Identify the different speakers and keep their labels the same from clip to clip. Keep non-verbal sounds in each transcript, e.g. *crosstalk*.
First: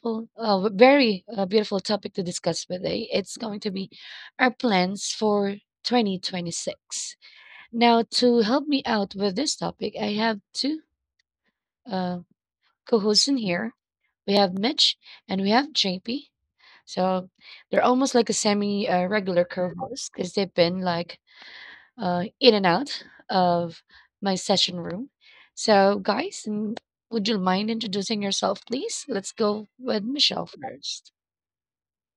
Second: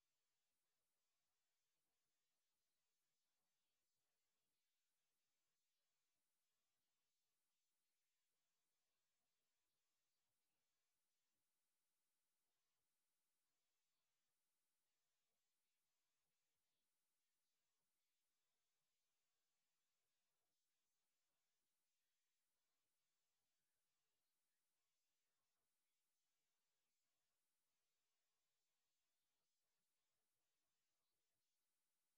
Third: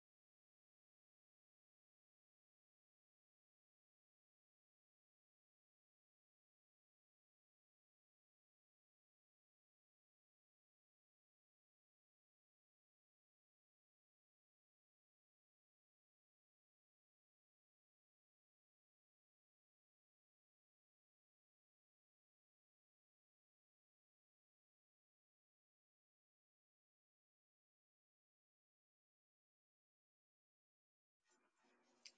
Speaker 1: full, very beautiful topic to discuss today. It's going to be our plans for 2026. Now, to help me out with this topic, I have two. Uh, co-hosts in here. We have Mitch and we have JP. So they're almost like a semi regular co-host because they've been like in and out of my session room. So guys, would you mind introducing yourself, please? Let's go with Michelle first.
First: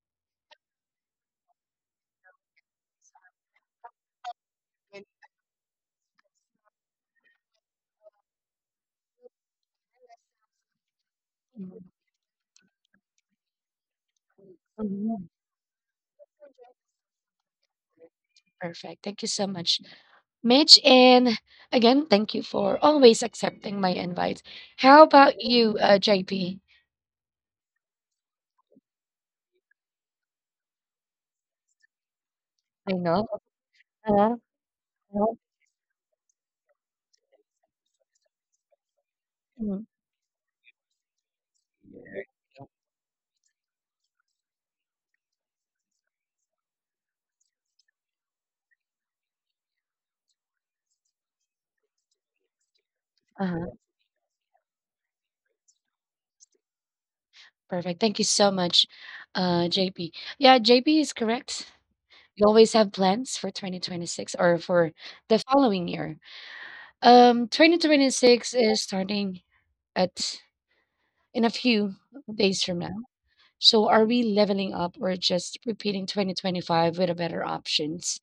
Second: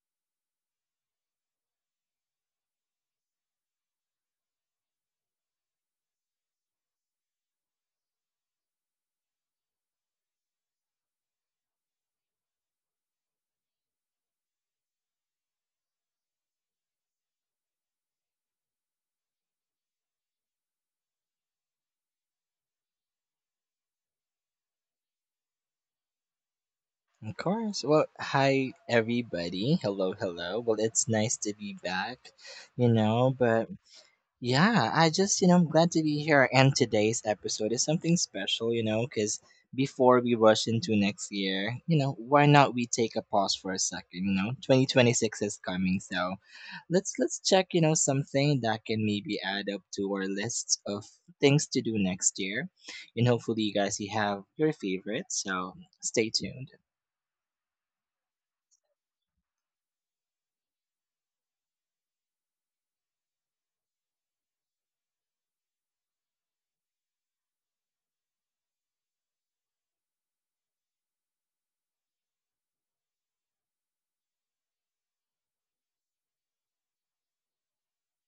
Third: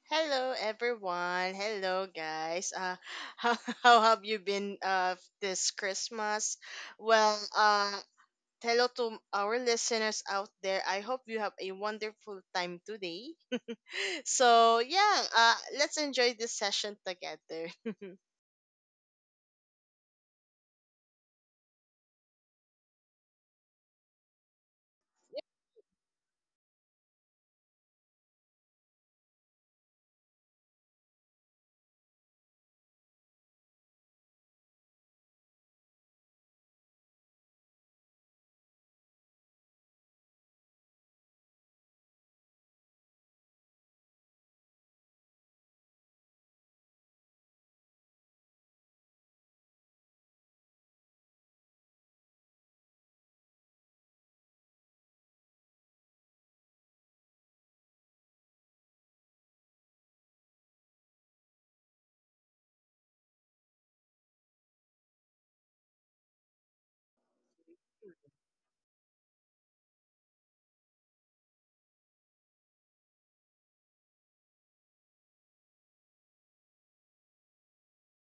Speaker 2: Hello everyone. Hello guys. *laughs* How, how have you been this Christmas? Well, uh hello to our listeners out there. I hope you have a wonderful time today. *laughs*
Speaker 1: Mhm.
Speaker 2: Let's enjoy this session together. *laughs*
Speaker 1: Perfect. Thank you so much, Mitch. And again, thank you for always accepting my invites. How about you, JP?
Speaker 3: Of course. Well, hi everybody. Hello, hello. Well, it's nice to be back,
Speaker 1: I know.
Speaker 3: but
Speaker 1: *laughs*
Speaker 3: yeah, I just, I'm glad to be here and today's episode is something special, cuz before we rush into next year, why not we take a pause for a second, 2026 is coming, so let's check, something that can maybe add up to our list of things to do next year. And hopefully
Speaker 1: Uh-huh.
Speaker 3: you have your favorites, so stay tuned.
Speaker 1: Perfect. Thank you so much, JP. Yeah, JP is correct. We always have plans for 2026 or for the following year. 2026 is starting at in a few days from now. So are we leveling up or just repeating 2025 with a better options?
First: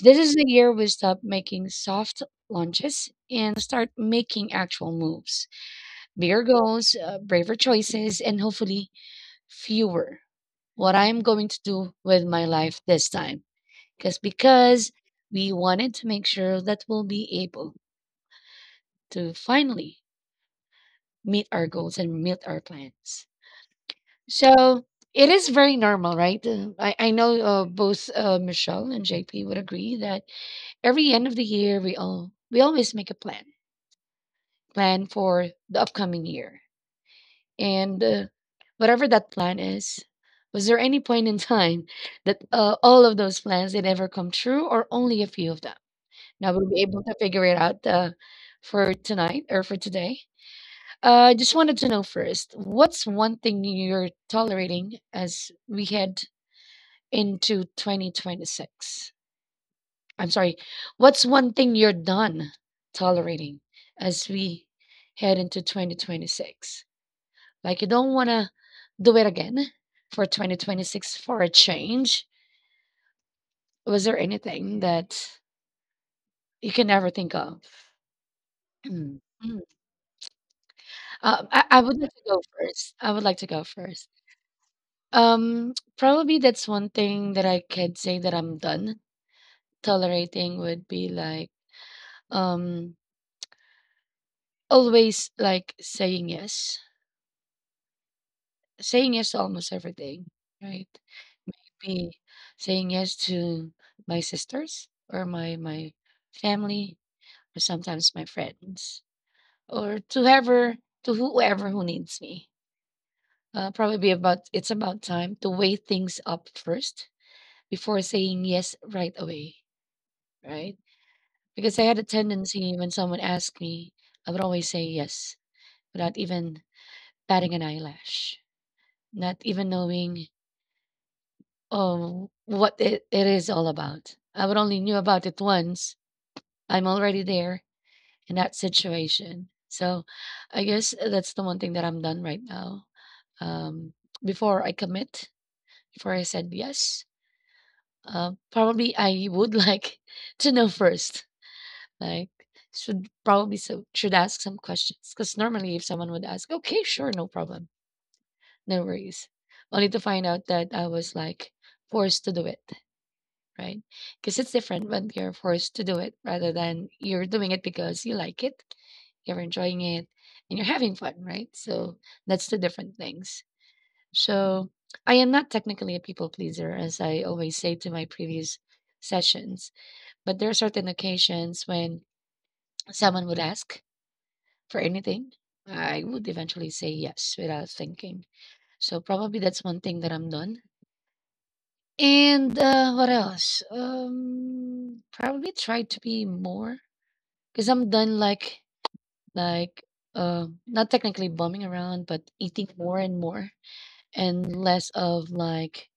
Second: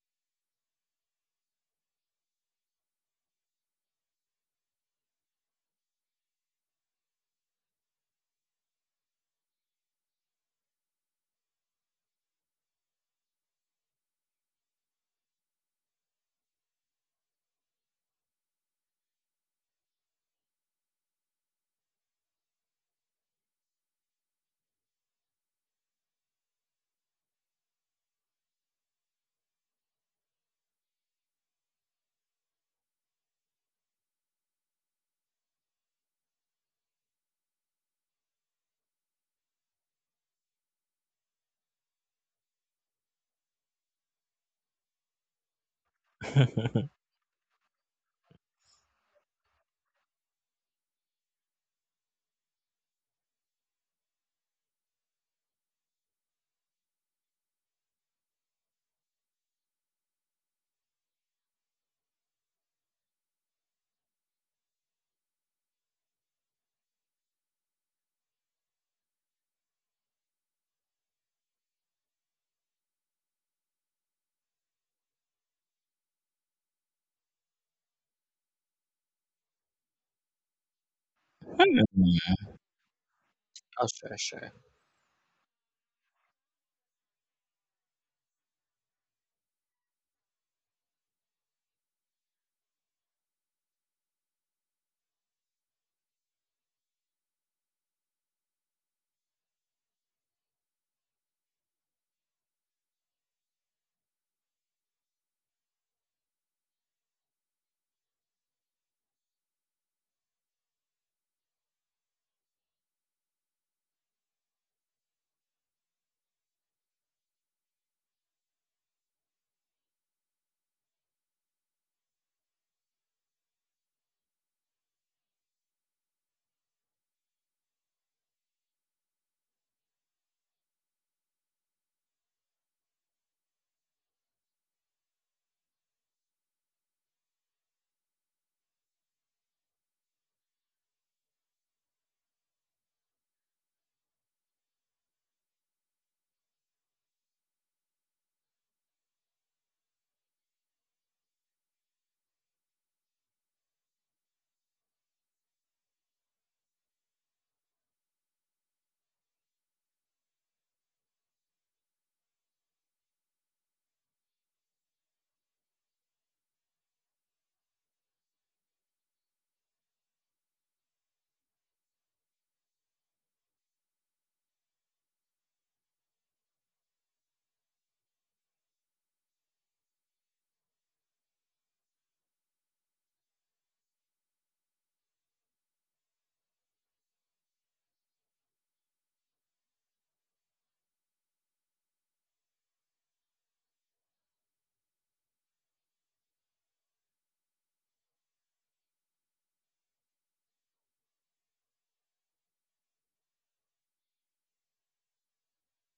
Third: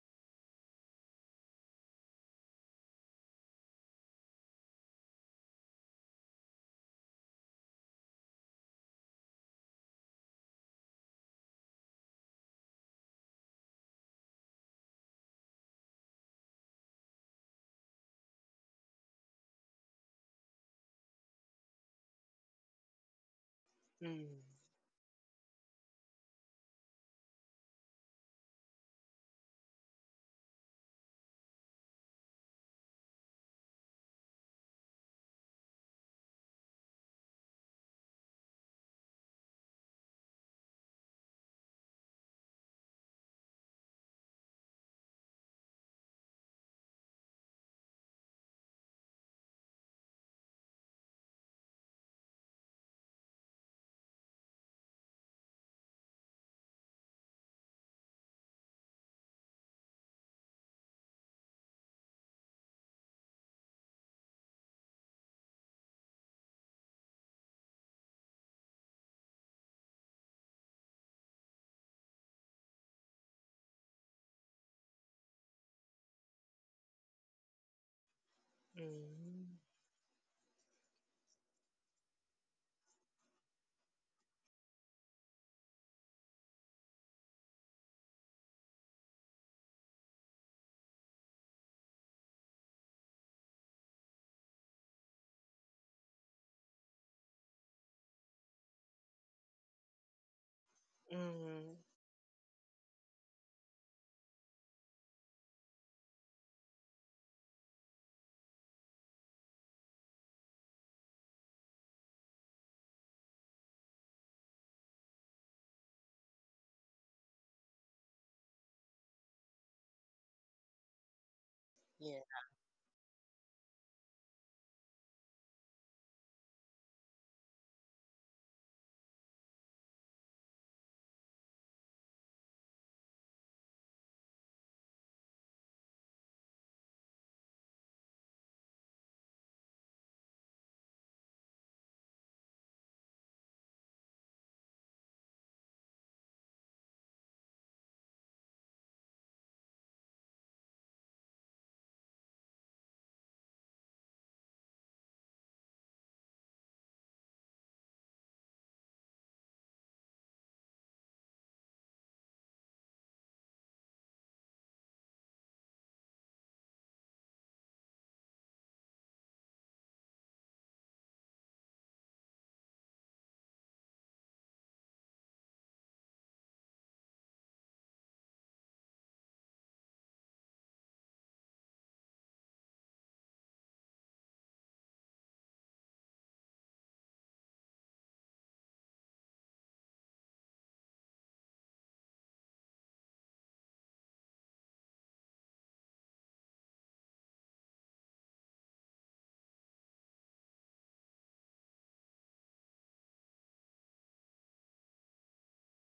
Speaker 1: This is the year we stop making soft launches and start making actual moves. Bigger goals, braver choices, and hopefully fewer what I'm going to do with my life this time. Because we wanted to make sure that we'll be able to finally meet our goals and meet our plans.
Speaker 2: mm,
Speaker 1: So it is very normal, right? I know both Michelle and JP would agree that every end of the year we always make a plan for the upcoming year. And whatever that plan is, was there any point in time that all of those plans did ever come true, or only a few of them? Now we'll be
Speaker 3: *laughs*
Speaker 1: able to figure it out for tonight or for today. I just wanted to know first, what's one thing you're tolerating as we head into 2026? I'm sorry, what's one thing you're done tolerating as we head into 2026? Like you don't wanna do it again for 2026 for a change. Was there anything that you can never think of? Mm,
Speaker 2: mm,
Speaker 1: mm. I would
Speaker 3: Hmm.
Speaker 1: like to go first. I would like to go
Speaker 3: Oh,
Speaker 1: first.
Speaker 3: sure, sure.
Speaker 1: Probably that's one thing that I could say that I'm done tolerating would be like, um, always like saying yes. Saying yes to almost everything, right?
Speaker 2: mm,
Speaker 1: Be saying yes to my sisters or my family, or sometimes my friends or to whoever who needs me. Probably about it's about time to weigh things up first before saying yes right away, right? Because I had a
Speaker 2: yeah.
Speaker 1: tendency when someone asked me, I would always say yes without even batting an eyelash, not even knowing what it is all about. I would only knew about it once. I'm already there in that situation. So I guess that's the one thing that I'm done right now. um, before I commit, before I said yes. Probably I would like *laughs* to know first. Like should probably so should ask some questions because normally if someone would ask, okay, sure, no problem, no worries, only to find out that I was like forced to do it, right? Because it's different when you're forced to do it rather than you're doing it because you like it, you're enjoying it, and you're having fun, right? So that's the different things. So I am not technically a people pleaser, as I always say to my previous sessions, but there are certain occasions when someone would ask for anything. I would eventually say yes without thinking. So probably that's one thing that I'm done. And what else? Probably try to be more because I'm done like not technically bumming around, but eating more and more and less of like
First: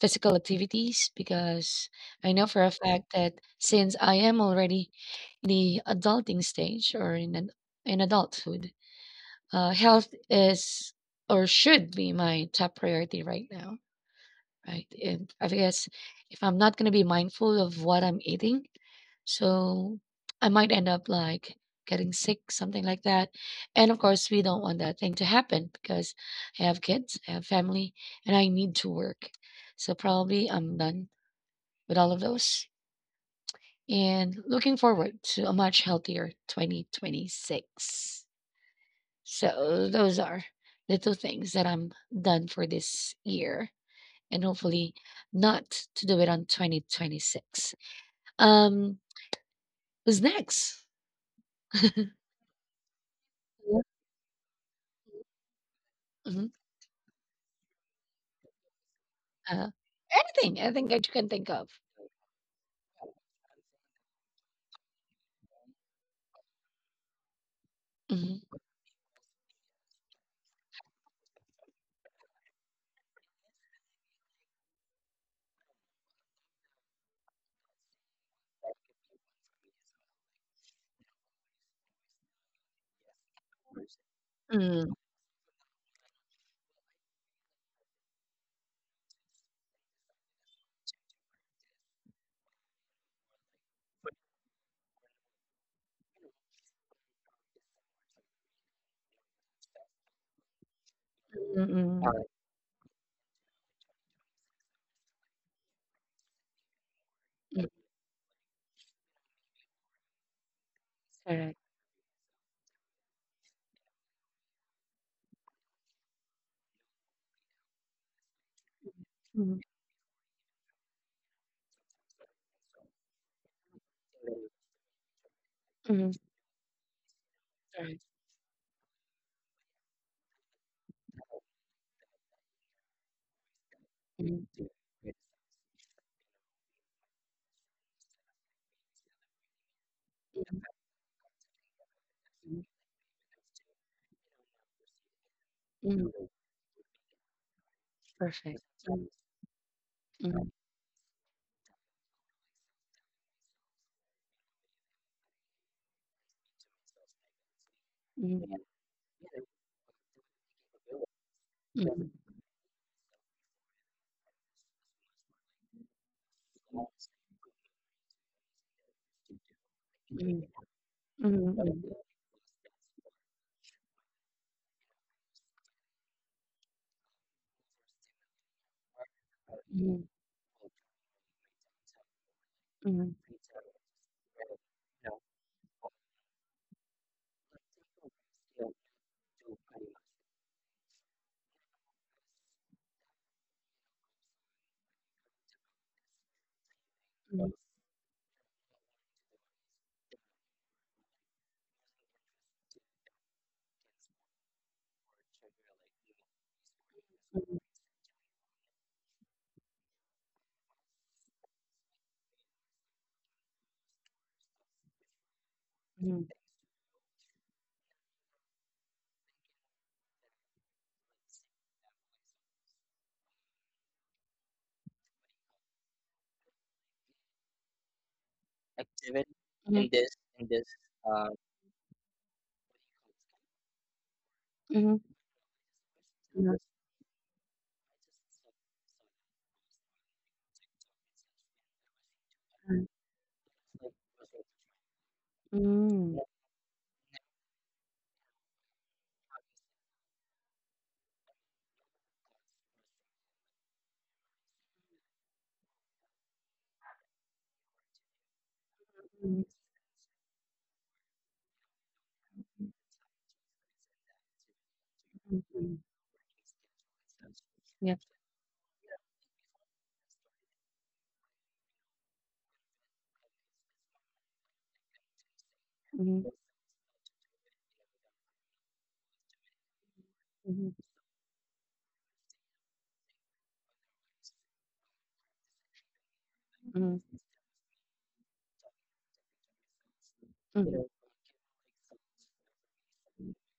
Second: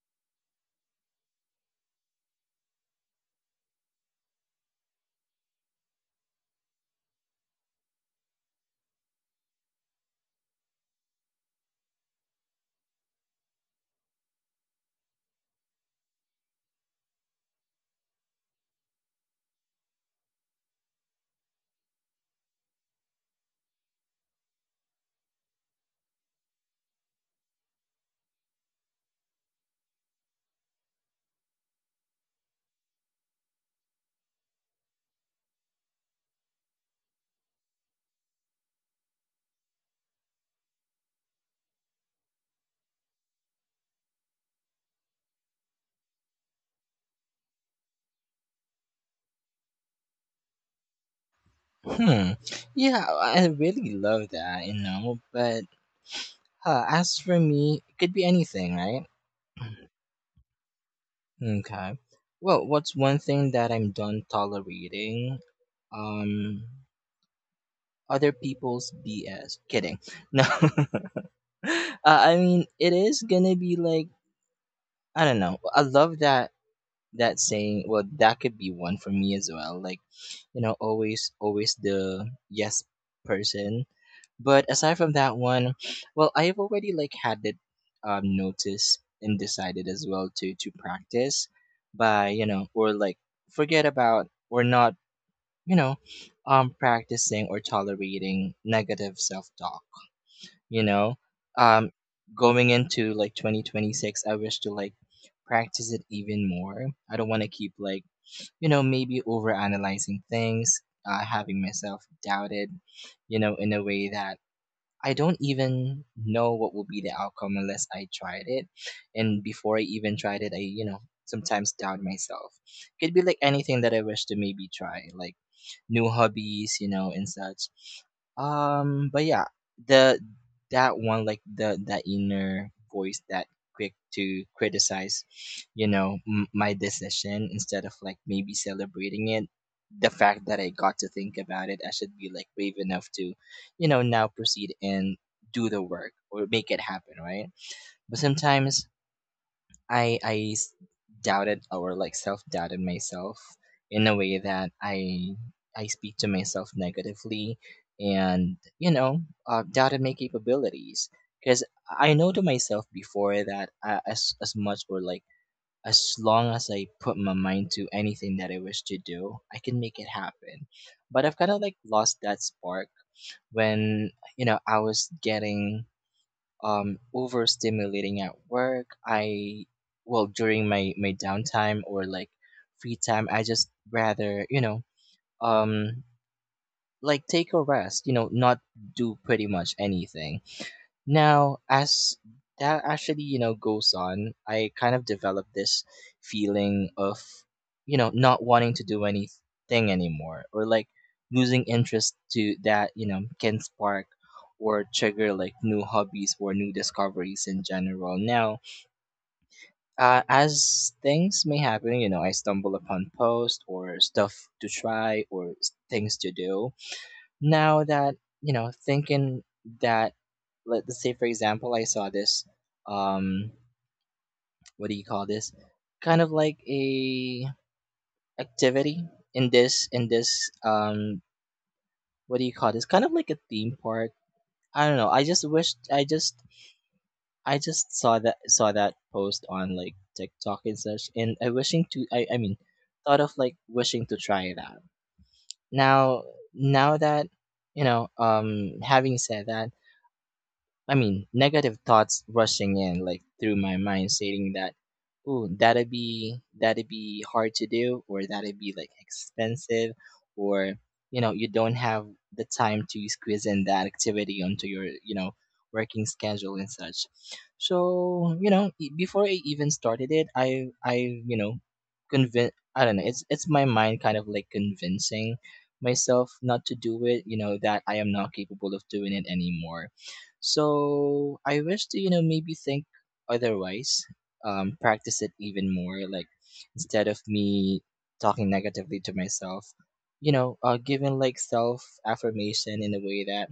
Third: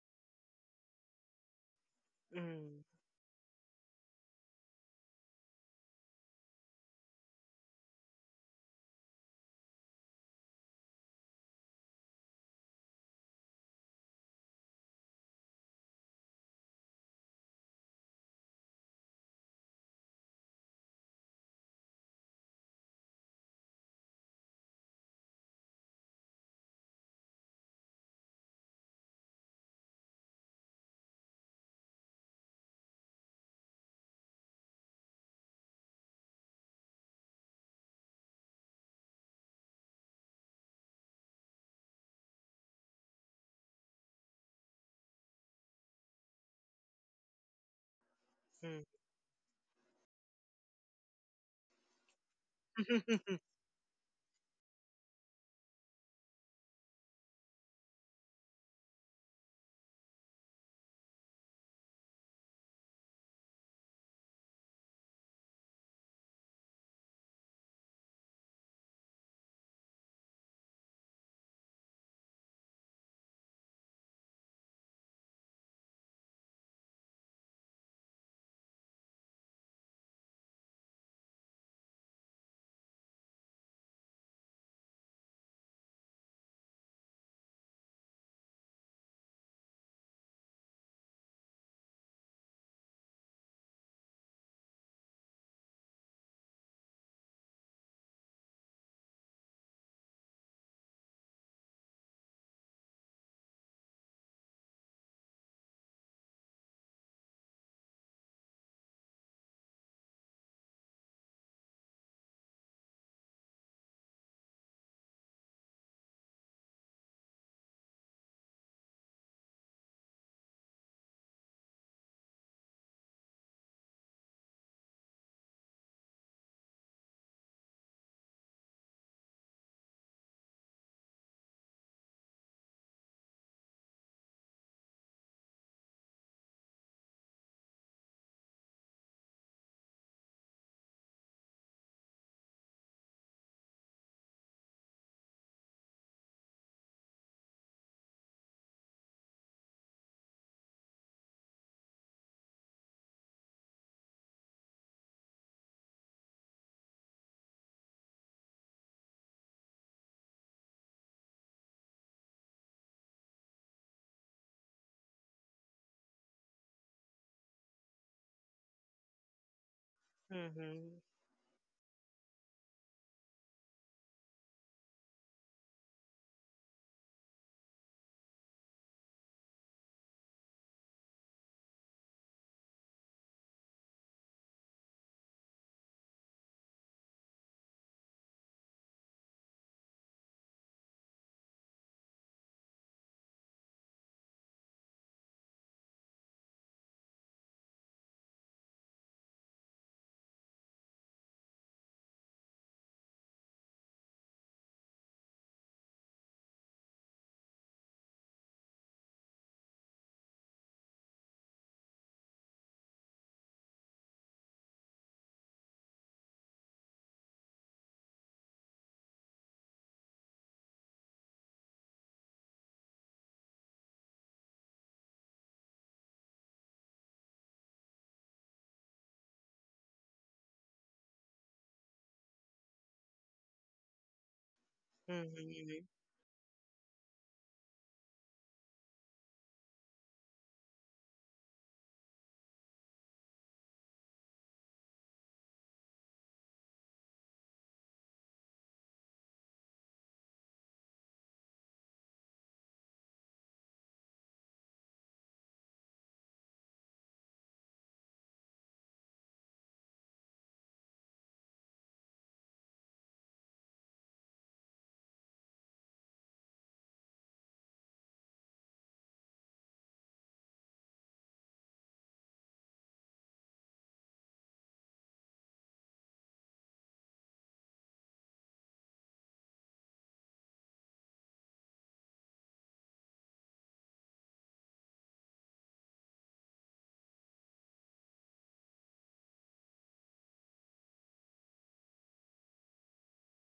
Speaker 1: physical activities because I know for a
Speaker 2: Mm,
Speaker 1: fact that since I am already in the adulting stage or in an, in adulthood, health is or should be my top priority right now. Right, and I guess if I'm not gonna be mindful of what I'm eating, so I might end up like getting sick, something like that. And of course, we don't want that thing to happen because I have kids, I have family, and I need to work. So probably I'm done with all of those and looking forward to a much healthier 2026. So those are the two things that I'm done for this year and hopefully not to do it on 2026.
Speaker 2: mm.
Speaker 1: Um, who's next?
Speaker 3: Hmm. Yeah, I
Speaker 2: *laughs*
Speaker 1: Yeah.
Speaker 3: really love that, But
Speaker 1: Mhm.
Speaker 3: as for me, it could be anything, right?
Speaker 1: Uh, anything, anything that you can think of.
Speaker 3: Okay. Well, what's one thing that I'm done tolerating? Um, other
Speaker 1: Mhm.
Speaker 3: people's BS. Kidding. *laughs* No. *laughs* uh, I mean, it is gonna be like I don't know. I love that saying. Well, that could be one for me as well. Like always, always the yes person. But
Speaker 1: Mm,
Speaker 3: aside from that one, well, I've already like had it noticed and decided as well to practice by or like forget about or not you know practicing or tolerating negative self talk. You know,
Speaker 1: mm,
Speaker 3: um,
Speaker 1: mm, Uh,
Speaker 3: going into like 2026, I wish to like practice it even more. I don't want to
Speaker 1: mm.
Speaker 3: keep like maybe over analyzing things,
Speaker 1: Correct.
Speaker 3: having myself doubted, in a way that I don't even know what will be the outcome unless I tried it. And
Speaker 1: Mhm,
Speaker 3: before I even tried it, I, sometimes doubt myself. Could be like anything that I wish to maybe try, like
Speaker 1: mhm,
Speaker 3: new hobbies, and such.
Speaker 1: Correct.
Speaker 3: But yeah, the that one, like the that inner voice that quick to
Speaker 1: Mhm,
Speaker 3: criticize, my decision instead of like maybe celebrating it. The fact
Speaker 1: mhm,
Speaker 3: that I got to think about it, I should be like
Speaker 1: mhm,
Speaker 3: brave enough to now proceed and do the work
Speaker 1: mhm.
Speaker 3: or make it happen, right? But
Speaker 1: Perfect.
Speaker 3: sometimes i
Speaker 1: Mhm,
Speaker 3: i s- doubted or like self-doubted myself in a way that I speak to myself negatively
Speaker 1: mhm,
Speaker 3: and doubted my capabilities because
Speaker 1: mhm,
Speaker 3: I know to myself before that as much or like as long as I put my mind to anything that I wish to do, I can make it happen,
Speaker 2: Mhm,
Speaker 3: but I've kind of
Speaker 1: mhm,
Speaker 3: like lost that spark when I was getting overstimulating at work. I
Speaker 1: mhm,
Speaker 3: well during my downtime or like
Speaker 1: mhm,
Speaker 3: free time,
Speaker 1: mhm,
Speaker 3: I just rather um like take a rest. You know, not do pretty much anything. Now, as that actually, goes on, I kind of develop this feeling of, not wanting to do anything anymore or like losing interest to that, can spark or trigger like new hobbies or new discoveries in general. Now, as things may happen, I stumble upon posts or stuff to try or things to do now that thinking that let's say for example I saw this um what do you call this, kind of like a activity in this what do you call this, kind of like a theme park. I don't know, I just wished.
Speaker 2: mhm,
Speaker 3: I just I just saw that post on like TikTok and such, and I wishing to I mean thought of like wishing to try that.
Speaker 1: Mm,
Speaker 3: Now now that having said that, I mean, negative thoughts rushing in, like through my mind, stating that, "Ooh, that'd be hard to do, or that'd be like
Speaker 1: mm,
Speaker 3: expensive, or you don't have the time to squeeze in that activity onto your
Speaker 1: mm, mm.
Speaker 3: working schedule and such."
Speaker 1: Yep.
Speaker 3: So before I even started it, I you know, convince I don't know. It's my mind kind of like convincing
Speaker 1: Mhm.
Speaker 3: myself not to do it. You know that I am not capable of doing it anymore,
Speaker 1: Mhm,
Speaker 3: so I wish to, maybe think otherwise, practice it even more. Like
Speaker 1: mhm,
Speaker 3: instead of me talking negatively to myself,
Speaker 1: you
Speaker 3: giving like self affirmation in a way that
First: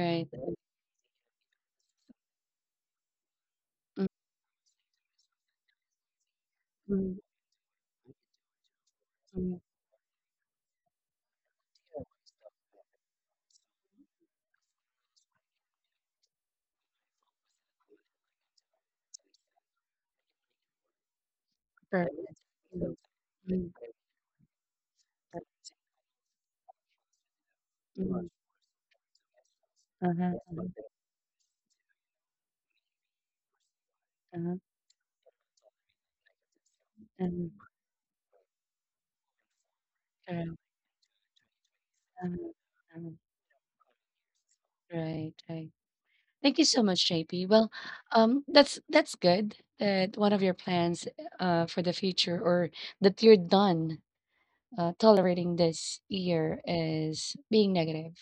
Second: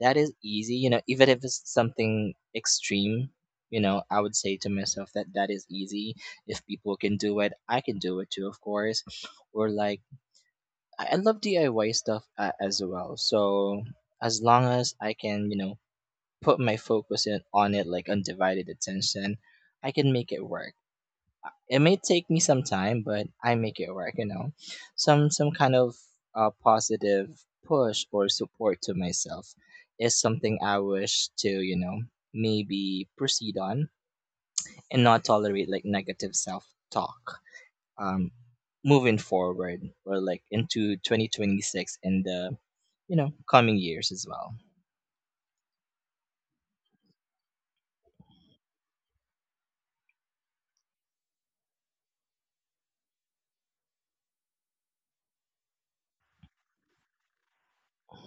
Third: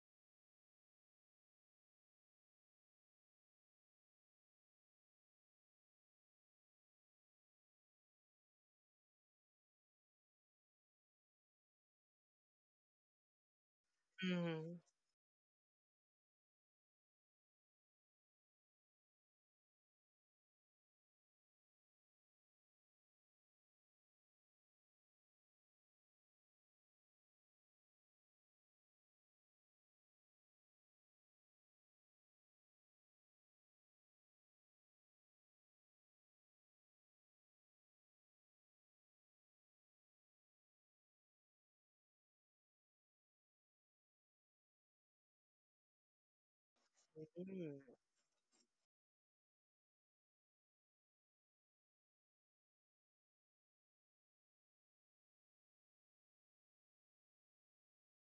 Speaker 3: that is easy. You know, even if it's something extreme,
Speaker 1: Mm,
Speaker 3: I would say to myself that that is easy. If people can
Speaker 1: mhm,
Speaker 3: do it, I can do it too, of course.
Speaker 1: mhm.
Speaker 3: Or like I love DIY stuff as well. So
Speaker 2: mhm,
Speaker 3: as long
Speaker 2: mhm,
Speaker 3: as I can, put my focus in, on it like undivided attention, I can make it work. It
Speaker 1: That
Speaker 3: may
Speaker 1: Correct.
Speaker 3: take me some
Speaker 1: Makes sense,
Speaker 3: time, but I
Speaker 1: right? Mhm,
Speaker 3: make it work. You know, some kind of positive push or
Speaker 1: mm.
Speaker 3: support to myself is
Speaker 1: Uh-huh,
Speaker 3: something I wish to maybe proceed on
Speaker 1: uh-huh.
Speaker 3: and not tolerate like negative self talk. Um, moving forward or like
Speaker 1: Correct.
Speaker 3: into 2026 and the
Speaker 1: Uh-huh, uh-huh.
Speaker 3: coming years as well.
Speaker 1: Right, right. Thank you so much, JP. Well, that's good that one of your plans for the future or that you're done tolerating this year is being negative,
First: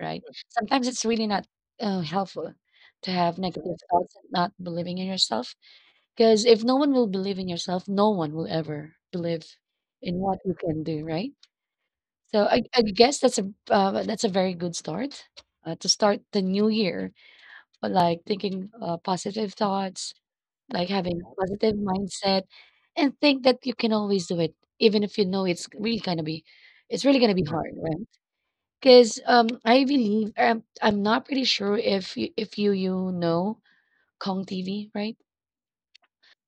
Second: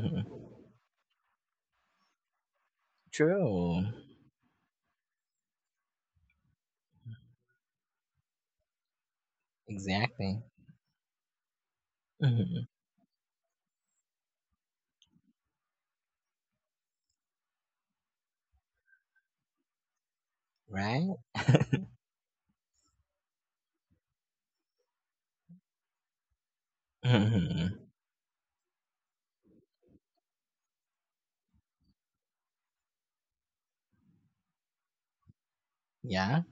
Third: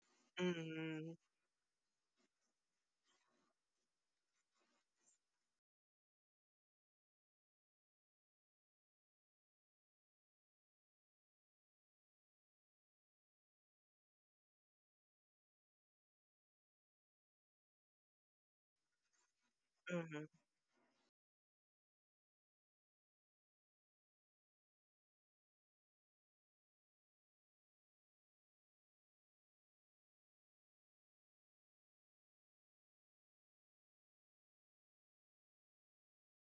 Speaker 1: right? Sometimes it's
Speaker 2: mhm,
Speaker 1: really not helpful to have negative
Speaker 3: True.
Speaker 1: thoughts and not believing in yourself. 'Cause if no one will believe in yourself, no one will ever believe in what
Speaker 3: Exactly.
Speaker 1: you can do, right? So I
Speaker 3: Mhm.
Speaker 1: I guess that's a very good start, to start the new year, but like thinking, positive thoughts, like
Speaker 3: Right?
Speaker 1: having a positive mindset, and think that you can always do it, even if you know it's really gonna be Right. hard,
Speaker 3: Mhm.
Speaker 1: right? 'Cause, I believe I'm not pretty sure if you you know Kong TV, right?
Speaker 3: Yeah.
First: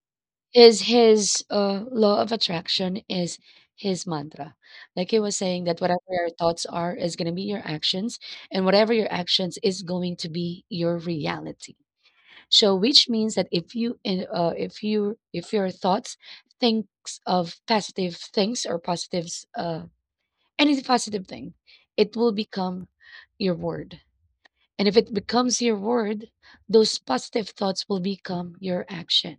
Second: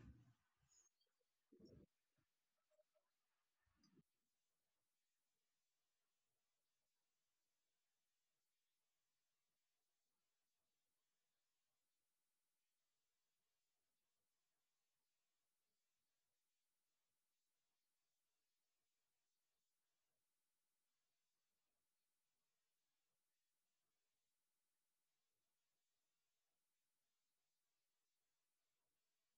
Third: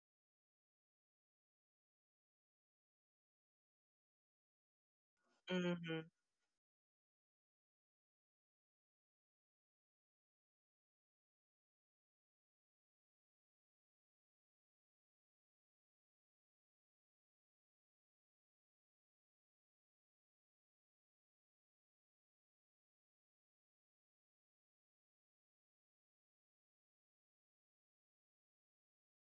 Speaker 1: His law of attraction is his mantra. Like he was saying that
Speaker 2: mhm,
Speaker 1: whatever your thoughts are is going to be your actions, and whatever your actions is going to be your reality. So, which means that if you in- if you if your thoughts thinks of positive things or positives, any positive thing, it will become your word. And if it becomes your word, those positive thoughts will become your action.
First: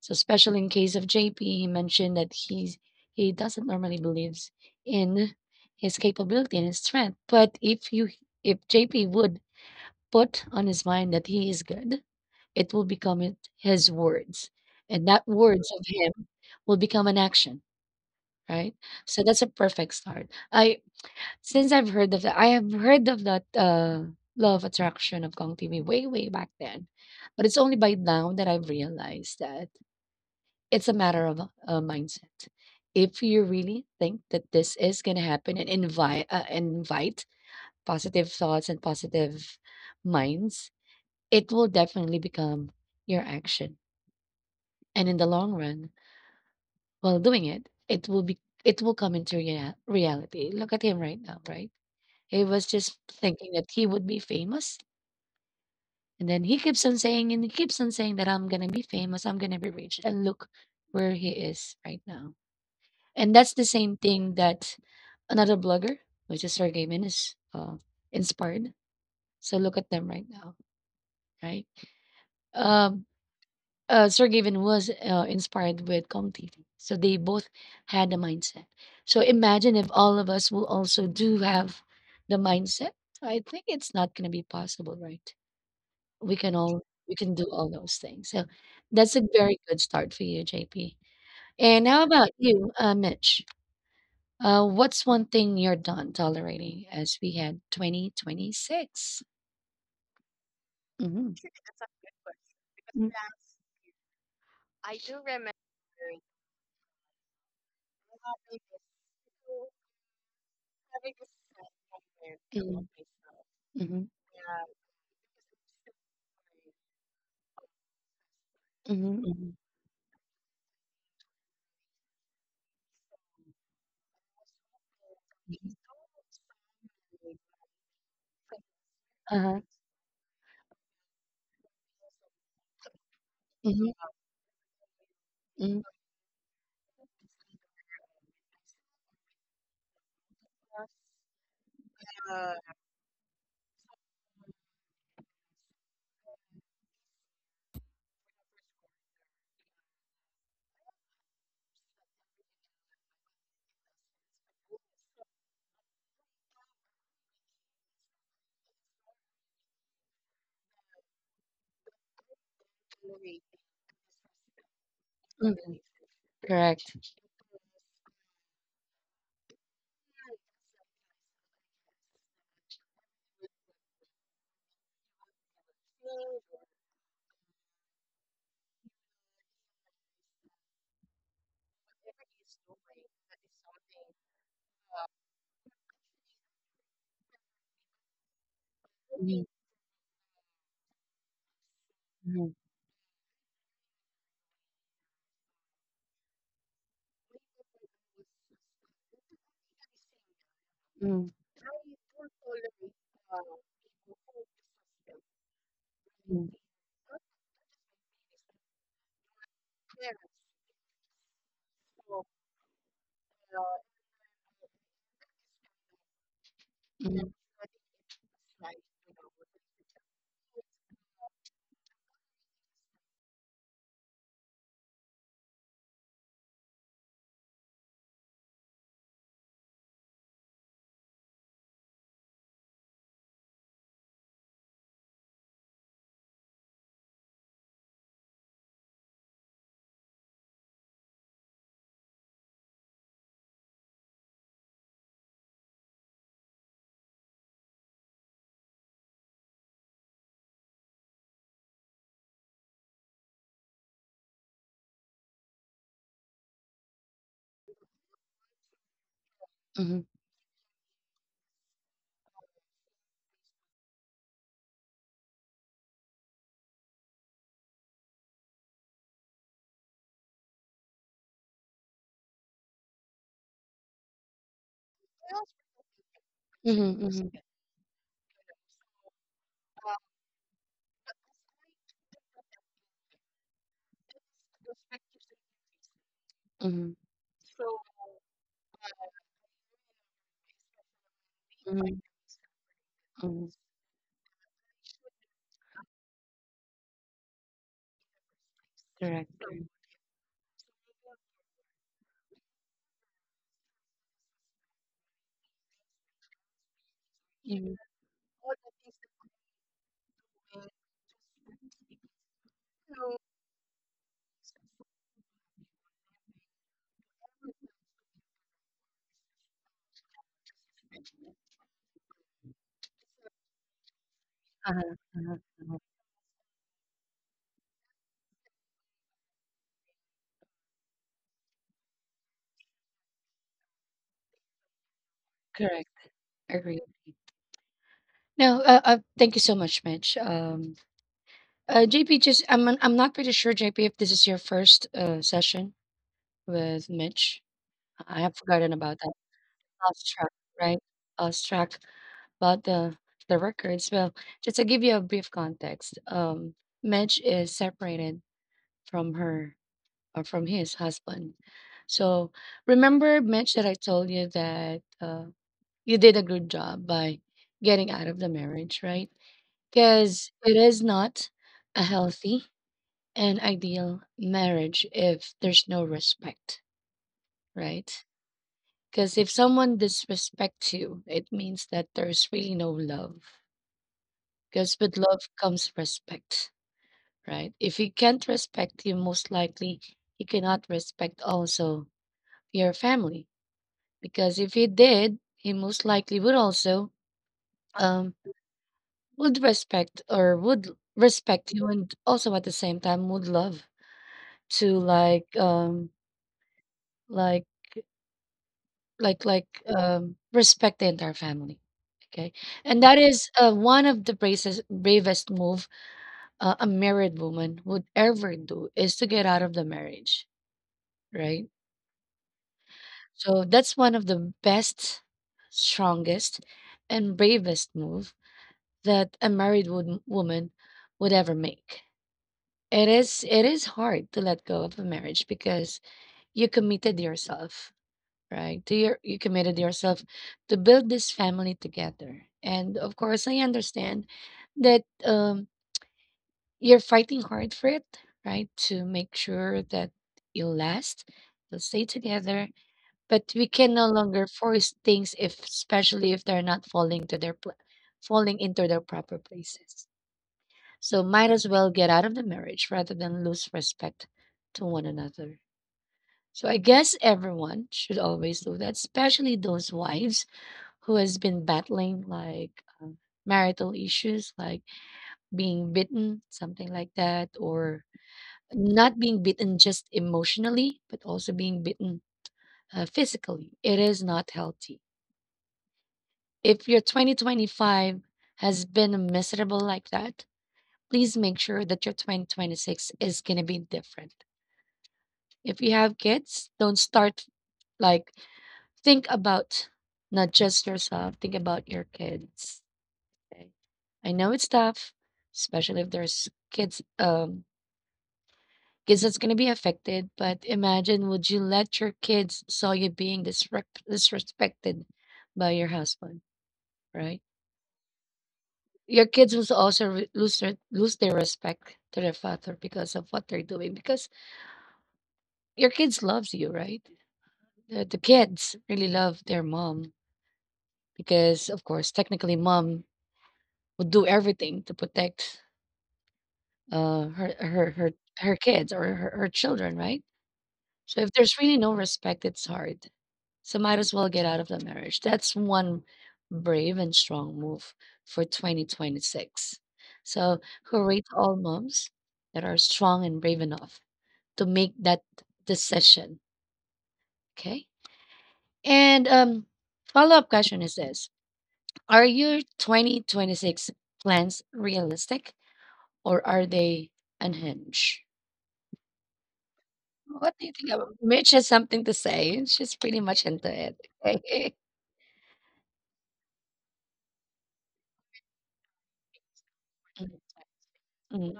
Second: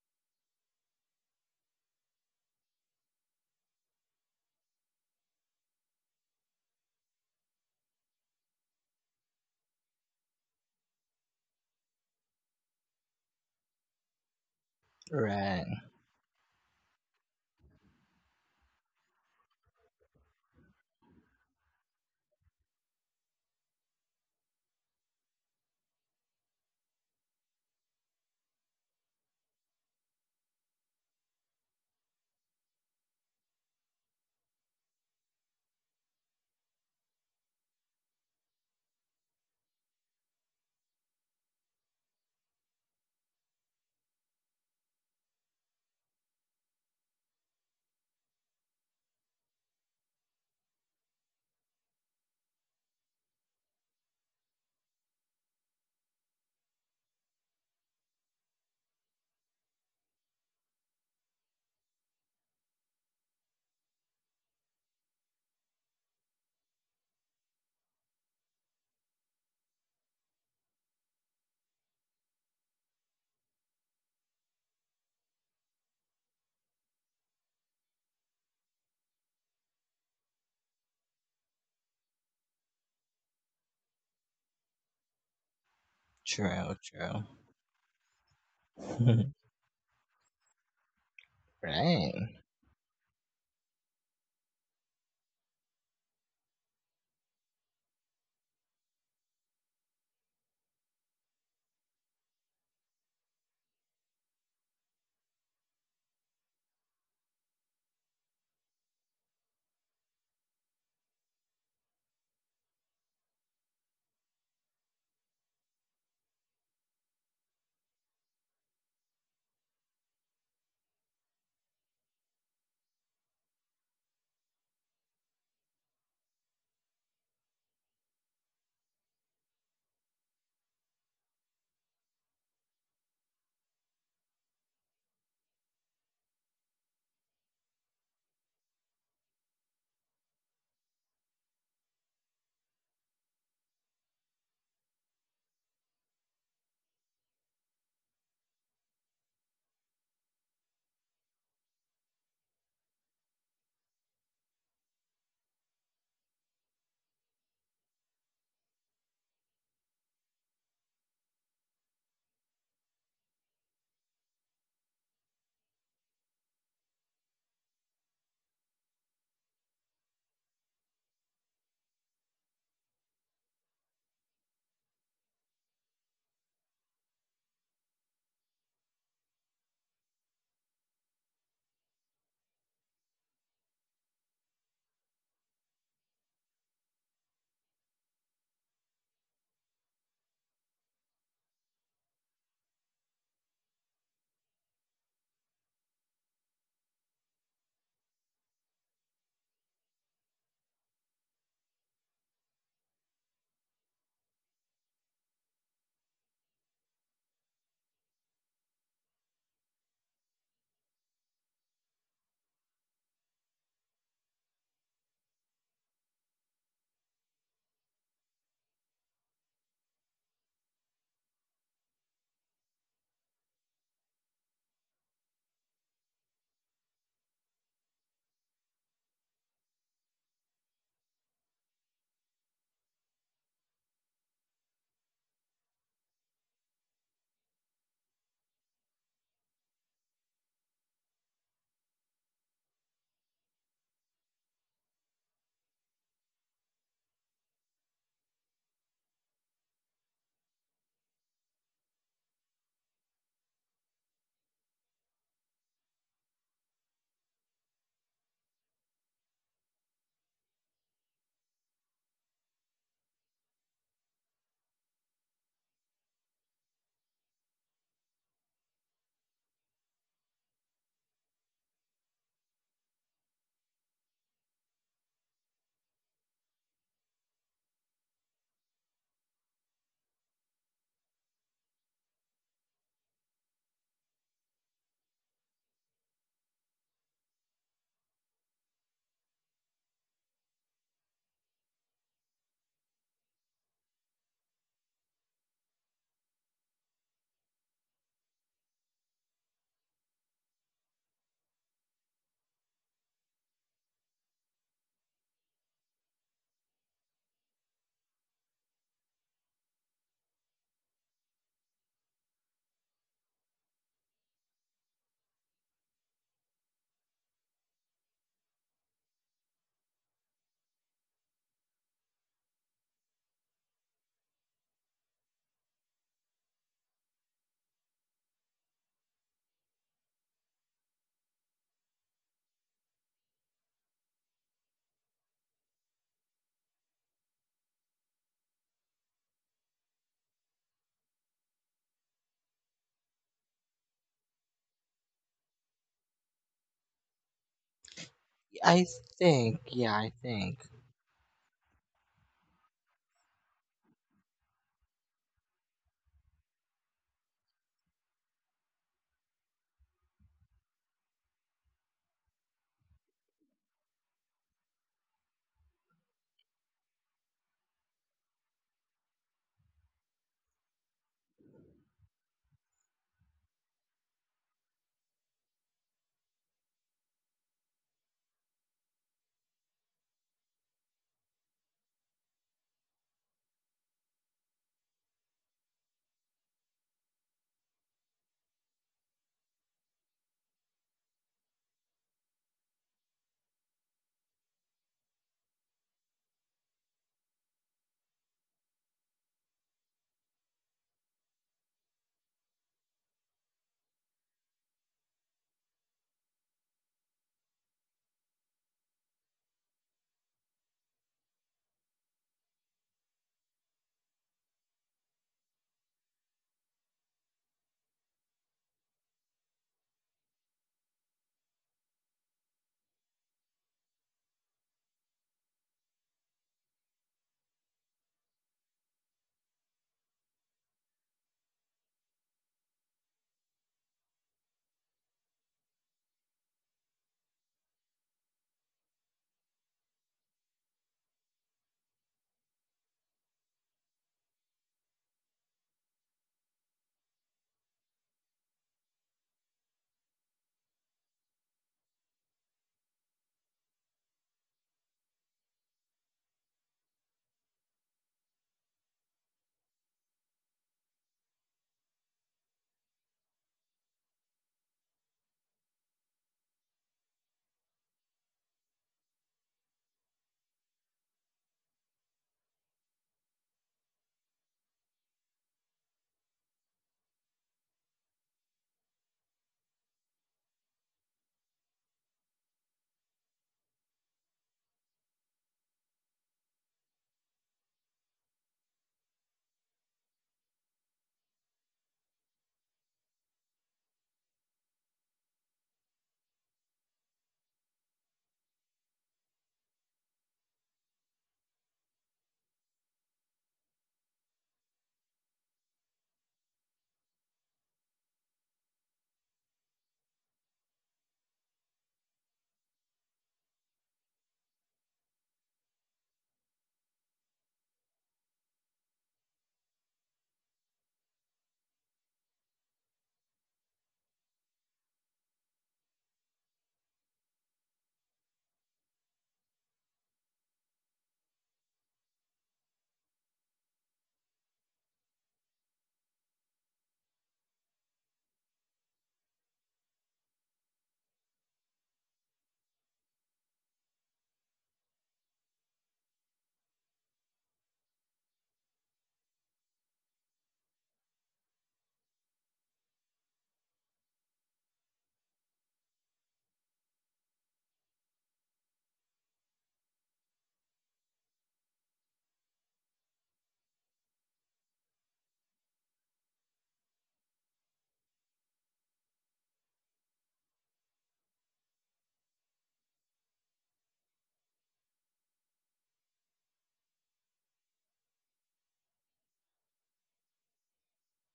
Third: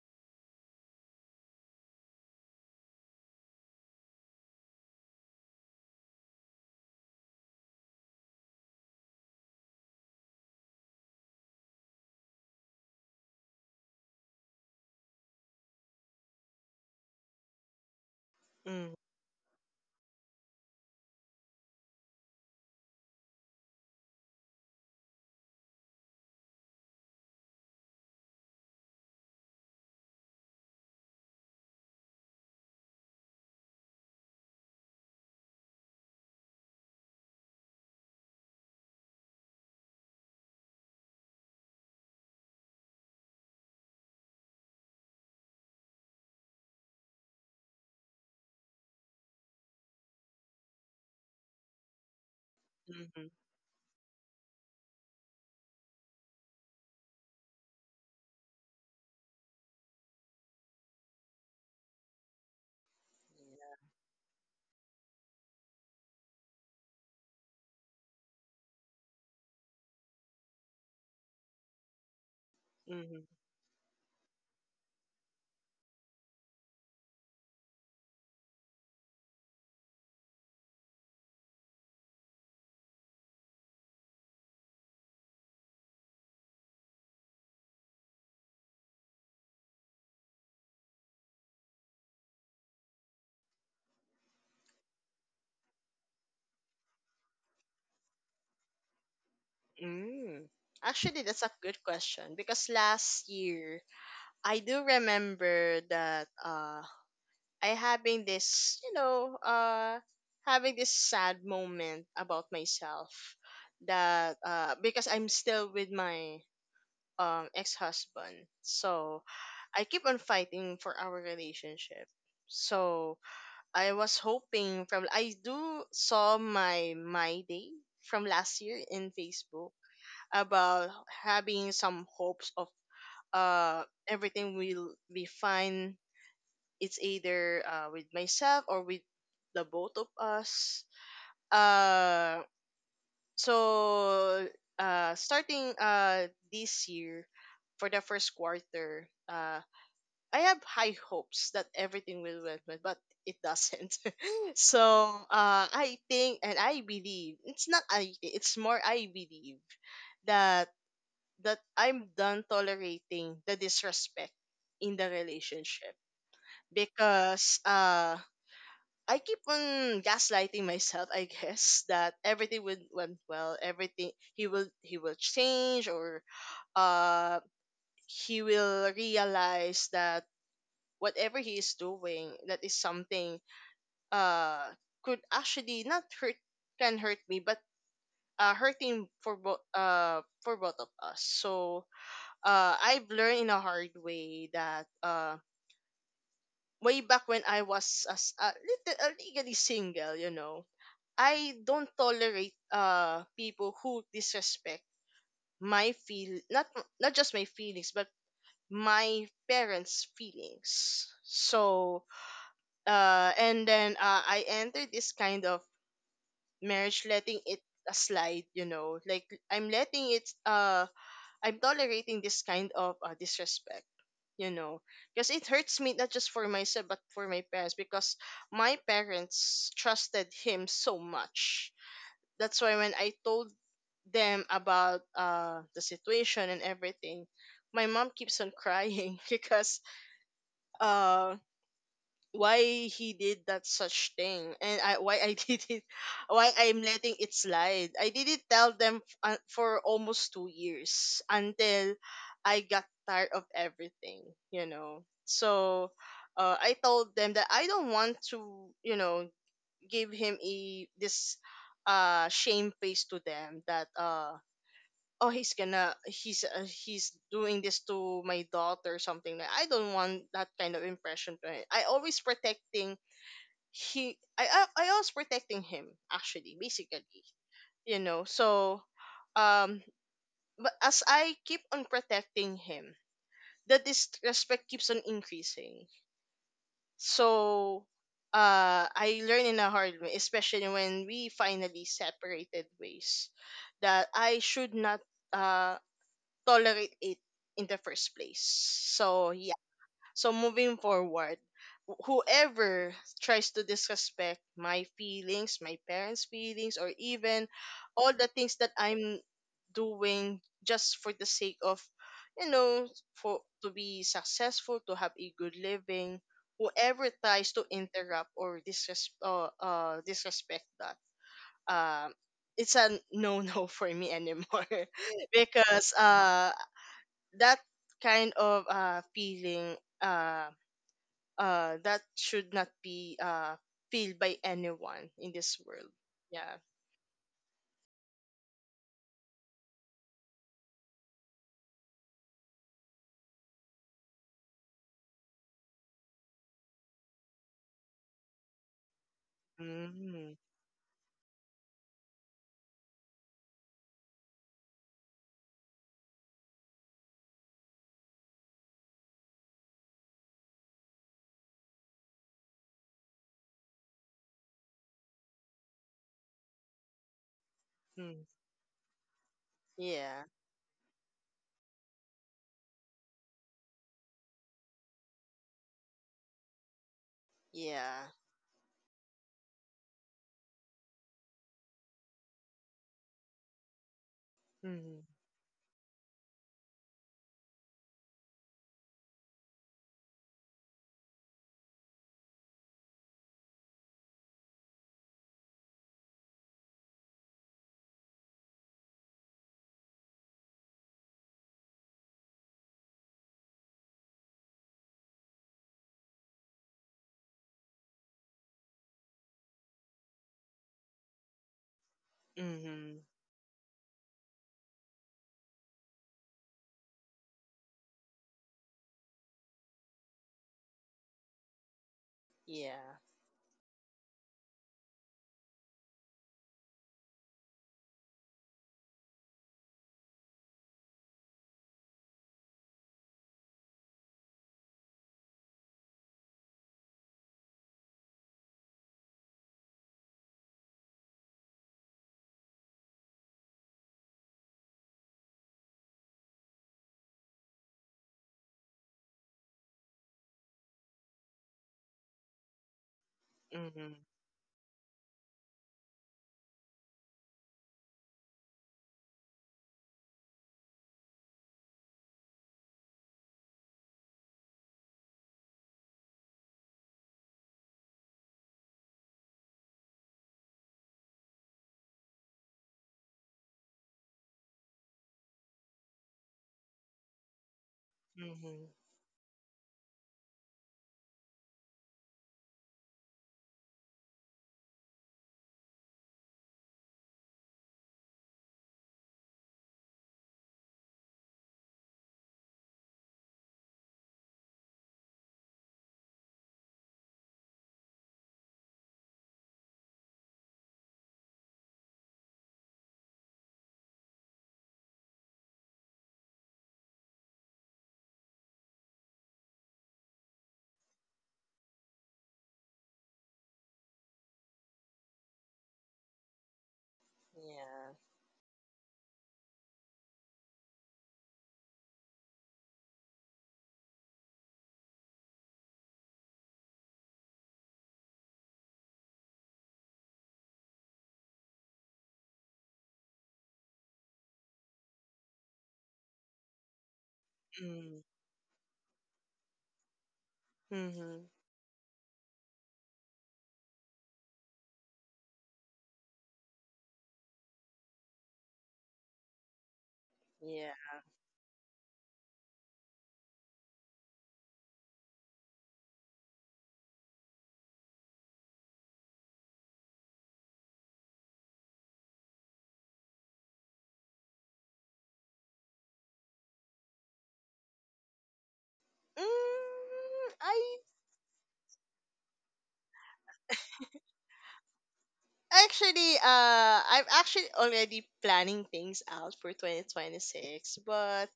Speaker 1: So especially in case of JP, he mentioned that he doesn't normally believes in his capability and his strength. But if JP would put on his mind that he is good, it will become it- his words. And that words of
Speaker 3: Right.
Speaker 1: him will become an action, right?
Speaker 2: mhm,
Speaker 1: So that's a perfect start. I since I've heard of that, I have heard of that law of attraction of Kong TV way, way back then. But it's only by now that I've realized that it's a matter of a mindset. If you really think that this is gonna happen and invite positive thoughts and positive minds, it will definitely become your action. And in the long run, while doing it, it will be it will come into reality. Look at him right now, right? He was just
Speaker 2: mhm.
Speaker 1: thinking that he would be famous. And then he keeps on saying that I'm gonna be famous, I'm gonna be rich. And look where he is right now. And that's the
Speaker 2: mhm.
Speaker 1: same thing that another blogger, which is Sergey Min, is inspired. So look at them right now, right? Um,
Speaker 2: Mhm.
Speaker 1: Sergey Min was inspired with ComTV. So they both had a mindset. So imagine if all of us will also do have the mindset. I think it's not going to be possible, right? We can all
Speaker 3: True,
Speaker 1: we
Speaker 3: true.
Speaker 1: can do all those things. So that's a
Speaker 3: *laughs*
Speaker 1: very good start for you, JP. And how about
Speaker 3: Right.
Speaker 1: you, Mitch? What's one thing you're done tolerating as we had 2026?
Speaker 2: Mm. Actually,
Speaker 1: Mm-hmm.
Speaker 2: that's a good question because last year I do remember that I having this, having this sad moment about myself
Speaker 1: Mm-hmm.
Speaker 2: that because I'm still with my ex-husband. So,
Speaker 1: Mm-hmm.
Speaker 2: I keep on fighting for our relationship. So, I was hoping from I do saw my my day from last year in
Speaker 1: Uh-huh.
Speaker 2: Facebook about having some hopes of uh
Speaker 1: Mm-hmm.
Speaker 2: everything will be
Speaker 1: Mm-hmm.
Speaker 2: fine. It's either with myself or with the both of us. Uh, so starting this year for the first quarter, I have high hopes that everything will well, but it doesn't. *laughs* So I think and I believe it's not I. think, It's more I believe that that I'm done tolerating the disrespect in the
Speaker 1: Mm-hmm.
Speaker 2: relationship
Speaker 1: Correct.
Speaker 2: because I keep on gaslighting myself, I guess, *laughs* that everything would went well, everything he will change or uh he will realize that whatever he is doing that is something uh could actually not hurt can hurt me but uh hurting for
Speaker 1: Mm-hmm.
Speaker 2: both uh for both of us. So
Speaker 1: Mm-hmm.
Speaker 2: I've learned in a hard way that way back when I was legally single, you know,
Speaker 1: Mm-hmm.
Speaker 2: I don't tolerate people who disrespect my feel not not just my feelings but my parents' feelings. So and then I entered this kind of marriage,
Speaker 1: Mm-hmm. Mm-hmm.
Speaker 2: letting it a slide, you know, like I'm letting it I'm tolerating this kind of disrespect, you know, because it hurts me not just for myself but for my parents because my parents trusted him so much. That's why when I told them about the situation and everything, my mom keeps on crying *laughs* because uh why he did that such thing and why I *laughs* did it, why I'm letting it slide. I didn't tell them for almost 2 years until I got tired of everything, you know. So I told them that I don't want to, you know,
Speaker 1: Mm-hmm.
Speaker 2: give him a this shame face to them that oh he's gonna he's doing this to my daughter, something like I don't want that kind of impression to him. I, I was protecting him actually basically,
Speaker 1: Mm-hmm.
Speaker 2: you know. So um but as I keep on protecting him, the disrespect keeps on increasing.
Speaker 1: Mm-hmm.
Speaker 2: So I learned in a hard way, especially when we finally
Speaker 1: Mm-hmm.
Speaker 2: separated ways,
Speaker 1: Mm-hmm.
Speaker 2: that I should not uh tolerate it in the first place,
Speaker 1: Correct.
Speaker 2: so yeah. So moving forward, whoever tries to disrespect my feelings, my parents' feelings, or even
Speaker 1: Mm-hmm.
Speaker 2: all the things that I'm doing just for the sake of, you know, for to be successful, to have a good living, whoever tries to interrupt or disrespect that, um, it's a no no *laughs* for me anymore
Speaker 1: Uh-huh. Uh-huh.
Speaker 2: *laughs*
Speaker 1: Uh-huh.
Speaker 2: because that kind of feeling that should not be filled by anyone in this
Speaker 1: Correct.
Speaker 2: world, yeah
Speaker 1: Agree. No, thank you so much, Mitch. JP, just I'm not pretty sure, JP, if this is your first session with Mitch. I have forgotten
Speaker 3: I
Speaker 1: about that.
Speaker 3: think, yeah, I
Speaker 1: Awestruck,
Speaker 2: mm-hmm.
Speaker 3: think.
Speaker 1: right? Awestruck about the records. Well, just to give you a brief context, Madge is separated from her or from his husband. So remember, Mitch, that I told you that you did a good job by getting out of the marriage, right?
Speaker 2: Yeah.
Speaker 1: Because it is not a healthy and ideal marriage if there's no respect, right?
Speaker 2: yeah
Speaker 1: Because if someone disrespects you, it means that there's really no love. Because with
Speaker 2: mm-hmm.
Speaker 1: love comes respect, right? If he can't respect you, most likely he cannot respect also your family. Because if he did, he most likely would also um would respect or would respect you, and also at the same time would love to like like like respect the entire family. Okay, and that
Speaker 2: Mm-hmm.
Speaker 1: is one of the bravest move a married woman would ever do is to get out of the marriage, right?
Speaker 2: yeah
Speaker 1: So that's one of the best, strongest, and bravest move that a married woman would ever make. It is hard to let go of a marriage because you committed yourself, right? You committed yourself to build this family together. And of course, I understand that, you're fighting hard for it, right? To make sure that you'll last, you'll stay together. But we can no
Speaker 2: mm-hmm.
Speaker 1: longer force things, if especially if they're not falling to their pla falling into their proper places. So might as well get out of the marriage rather than lose respect to one another. So I guess everyone should always do that, especially those wives who has been battling like marital issues, like being bitten, something like that, or
Speaker 2: Mm-hmm.
Speaker 1: not being bitten just emotionally, but also being bitten physically. It is not healthy. If your 2025 has been miserable like that, please make sure that your 2026 is going to be different. If you have kids, don't start, like think about not just yourself, think about your kids. Okay. I know it's tough, especially if there's kids, kids that's gonna be affected, but imagine, would you let your kids saw you being disrespected by your husband, right?
Speaker 2: yeah
Speaker 1: Your kids will also lose their respect to their father because of what they're doing, because your kids loves you, right? The kids really love their mom because of course technically mom would do everything to protect uh her her her, her kids or her, her children, right? So if
Speaker 2: Mm-hmm.
Speaker 1: there's really no respect, it's hard. So might as well get out of the marriage. That's one brave and strong move for 2026. So
Speaker 2: yeah
Speaker 1: hooray to all moms that are strong and brave enough to make that decision. Okay. And follow up question is this: are your 2026 plans realistic or are they unhinged?
Speaker 2: mm,
Speaker 1: What do you
Speaker 2: I
Speaker 1: think about? Mitch has something to say. She's pretty much into it. *laughs*
Speaker 2: actually I'm actually already planning things out for 2026, but
Speaker 1: Okay.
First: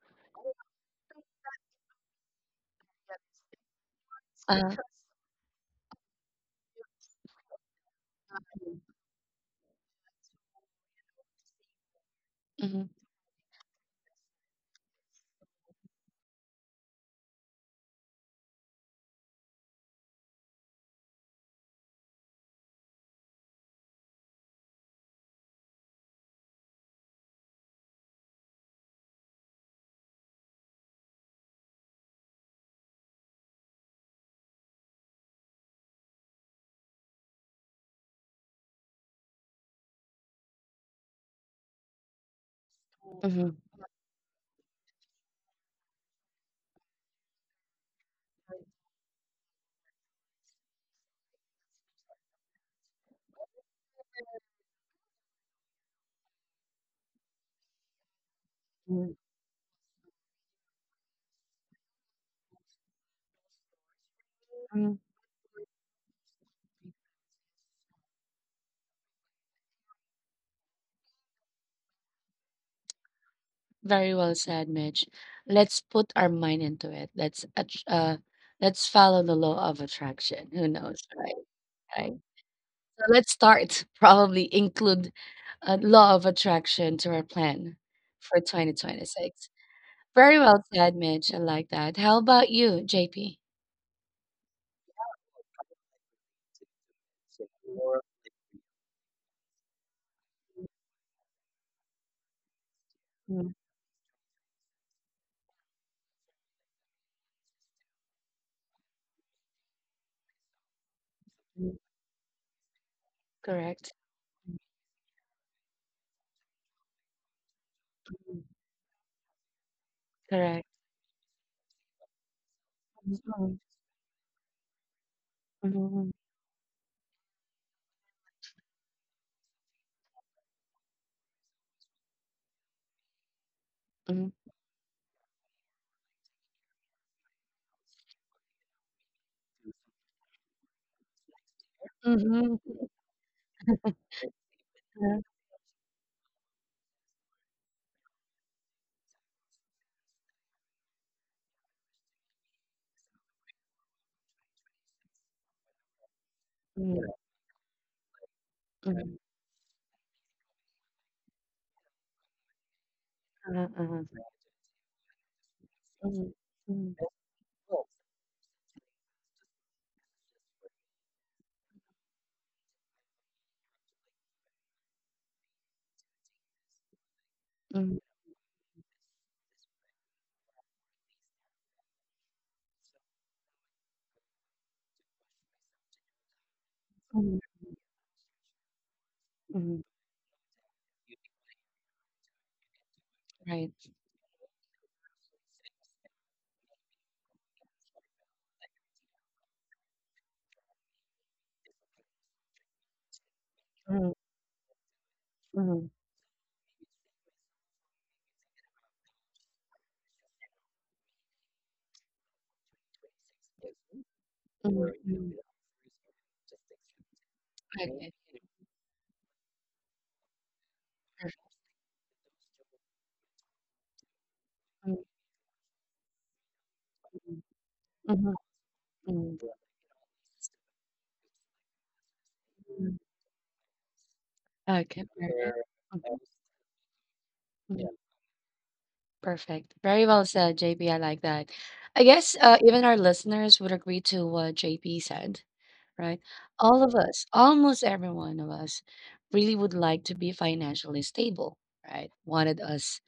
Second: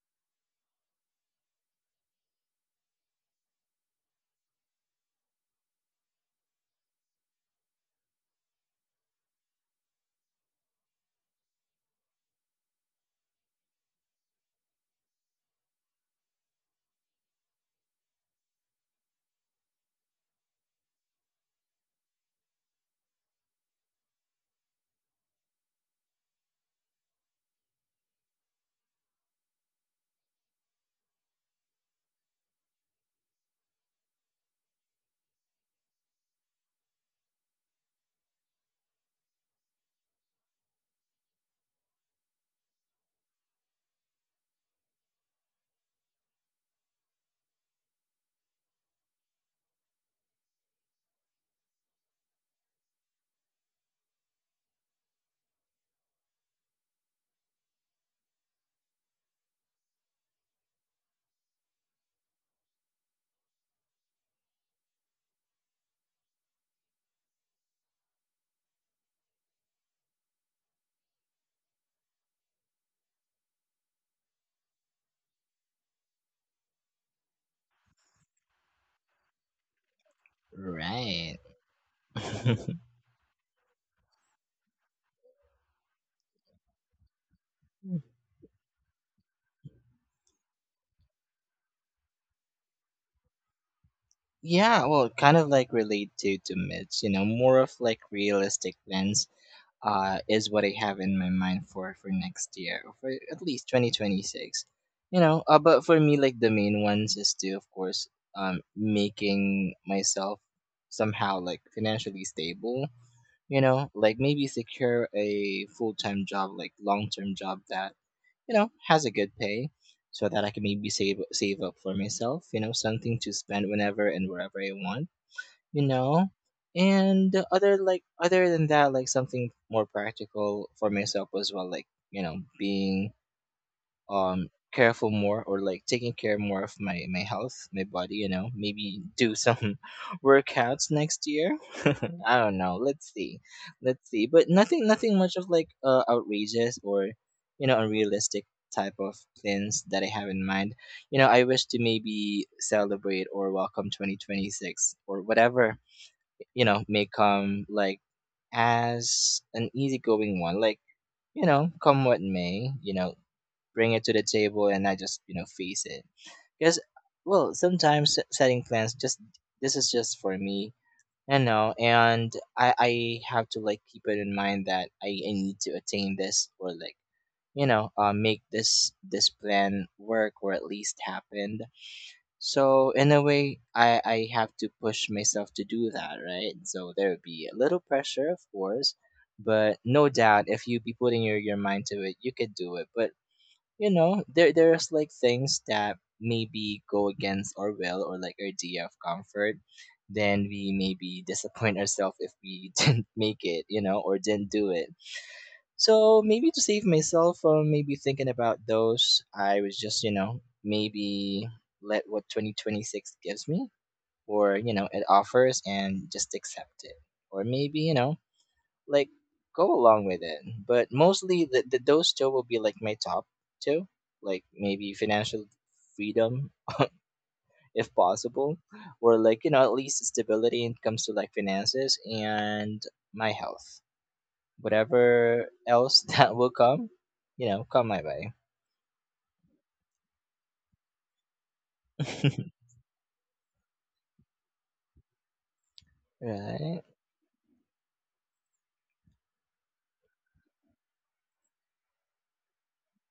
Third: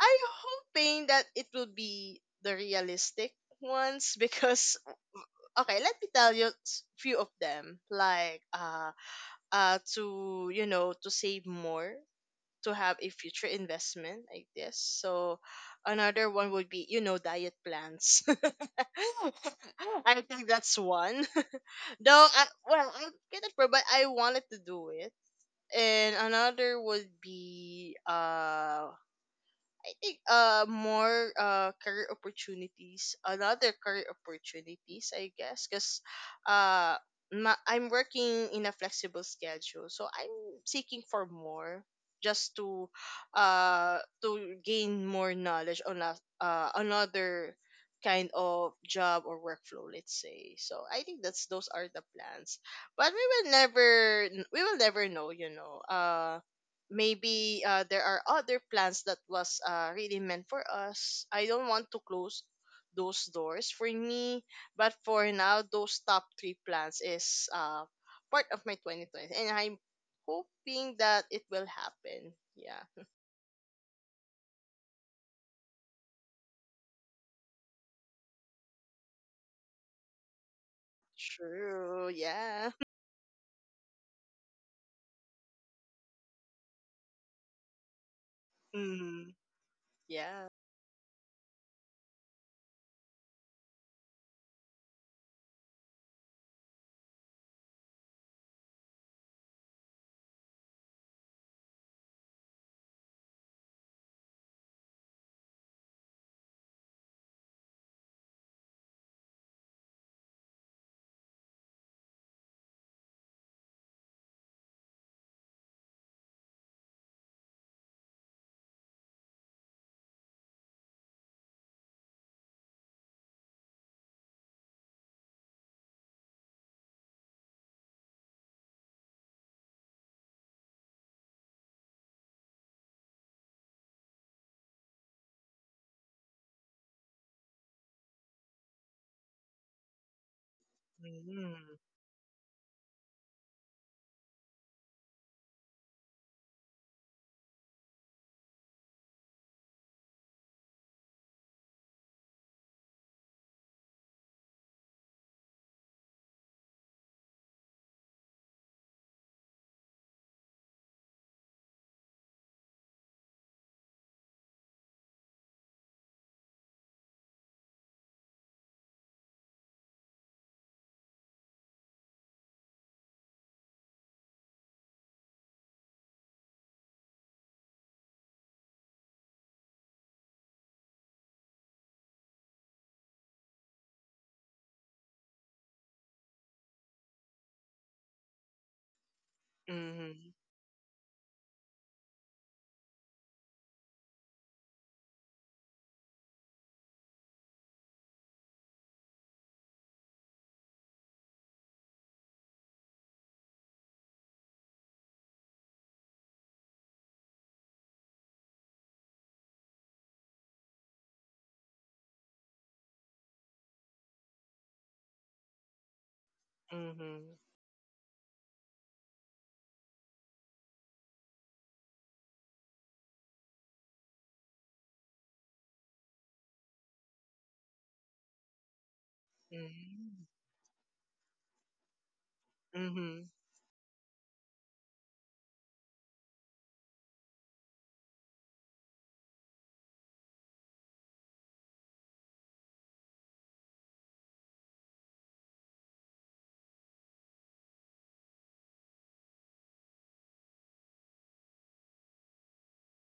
Speaker 2: I'm hoping that it will be the realistic ones. *laughs* Because okay, let me tell you few of them, like to, you know, to save more, to
Speaker 1: Mhm,
Speaker 2: have a future investment like this. So another one would be, you know, diet plans. *laughs* I think that's one. *laughs* Well, I get it, but I wanted to do it. And another would be I think more career opportunities, another career opportunities, I guess, because uh I'm working in a flexible schedule, so I'm seeking for more just
Speaker 1: mhm,
Speaker 2: to gain more knowledge on another kind of job or workflow, let's say. So I think that's those are the plans, but we will never know, you know. Maybe there are other plans
Speaker 1: mm,
Speaker 2: that was really meant for us. I don't want to close those doors for me, but
Speaker 1: mm.
Speaker 2: for now, those top three plans is part of my 2020, and I'm hoping that it will happen. Yeah,
Speaker 1: Very well said, Mitch. Let's put our mind into it. Let's let's follow the law of attraction. Who knows, right?
Speaker 3: Right.
Speaker 2: true.
Speaker 1: Right.
Speaker 2: Yeah.
Speaker 3: *laughs*
Speaker 2: *laughs*
Speaker 1: So let's start. *laughs* Probably include a law of attraction to our plan for
Speaker 2: Mm-hmm.
Speaker 1: 2026. Very
Speaker 2: Yeah.
Speaker 1: well said, Mitch. I like that. How about you, JP?
Speaker 3: Yeah, well, kind of like relate to Mitch. You know, more of like realistic plans, is what I have in my mind for next year, or for at
Speaker 1: Mm,
Speaker 3: least 2026. You know, but for me like the main ones is to of course making myself somehow like
Speaker 1: mm,
Speaker 3: financially stable. You know,
Speaker 1: correct.
Speaker 3: like maybe secure a full-time job, like long-term job that has a good pay, so that I can
Speaker 1: Correct.
Speaker 3: maybe save up for myself, you know, something to
Speaker 1: Mhm,
Speaker 3: spend whenever and wherever I want. you
Speaker 1: mhm,
Speaker 3: know and the other, like other than that, like something more practical for myself as well, like being
Speaker 1: mhm,
Speaker 3: um careful more or like taking care more of my health, my body, you know, maybe do some *laughs* workouts next year.
Speaker 2: Mm-hmm.
Speaker 3: *laughs* I don't
Speaker 1: mhm,
Speaker 3: know, let's see, but nothing
Speaker 1: mhm,
Speaker 3: much of like outrageous or unrealistic type of plans that I have in mind. You know, I wish to maybe celebrate or welcome 2026 or whatever may
Speaker 1: mhm,
Speaker 3: come, like as an easygoing one, like come what may, you know, bring it to the table, and I just face it.
Speaker 1: mhm,
Speaker 3: Because well, sometimes setting plans, just this is just for me, you know, and I have to like keep it in mind that I need to attain this or like
Speaker 1: mhm, mhm,
Speaker 3: make this plan work or at least happen. So in a way, I have to push myself to do that, right? So there would
Speaker 1: mhm,
Speaker 3: be a little pressure, of course, but
Speaker 1: mhm.
Speaker 3: no doubt if you be putting your mind to it, you could do it. But
Speaker 1: Right.
Speaker 3: there's like things that maybe go against our will or like our idea of comfort, then we maybe disappoint ourselves if we *laughs* didn't make it, you know,
Speaker 1: Mhm,
Speaker 3: or didn't do it.
Speaker 1: mhm, mhm,
Speaker 3: So maybe to save myself from maybe thinking about those, I was just, maybe let what 2026 gives me or, it offers and just accept it.
Speaker 2: Mm-hmm. Mm-hmm.
Speaker 3: Or maybe, like go along with it. But
Speaker 1: I
Speaker 3: mostly,
Speaker 1: perfect.
Speaker 3: those two will be like my top two, like maybe
Speaker 1: Mm,
Speaker 3: financial freedom if
Speaker 1: mhm,
Speaker 3: possible, or like
Speaker 1: mm.
Speaker 3: at least stability when it comes to like finances and
Speaker 1: Mhm.
Speaker 2: Mm-hmm.
Speaker 3: my health.
Speaker 1: Okay, per
Speaker 3: Whatever else
Speaker 1: mhm,
Speaker 3: *laughs* that will come, come
Speaker 1: yeah. Mm.
Speaker 3: my way.
Speaker 1: Perfect. Very well said, JP, I like that. I guess,
Speaker 3: *laughs*
Speaker 1: even our listeners would agree to what JP said, right?
Speaker 3: Right.
Speaker 1: All of us, almost every one of us, really would like to be financially stable, right? Wanted us,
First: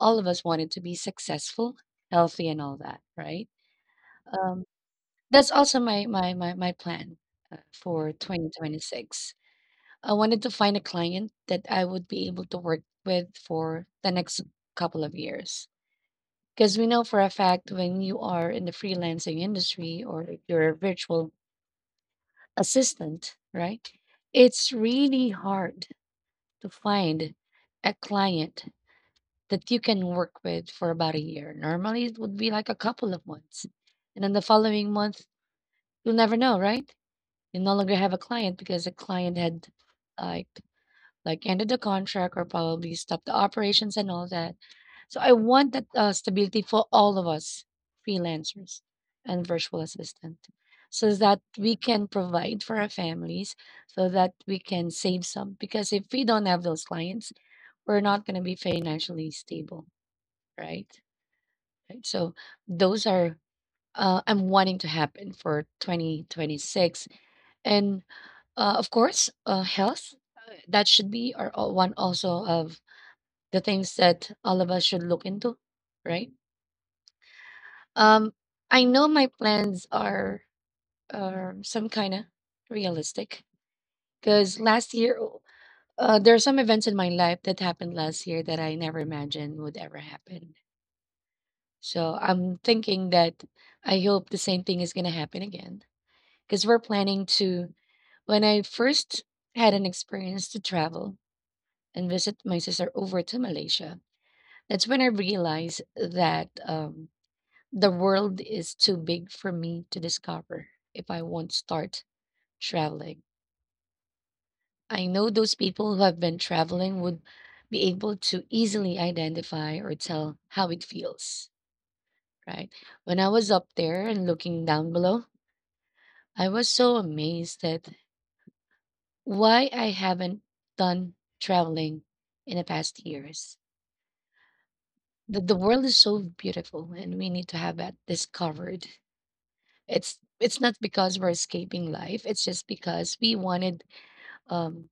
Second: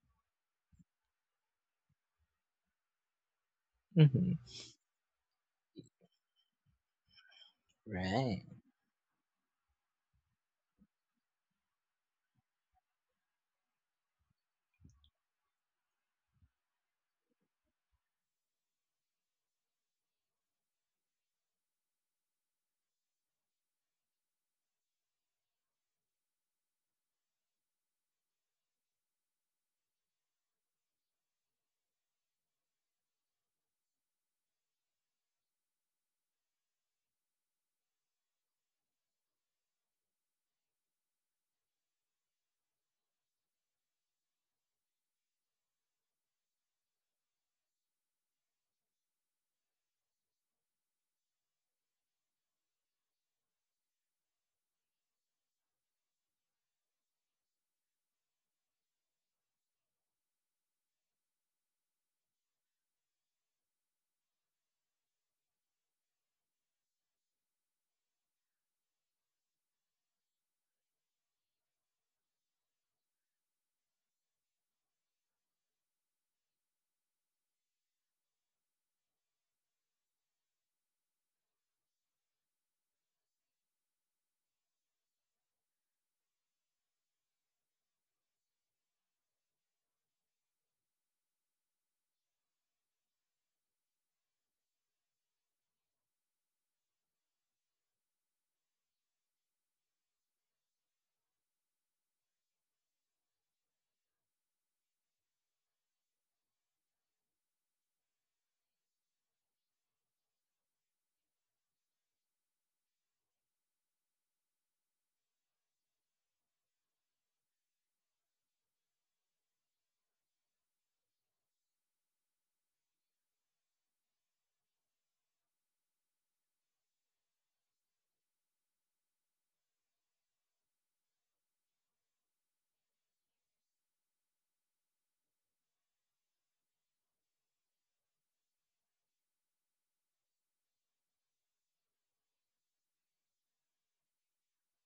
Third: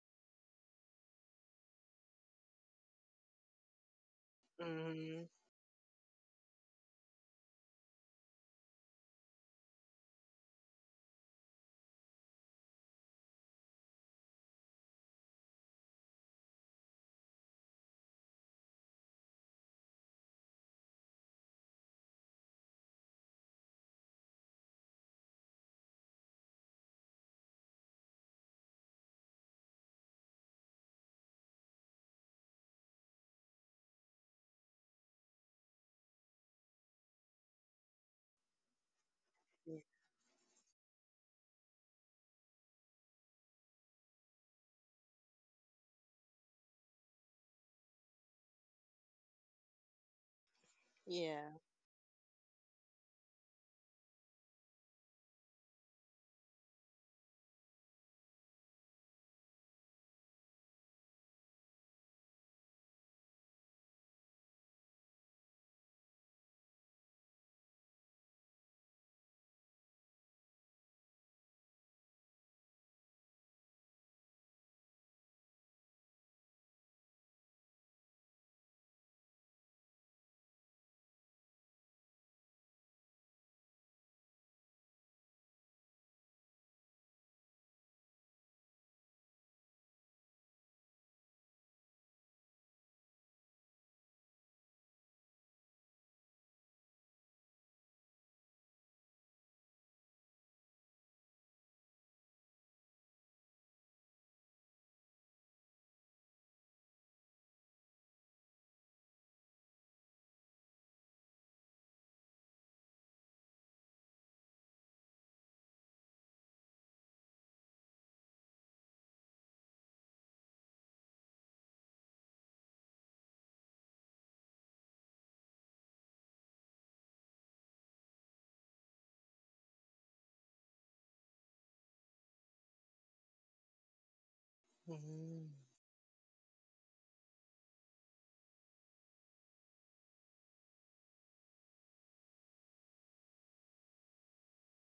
Speaker 1: all of us wanted to be successful, healthy, and all that, right?
Speaker 3: Hmm.
Speaker 1: Um,
Speaker 2: Mm-hmm. Mm-hmm.
Speaker 1: that's also my plan for
Speaker 3: Right.
Speaker 1: 2026. I wanted to find a client that I would be able to work with for the next couple of years. Because we know for a fact when you are in the freelancing industry or if you're a virtual assistant, right? It's really hard to find a client that you can work with for about a year. Normally, it would be like a couple of months. And then the following month, you'll never know, right? You no longer have a client because the client had like like ended the contract or probably stopped the operations and all that. So I want that, stability for all of us, freelancers and virtual assistant, so that
Speaker 2: Yeah.
Speaker 1: we can provide for our families, so that we can save some. Because if we don't have those clients, we're not going to be financially stable, right? Right. So those are, I'm wanting to happen for 2026, and of course, health. That should be our one also of the things that all of us should look into, right? Um, I know my plans are, some kind of realistic because last year, there are some events in my life that happened last year that I never imagined would ever happen. So I'm thinking that I hope the same thing is going to happen again because we're planning to. When I first had an experience to travel and visit my sister over to Malaysia, that's when I realized that, the world is too big for me to discover if I won't start traveling. I know those people who have been traveling would be able to easily identify or tell how it feels, right? When I was up there and looking down below, I was so amazed at why I haven't done traveling in the past years. The,
Speaker 2: Mm-hmm.
Speaker 1: the world is so beautiful and we need to have that discovered. It's not because we're escaping life, it's just because we wanted, um,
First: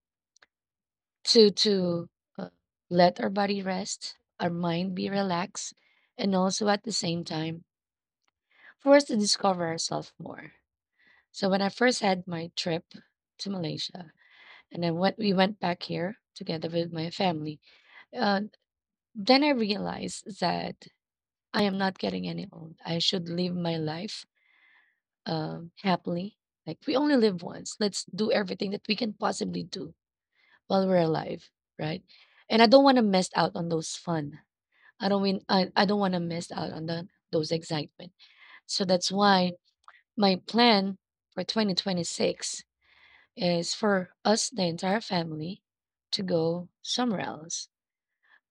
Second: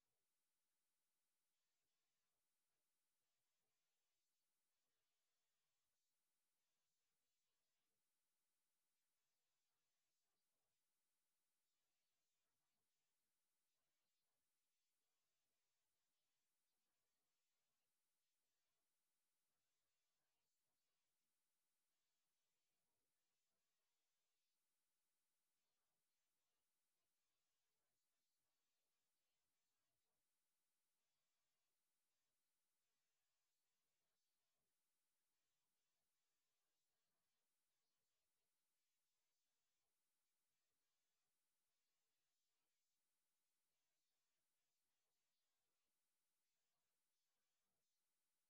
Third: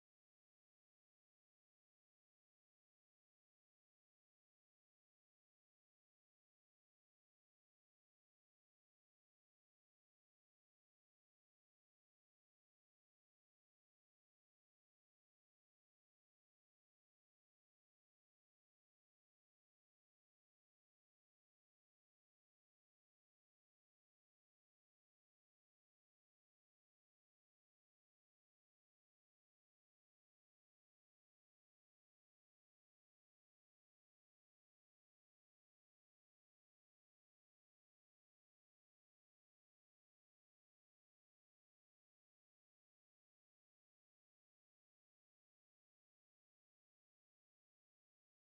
Speaker 1: to uh, let our body rest, our mind be relaxed, and also at the same time for us to discover ourselves more. So when I first had my trip to Malaysia, and then when we went back here together with my family, uh, then I realized that I am not getting any old. I should live my life, happily. Like we only live once. Let's do everything that we can possibly do while we're alive, right? And I don't want to miss out on those fun, I don't want to miss out on those excitement. So that's why my plan for 2026 is for us, the entire family, to go somewhere else.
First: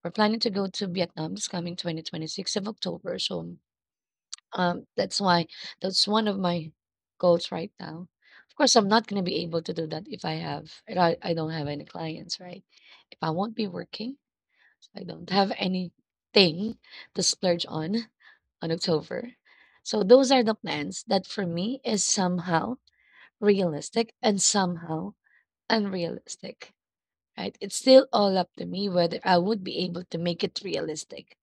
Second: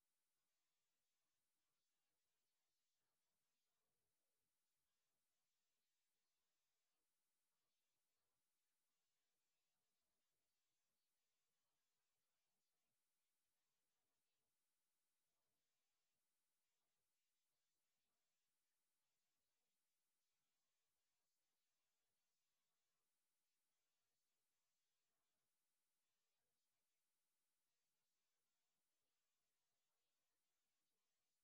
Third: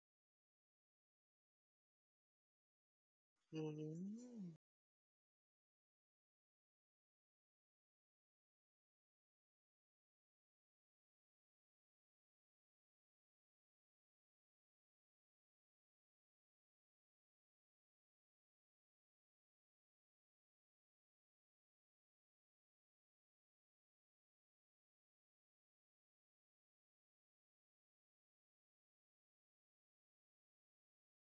Speaker 1: We're planning to go to Vietnam this coming 2026 of October. So,
Speaker 2: Mm-hmm.
Speaker 1: that's why that's one of my goals right now. Of course, I'm not going to be able to do that if I, I don't have any clients, right? If I won't be working, I don't have anything to splurge on October. So those are the plans that for me is somehow realistic and somehow unrealistic, right? It's still all up to me whether I would be able to make it realistic.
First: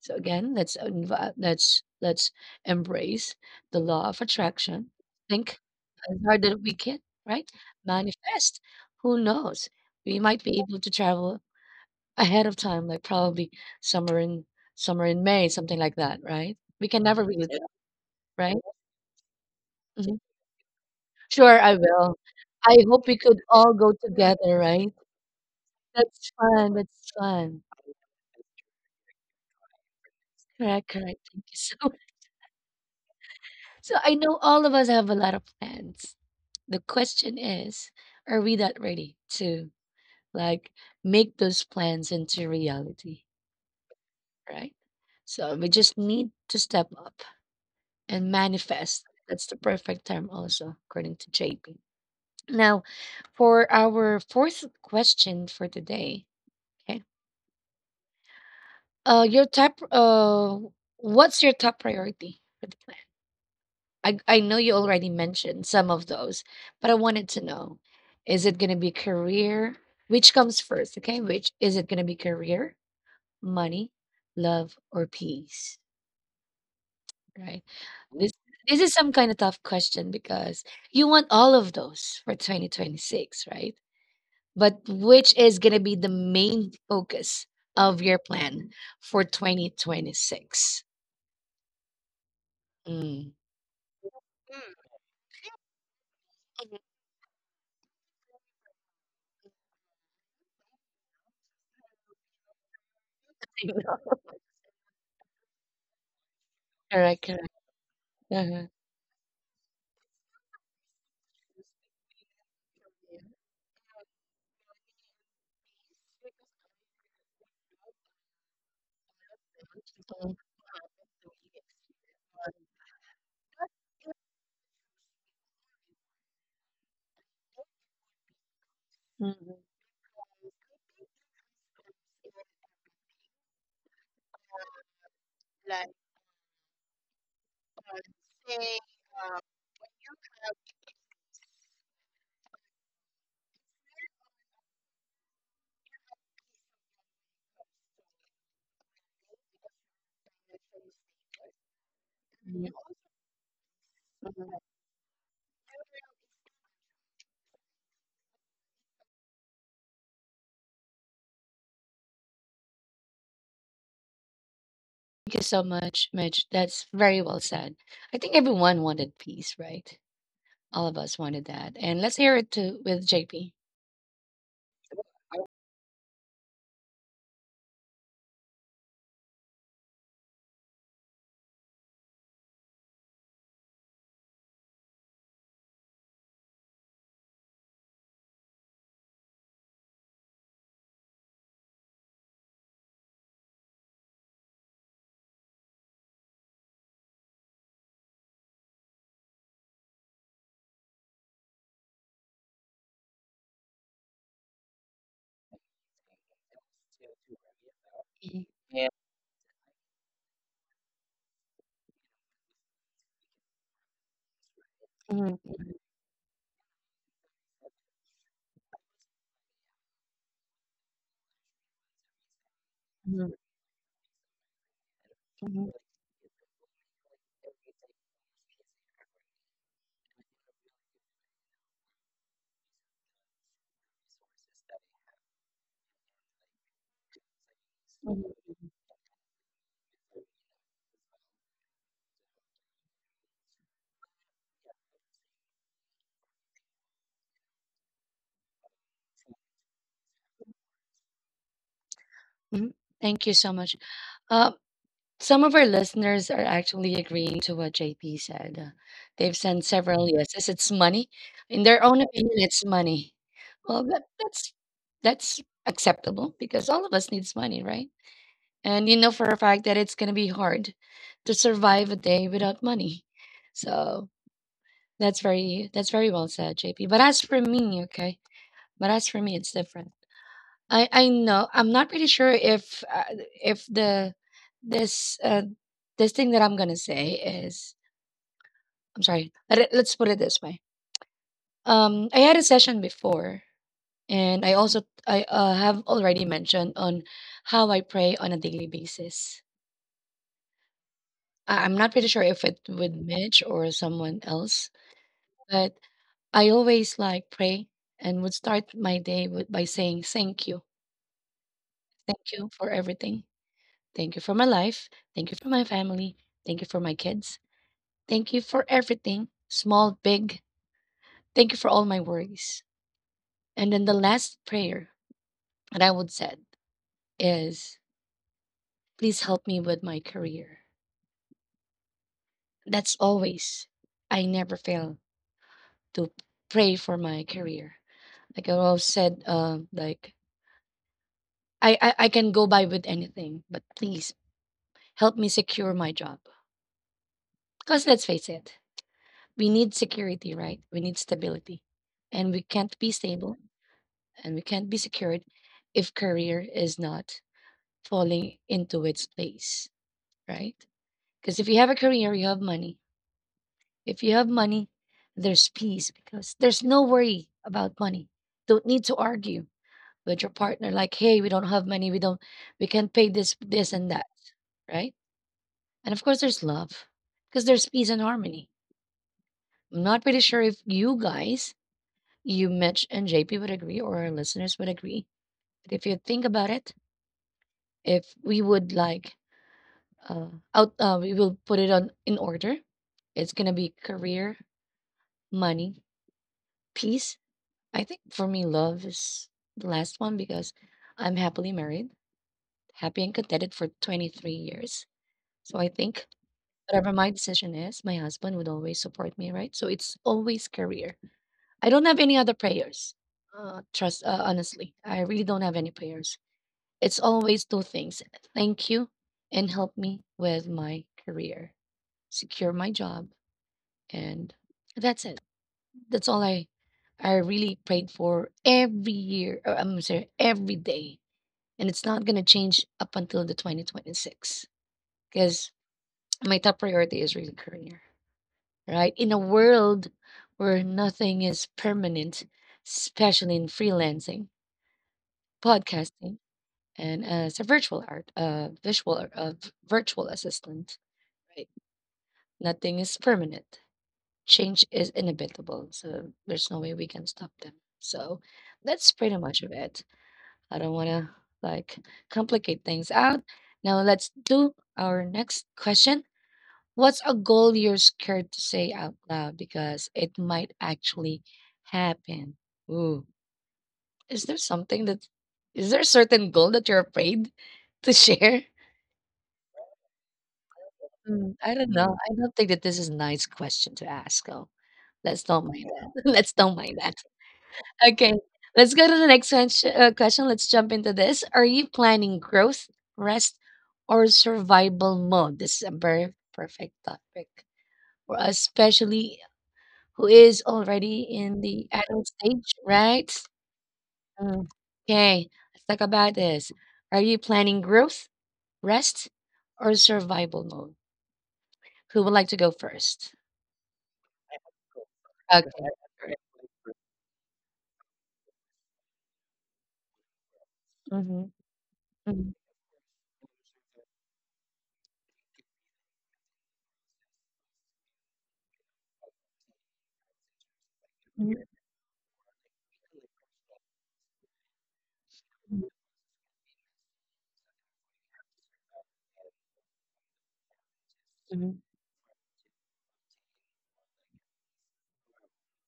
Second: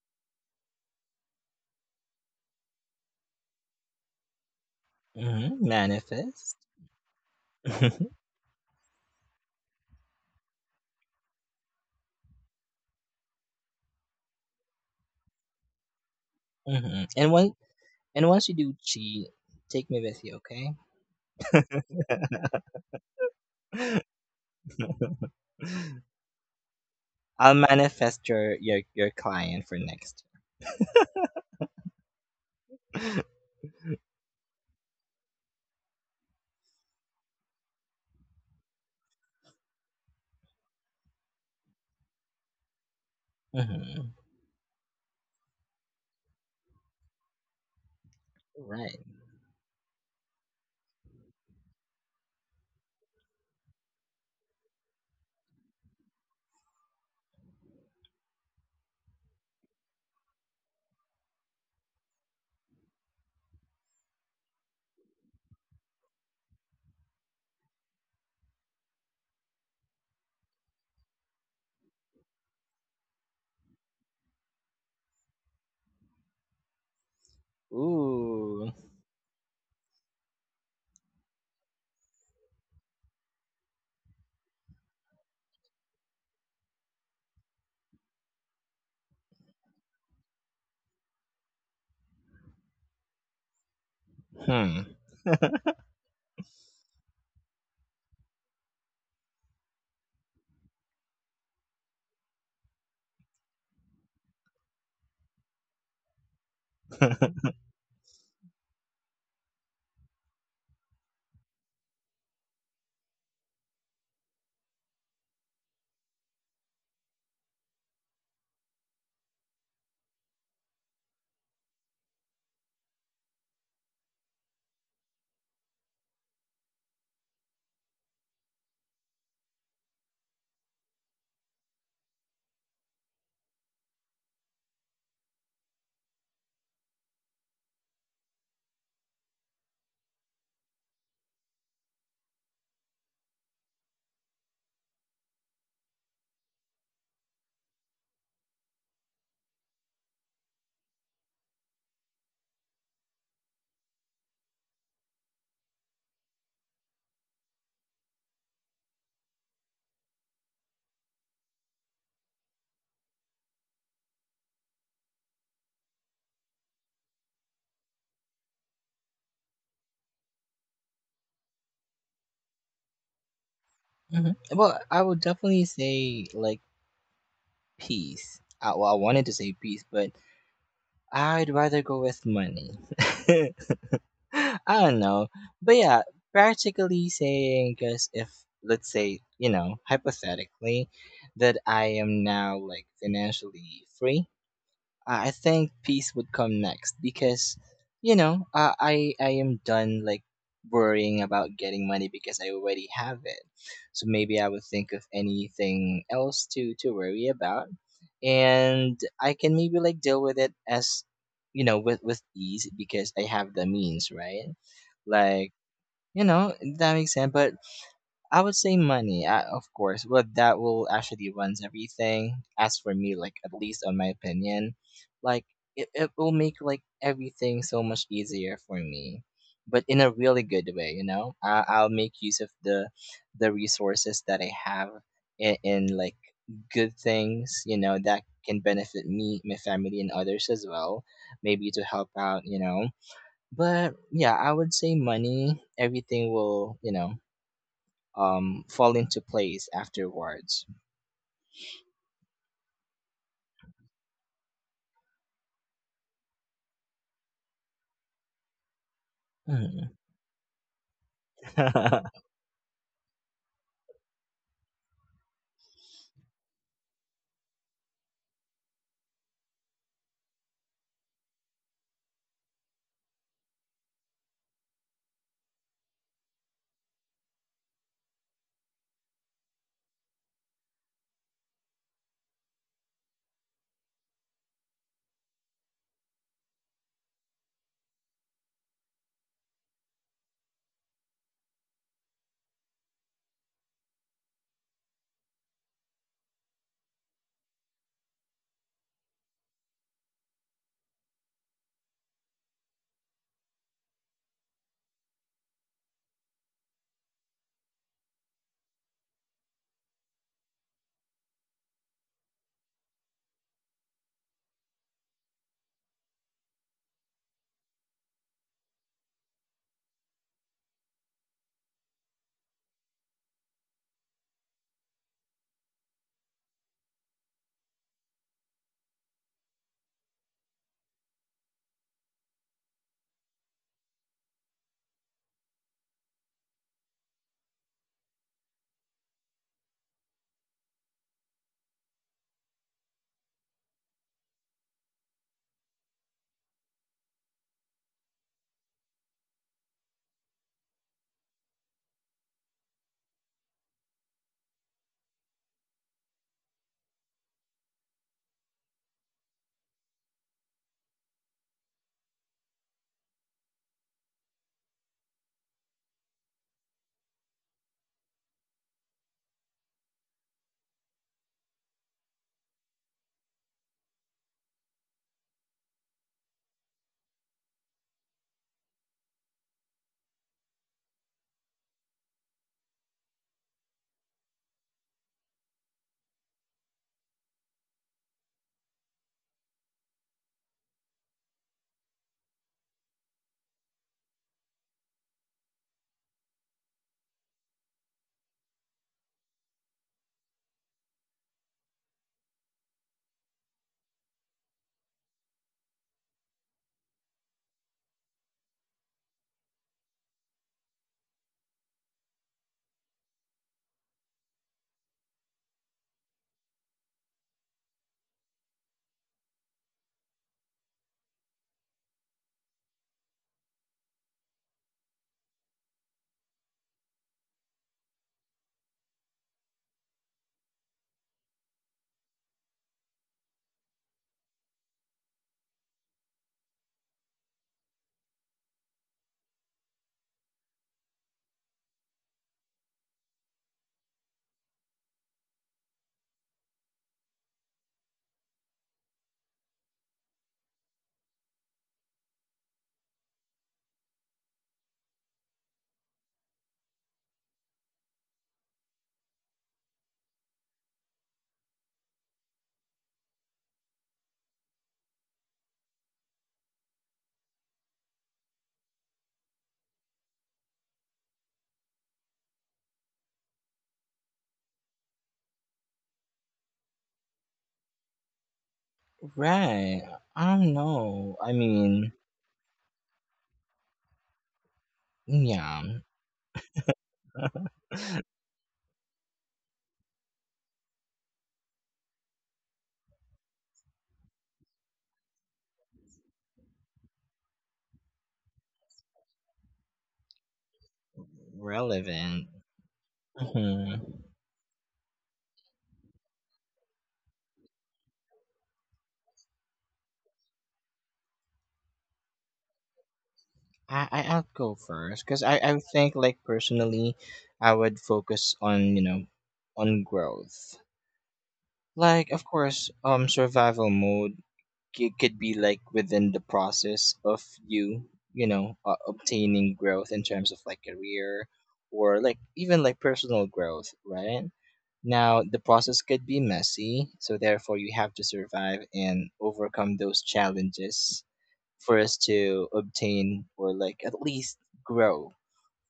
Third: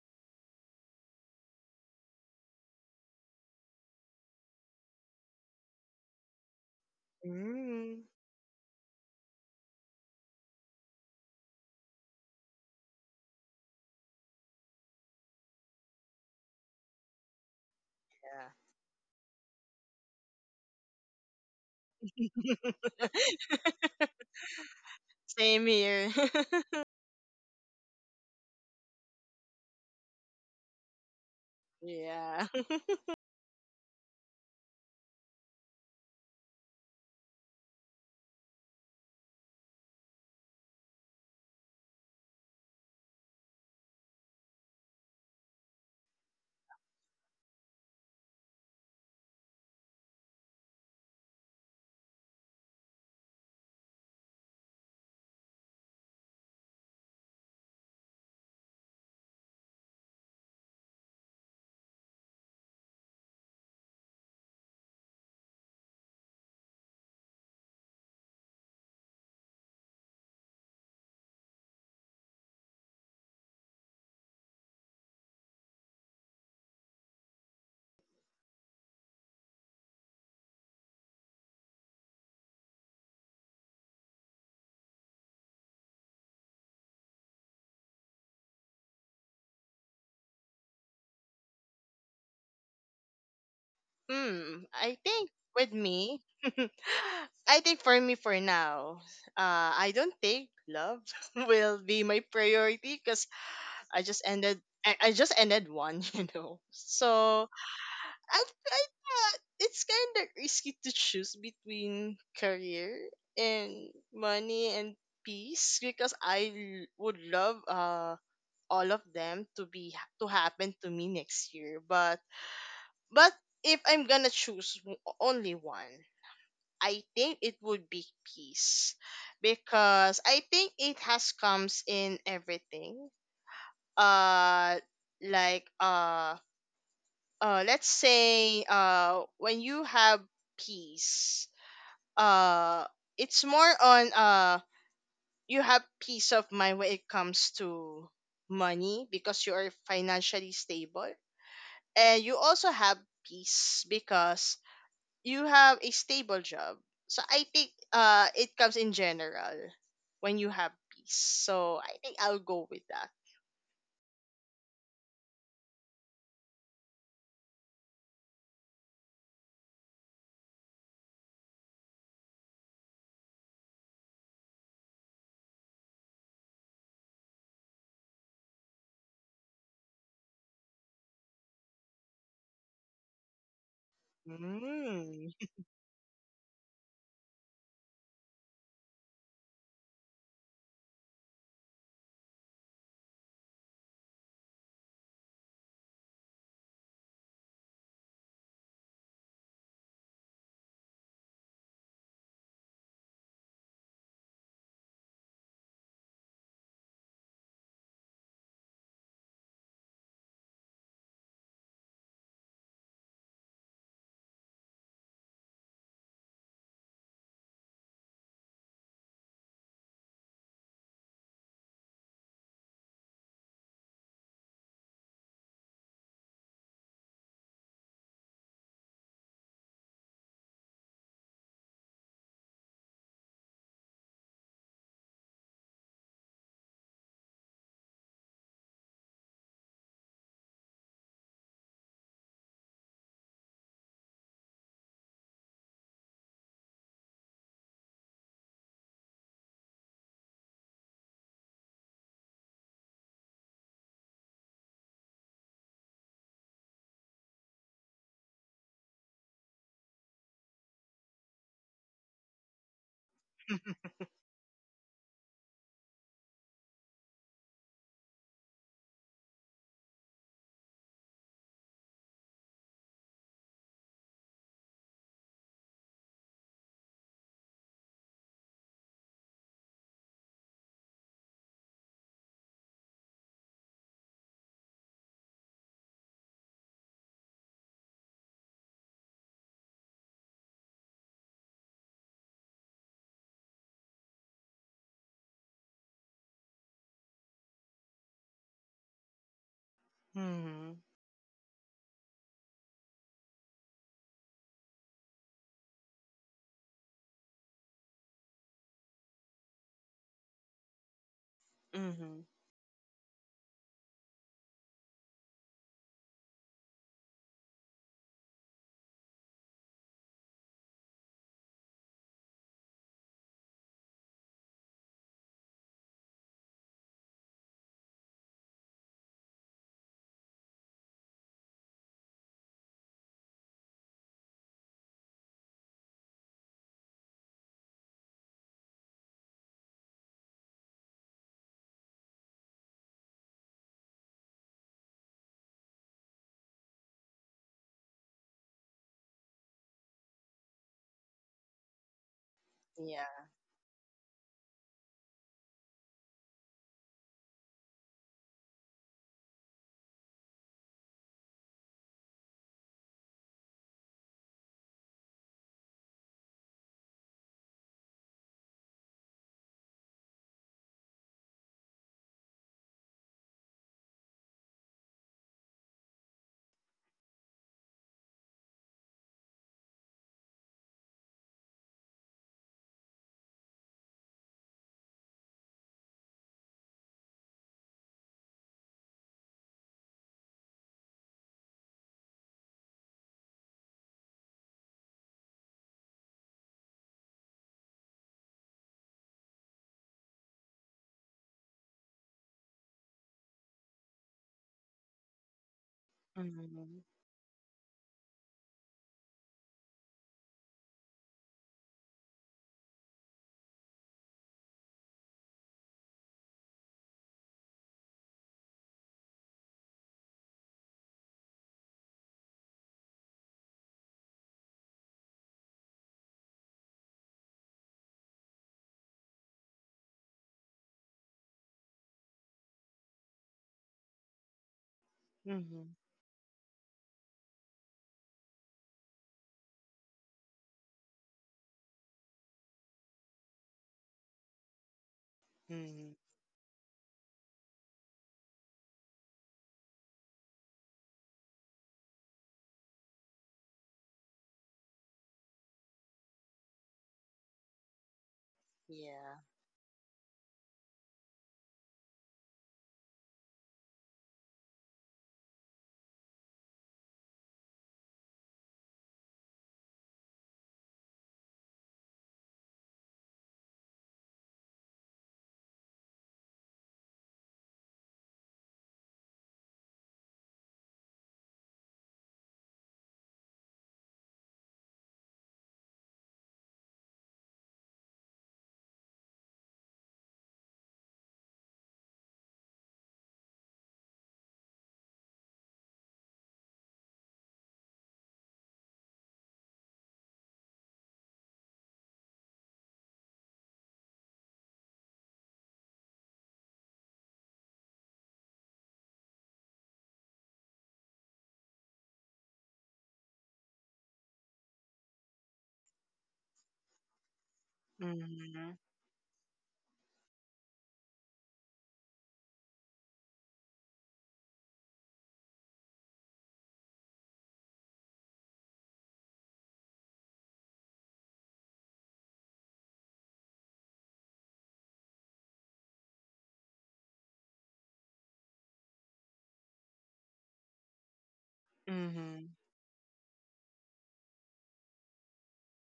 Speaker 1: So again, let's embrace the law of attraction. Think
Speaker 3: Hmm.
Speaker 1: as hard
Speaker 3: Manifest.
Speaker 1: as we can, right?
Speaker 3: *laughs*
Speaker 2: Mm-hmm.
Speaker 3: hmm
Speaker 1: Manifest. Who knows? We might be able to travel ahead of time, like, probably summer in summer in May, something like that, right? We can never
Speaker 3: And
Speaker 1: really,
Speaker 3: once
Speaker 1: yeah, tell,
Speaker 3: and once you
Speaker 2: Yeah.
Speaker 1: right?
Speaker 3: do cheat, take me
Speaker 1: Mhm.
Speaker 3: with you,
Speaker 1: Sure, I will. I hope we could all go
Speaker 3: okay?
Speaker 2: *laughs*
Speaker 1: together, right?
Speaker 2: Same
Speaker 3: *laughs*
Speaker 2: here.
Speaker 1: That's fun,
Speaker 2: *laughs*
Speaker 1: that's
Speaker 3: I'll
Speaker 1: fun.
Speaker 3: manifest your your client for next.
Speaker 1: Correct, correct. Thank you so *laughs* much.
Speaker 2: Yeah. *laughs*
Speaker 3: *laughs* Mm-hmm.
Speaker 1: So I know all of us have a lot of plans. The question is, are we that ready to, like, make those plans into reality, right? So we just need to step up. And
Speaker 3: Right.
Speaker 1: manifest. That's the perfect term also, according to JP. Now, for our fourth question for today, okay. Your top what's your top priority for the plan? I know you already mentioned some of those, but I wanted to know, is it gonna be career? Which comes first, okay? Which is it gonna be career, money, love, or peace? Right. Mm. This
Speaker 3: Ooh.
Speaker 1: this is some kind of tough question because you want all of those for 2026, right? But which is going to be the main focus of your plan for 2026? Mm.
Speaker 2: Hmm.
Speaker 3: Hmm.
Speaker 2: I think with
Speaker 3: *laughs*
Speaker 2: me, *laughs* I think for me for now, I don't think love *laughs* will be my priority because I just ended one, *laughs* you know. So I thought it's kind of risky to choose between career and money and peace, because I would love all of them to be to
Speaker 1: Mhm,
Speaker 2: happen to me next year, but if I'm gonna choose only one, I think it would be peace,
Speaker 1: mhm,
Speaker 2: because I think it has comes in everything. uh like uh let's say when you have peace, uh it's more on you have peace of mind when it comes to money because you are financially stable, and you also
Speaker 1: mhm.
Speaker 2: have peace because you have a stable job. So I think it comes in general when you have peace, so I think I'll go with that.
Speaker 1: Thank you so much, Mitch. That's very well said. I think everyone wanted peace, right? All of us wanted that. And let's hear it too with JP.
Speaker 3: Mhm. Well, I would definitely say like peace. Well, I wanted to say peace, but I'd rather go with money. *laughs* I don't know,
Speaker 2: Mm.
Speaker 3: but yeah, practically saying, because if let's say hypothetically that I am now like financially free, I think peace would come next because, I am done like worrying about getting money because I already have it. So maybe I would think of anything else to worry about,
Speaker 1: Mhm.
Speaker 3: and I can maybe like deal with it as, with ease because I have the means, right?
Speaker 1: Mhm,
Speaker 3: Like you know that makes sense. But I would say money, of course, but that will actually runs everything. As for me, like
Speaker 1: mhm,
Speaker 3: at least on my opinion, like
Speaker 1: mhm,
Speaker 3: it will make like everything so much easier for me, but in a really good way, you know. I'll make use of the resources that I have in like good things, you know, that
Speaker 1: mhm.
Speaker 3: can benefit me, my family, and others as well. Maybe to help out, you know. But yeah, I would say money. Everything will, fall into place afterwards.
Speaker 1: Mhm. Thank you so much. Uh, Some of our listeners are actually agreeing to what JP said. They've sent
Speaker 3: Hmm.
Speaker 1: several yeses. It's money. In their own
Speaker 3: *laughs*
Speaker 1: opinion, it's money. Well,
Speaker 2: *laughs*
Speaker 1: that's that's acceptable because all of us needs money, right? And you know for a fact that it's gonna be hard to survive a day without money. So that's very well said, JP. But as for me, okay. But as for me, it's different. I know I'm not pretty sure if, if the this, this thing that I'm gonna say is, I'm sorry. Let's put it this way. I had a session before, and I have already mentioned on how I pray on a daily basis.
Speaker 2: Mhm.
Speaker 1: I'm not pretty sure if it with Mitch or someone else, but I always like pray and would start my day with by saying
Speaker 2: Mhm.
Speaker 1: thank you for everything, thank you for my life, thank you for my family, thank you for my kids, thank you for everything, small, big. Thank you for all my worries. And then the last prayer that I would said is, please help me with my career. That's always, I never fail to pray for my career. Like I always said, I can go by with anything, but please help me secure my job. Because let's face it, we need security, right? We need stability. And we can't be
Speaker 2: Yeah.
Speaker 1: stable and we can't be secured if career is not falling into its place, right? Because if you have a career, you have money. If you have money, there's peace because there's no worry about money. Don't need to argue with your partner like, "Hey, we don't have money. We can't pay this and that." Right? And of course there's love because there's peace and harmony. I'm not pretty sure if you guys, you Mitch and JP would agree or our listeners would agree. But if you think about it, if we would like uh out we will put it on in order. It's going to be career, money, peace? I think for me, love is the last one because I'm happily married, happy and contented for 23 years. So I think
Speaker 2: Mhm.
Speaker 1: whatever my decision is, my husband would always support me, right? So it's always career. I don't have any other prayers. Honestly, I really don't have any prayers. It's always two things, thank you and help me with my career, secure my job, and that's it. That's all I really prayed for every year. Or I'm sorry, every day, and it's not gonna change up until the 2026 because
Speaker 2: Mhm.
Speaker 1: my top priority is really career. Right in a world where nothing is permanent, especially in freelancing,
Speaker 2: Mhm.
Speaker 1: podcasting, and as a virtual art, visual, ar- v- virtual assistant, right? Nothing is permanent. Change is inevitable, so there's no way we can stop them. So that's pretty
Speaker 2: Yeah.
Speaker 1: much of it. I don't want to like complicate things out. Now let's do our next question. What's a goal you're scared to say out loud because it might actually happen? Ooh, is there something that is there a certain goal that you're afraid *laughs* to share?
Speaker 3: Right. I don't know. I
Speaker 1: I don't know.
Speaker 3: mean,
Speaker 1: I don't think that this is a nice question to ask. Oh, let's don't mind
Speaker 3: yeah,
Speaker 1: that. *laughs* Let's don't mind that. Okay, let's go to the next question. Let's jump into this. Are you planning growth, rest, or survival mode? This is a very perfect topic for us, especially who is already in the adult
Speaker 3: relevant.
Speaker 1: stage, right?
Speaker 3: hmm
Speaker 1: Mm. Okay, let's talk about this. Are you planning growth, rest, or survival mode? Who would like to go first?
Speaker 3: I'll go first because I
Speaker 1: Okay.
Speaker 3: think, like, personally, I would focus,
Speaker 2: Mhm.
Speaker 3: on on growth.
Speaker 1: Mm-hmm.
Speaker 3: Like, of
Speaker 1: Mm-hmm.
Speaker 3: course, survival mode could be, like, within the process of obtaining growth in terms of, like, career or, like, even, like, personal growth, right? Now, the process could be messy, so therefore you have to survive and overcome those challenges
Speaker 1: Mm-hmm.
Speaker 3: for us
Speaker 2: Mhm.
Speaker 3: to obtain or, like, at least grow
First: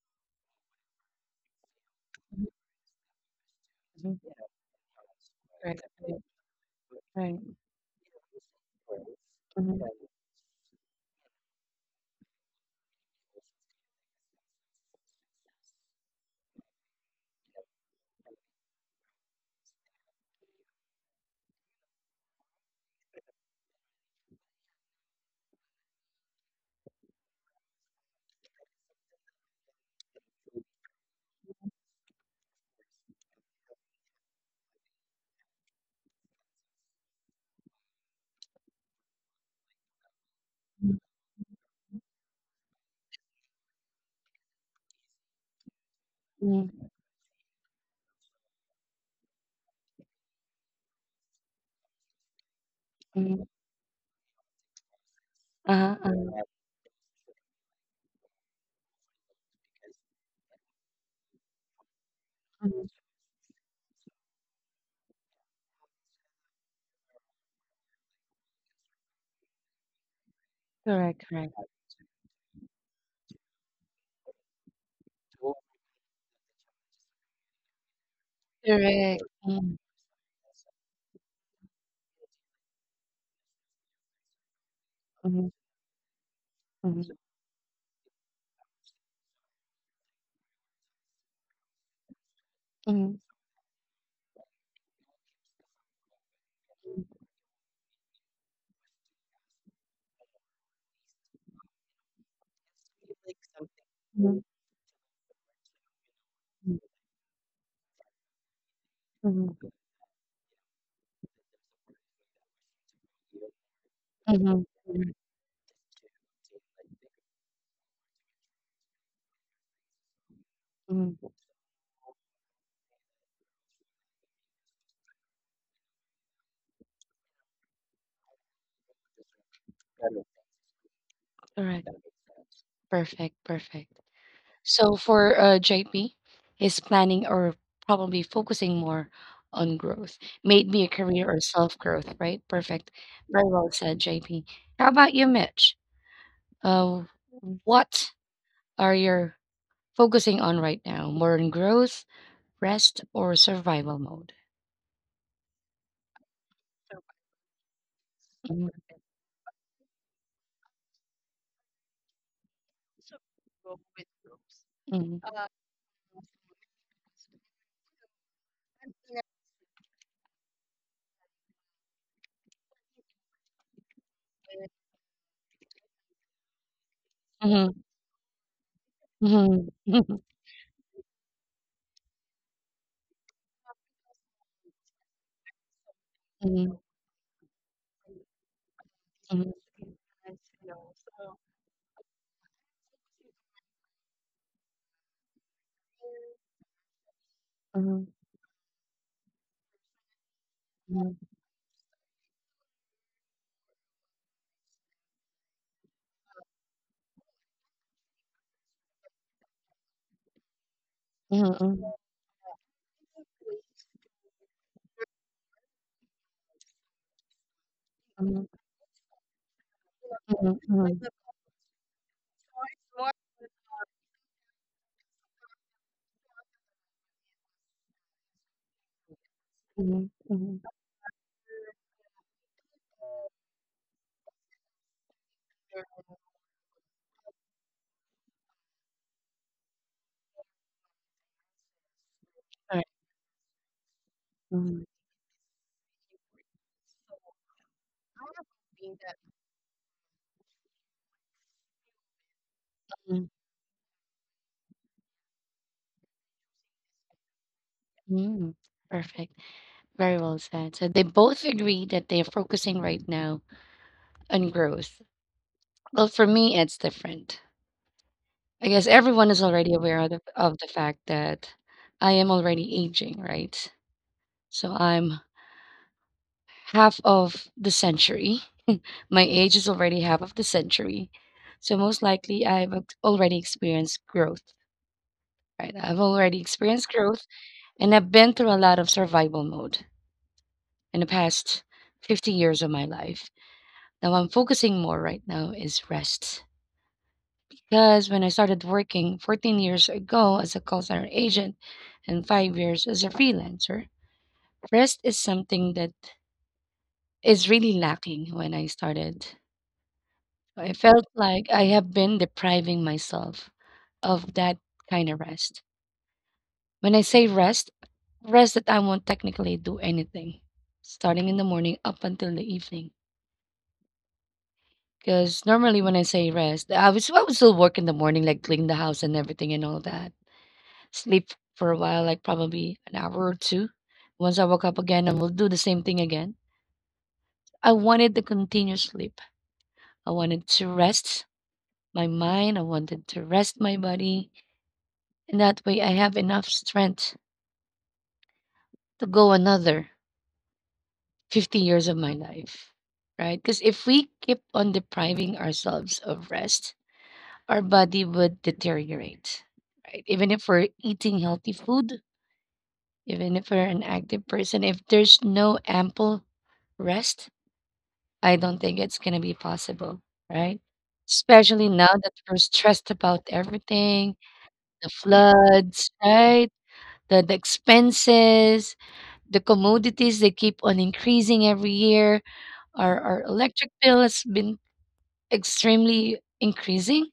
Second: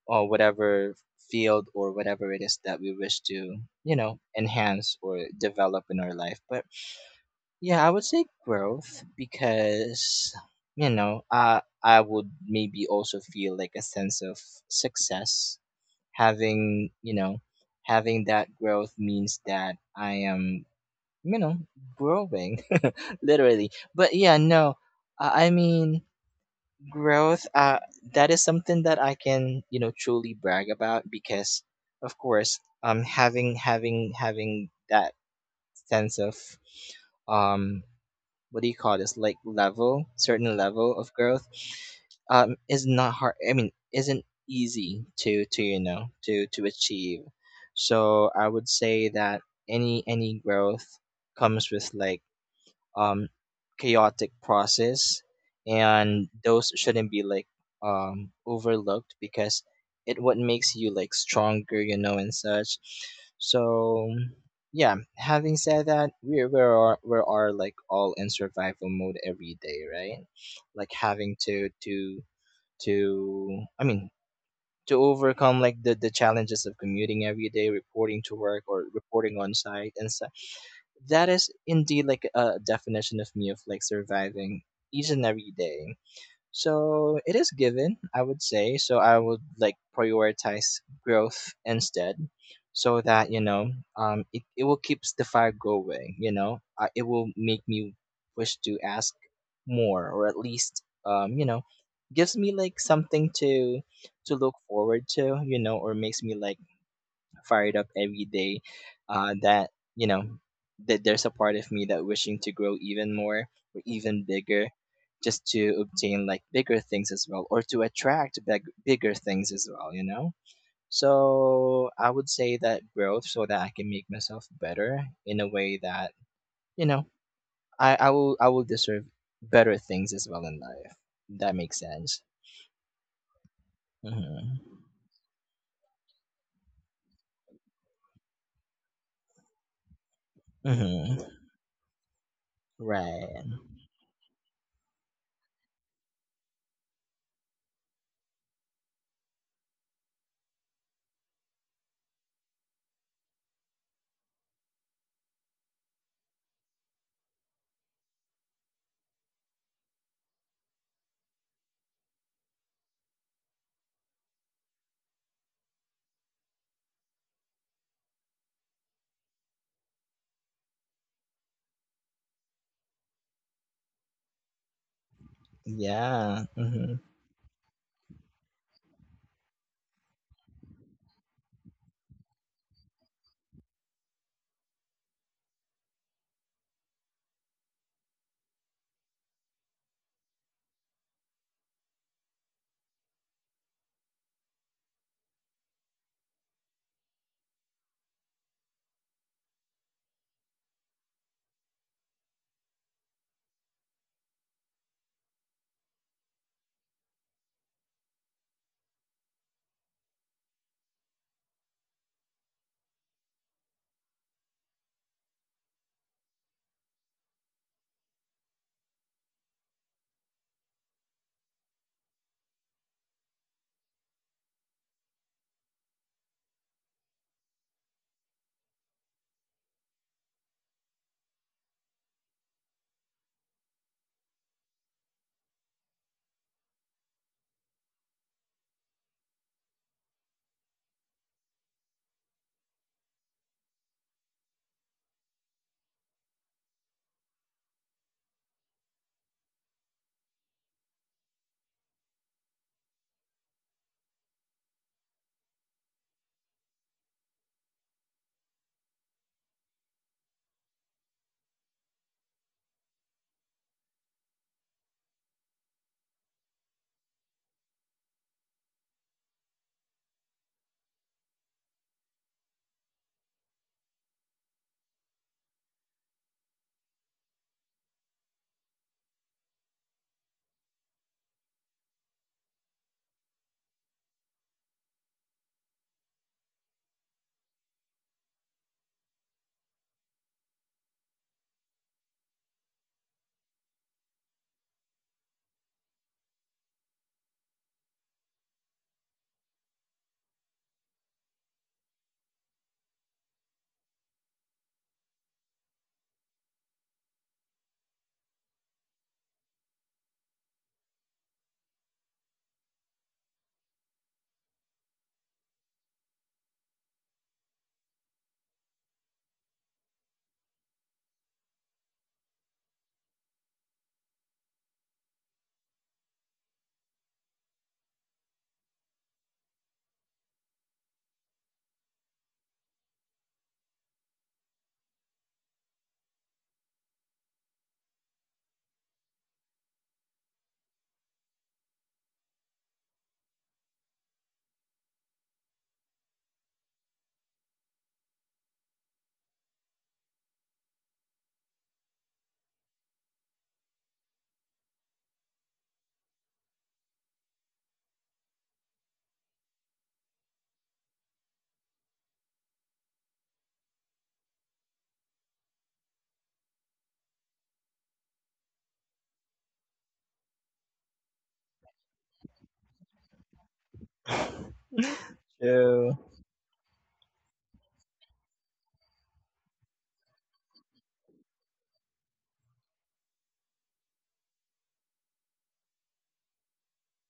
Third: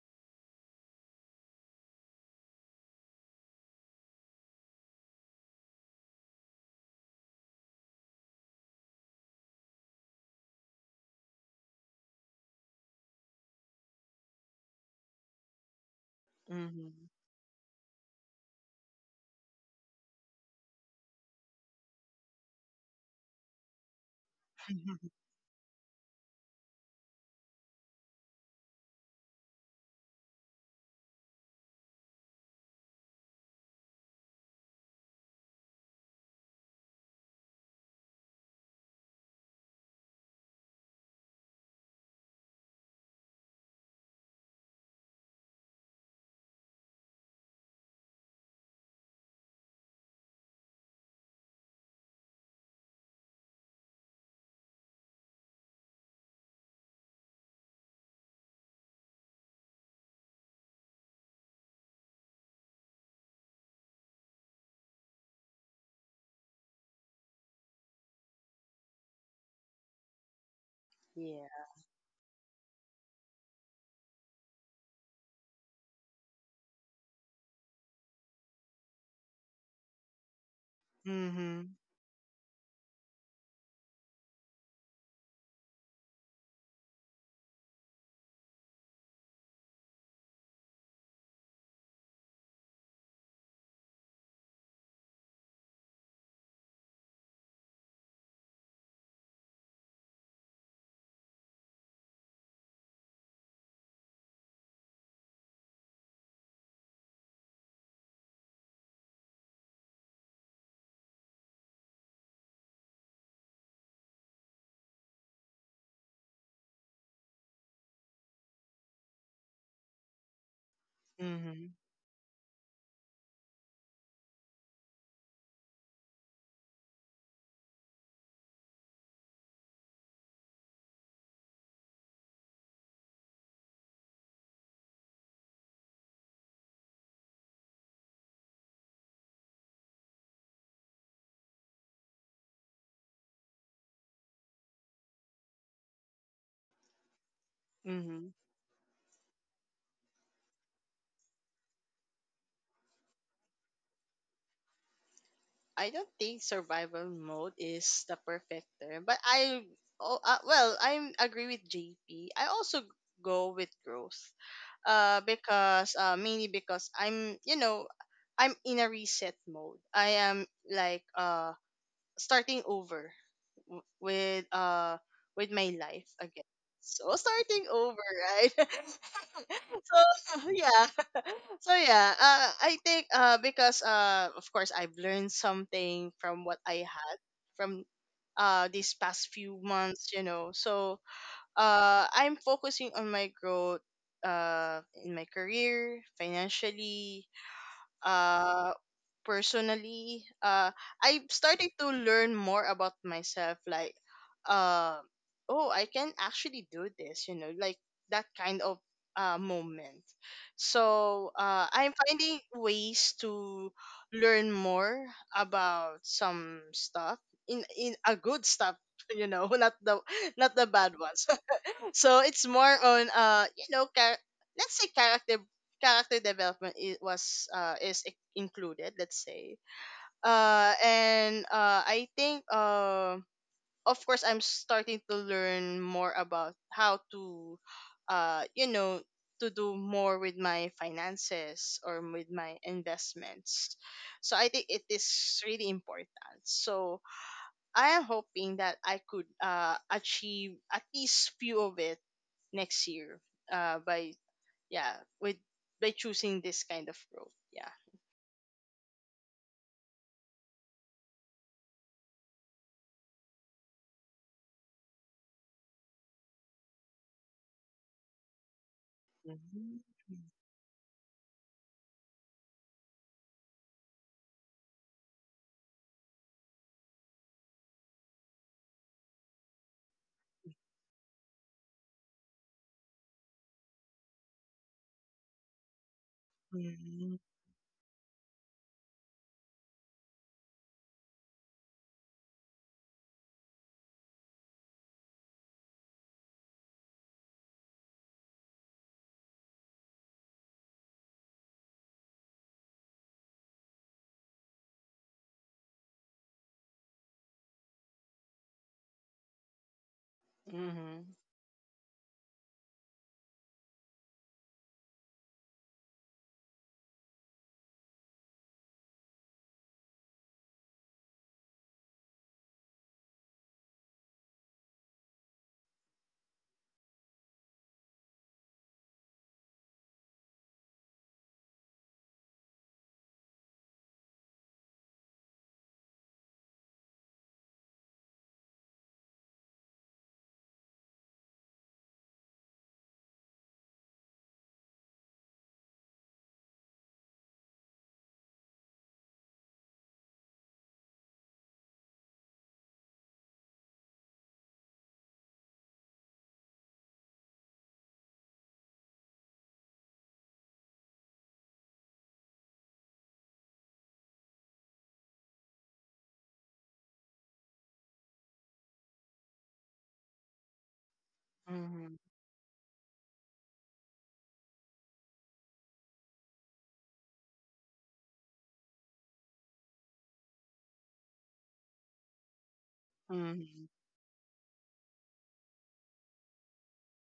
Speaker 3: or whatever field or whatever it is that we wish to,
Speaker 1: Mm-hmm.
Speaker 3: enhance or
Speaker 1: Right.
Speaker 3: develop in our life. But
Speaker 1: Right.
Speaker 3: yeah, I would say growth because, I would maybe also feel, like, a sense of success. Having
Speaker 2: Mhm.
Speaker 3: you know, having that growth means that I am, you know growing, *laughs* literally. But yeah, no,
Speaker 2: *laughs*
Speaker 3: I mean growth. That is something that I can, truly brag about because, of course, having that sense of um what do you call this, like, level, certain level of growth is not hard, I mean, isn't easy to you know to
Speaker 1: Mm,
Speaker 3: achieve, so I would say that any growth comes with, like, um,
Speaker 1: mm.
Speaker 3: chaotic process,
Speaker 1: uh
Speaker 3: and
Speaker 1: uh-huh.
Speaker 3: those shouldn't be, like, overlooked because it what makes you, like, stronger, you know, and such.
Speaker 1: Mhm.
Speaker 3: So yeah, having said that, we are, like, all in survival mode every day, right? Like,
Speaker 1: Correct,
Speaker 3: having
Speaker 1: correct.
Speaker 2: Yeah.
Speaker 3: to, I mean, to overcome, like, the challenges of commuting every day, reporting to work or
Speaker 1: Correct.
Speaker 3: reporting on
Speaker 1: Mm,
Speaker 3: site, and so that is
Speaker 2: Mhm.
Speaker 3: indeed, like, a definition of me of, like, surviving each and every
Speaker 1: mhm,
Speaker 3: day, so
Speaker 1: mhm,
Speaker 3: it is given, I would say. So I would, like, prioritize growth instead, so
Speaker 1: mhm,
Speaker 3: that, it will keeps the fire going. You know, it will make me wish to ask more, or at least, gives me, like, something to
Speaker 1: mhm,
Speaker 3: look forward to. You know, or makes me, like, fired up every day,
Speaker 1: mhm,
Speaker 3: that you know that there's a part of me that wishing to grow even more or even bigger, just to obtain, like, bigger things as well or to attract bigger things as well, you know,
Speaker 1: mhm.
Speaker 2: Mhm.
Speaker 3: so I would say that growth so that I can make myself better in a way that, you know I will deserve better things as well in life. That makes
Speaker 1: Correct.
Speaker 3: sense.
Speaker 1: Perfect, perfect.
Speaker 3: Mm-hmm.
Speaker 1: So for JP is planning or probably focusing more on growth, made me a
Speaker 3: Mm-hmm.
Speaker 1: career or self growth, right? Perfect. Very
Speaker 3: Right.
Speaker 1: well said, JP. How about you, Mitch? Uh, what
Speaker 2: Mhm.
Speaker 1: are you focusing on right now? More on growth, rest, or survival mode?
Speaker 2: I don't think survival mode is the perfect
Speaker 1: Mhm,
Speaker 2: term, but well, I agree with JP. I also go with growth. Because mainly because I'm, you know, I'm in a reset mode. I am like starting over w- with uh with my life
Speaker 3: Yeah.
Speaker 2: again.
Speaker 3: Mm-hmm.
Speaker 2: So starting over, right?
Speaker 1: Mhm,
Speaker 2: *laughs* So *laughs* yeah, *laughs* so yeah. I think because of course I've learned something from what
Speaker 1: mhm,
Speaker 2: I had from these past few months, you know. So I'm focusing on my growth in my career, financially,
Speaker 1: mhm,
Speaker 2: uh personally. I
Speaker 1: mhm,
Speaker 2: started to learn more about myself, like uh oh, I can actually do this, you know, like that kind of moment. So
Speaker 1: mhm,
Speaker 2: I'm finding ways to learn more about some stuff, in a good
Speaker 1: mhm,
Speaker 2: stuff *laughs* you know, not the not
Speaker 1: mhm,
Speaker 2: the bad
Speaker 1: mhm,
Speaker 2: ones. So it's more on, you know, let's say character, character development I- was is included, let's say.
Speaker 1: mhm, mhm.
Speaker 2: And I think, of course I'm starting to learn more about how to you know, to do more with my finances or with my
Speaker 1: Right.
Speaker 2: investments. So I think it
Speaker 1: Mhm,
Speaker 2: is really important. So I am hoping that I could achieve at least few of it next year,
Speaker 1: mhm,
Speaker 2: by yeah, with by choosing this kind of road, yeah.
Speaker 1: mhm. Perfect. Very well said. So they both agree that they're focusing right now on growth. Well, for me, it's different. I guess everyone is already
Speaker 2: Mhm,
Speaker 1: aware of the fact that I am already aging, right? So I'm half of the century. My age is already half of the century. So most likely, already experienced growth. Right. I've already experienced
Speaker 2: mhm,
Speaker 1: growth and I've been through a lot of survival mode in the past 50 years of my life. Now I'm focusing more right now is rest. Because when I started working 14 years ago as a call center agent and 5 years as a freelancer, rest is something that is really lacking when I started. I felt
Speaker 2: mhm,
Speaker 1: like I have been depriving myself of that kind of rest. When I say rest, rest that I won't technically do anything, starting in the morning up until the evening. Because normally when I say rest, I would still work in the morning, like clean the house and everything and all that. Sleep for a while, like probably an hour or two. Once I woke up again, I will do the same thing again. I wanted the continuous sleep. I wanted to rest my mind. I wanted to rest my body, and that way I have enough strength to go another 50 years of my life, right? Because if we keep on depriving ourselves of rest, our body would deteriorate, right? Even if we're eating healthy food, even if we're an active person, if there's no ample rest, I don't think it's going to be possible, right? Especially now
Speaker 2: mhm,
Speaker 1: that we're stressed about everything, the
Speaker 3: *laughs*
Speaker 1: floods,
Speaker 3: True.
Speaker 1: right? The expenses, the commodities, they keep on increasing every year. Our
Speaker 2: mhm,
Speaker 1: electric bill has been extremely increasing.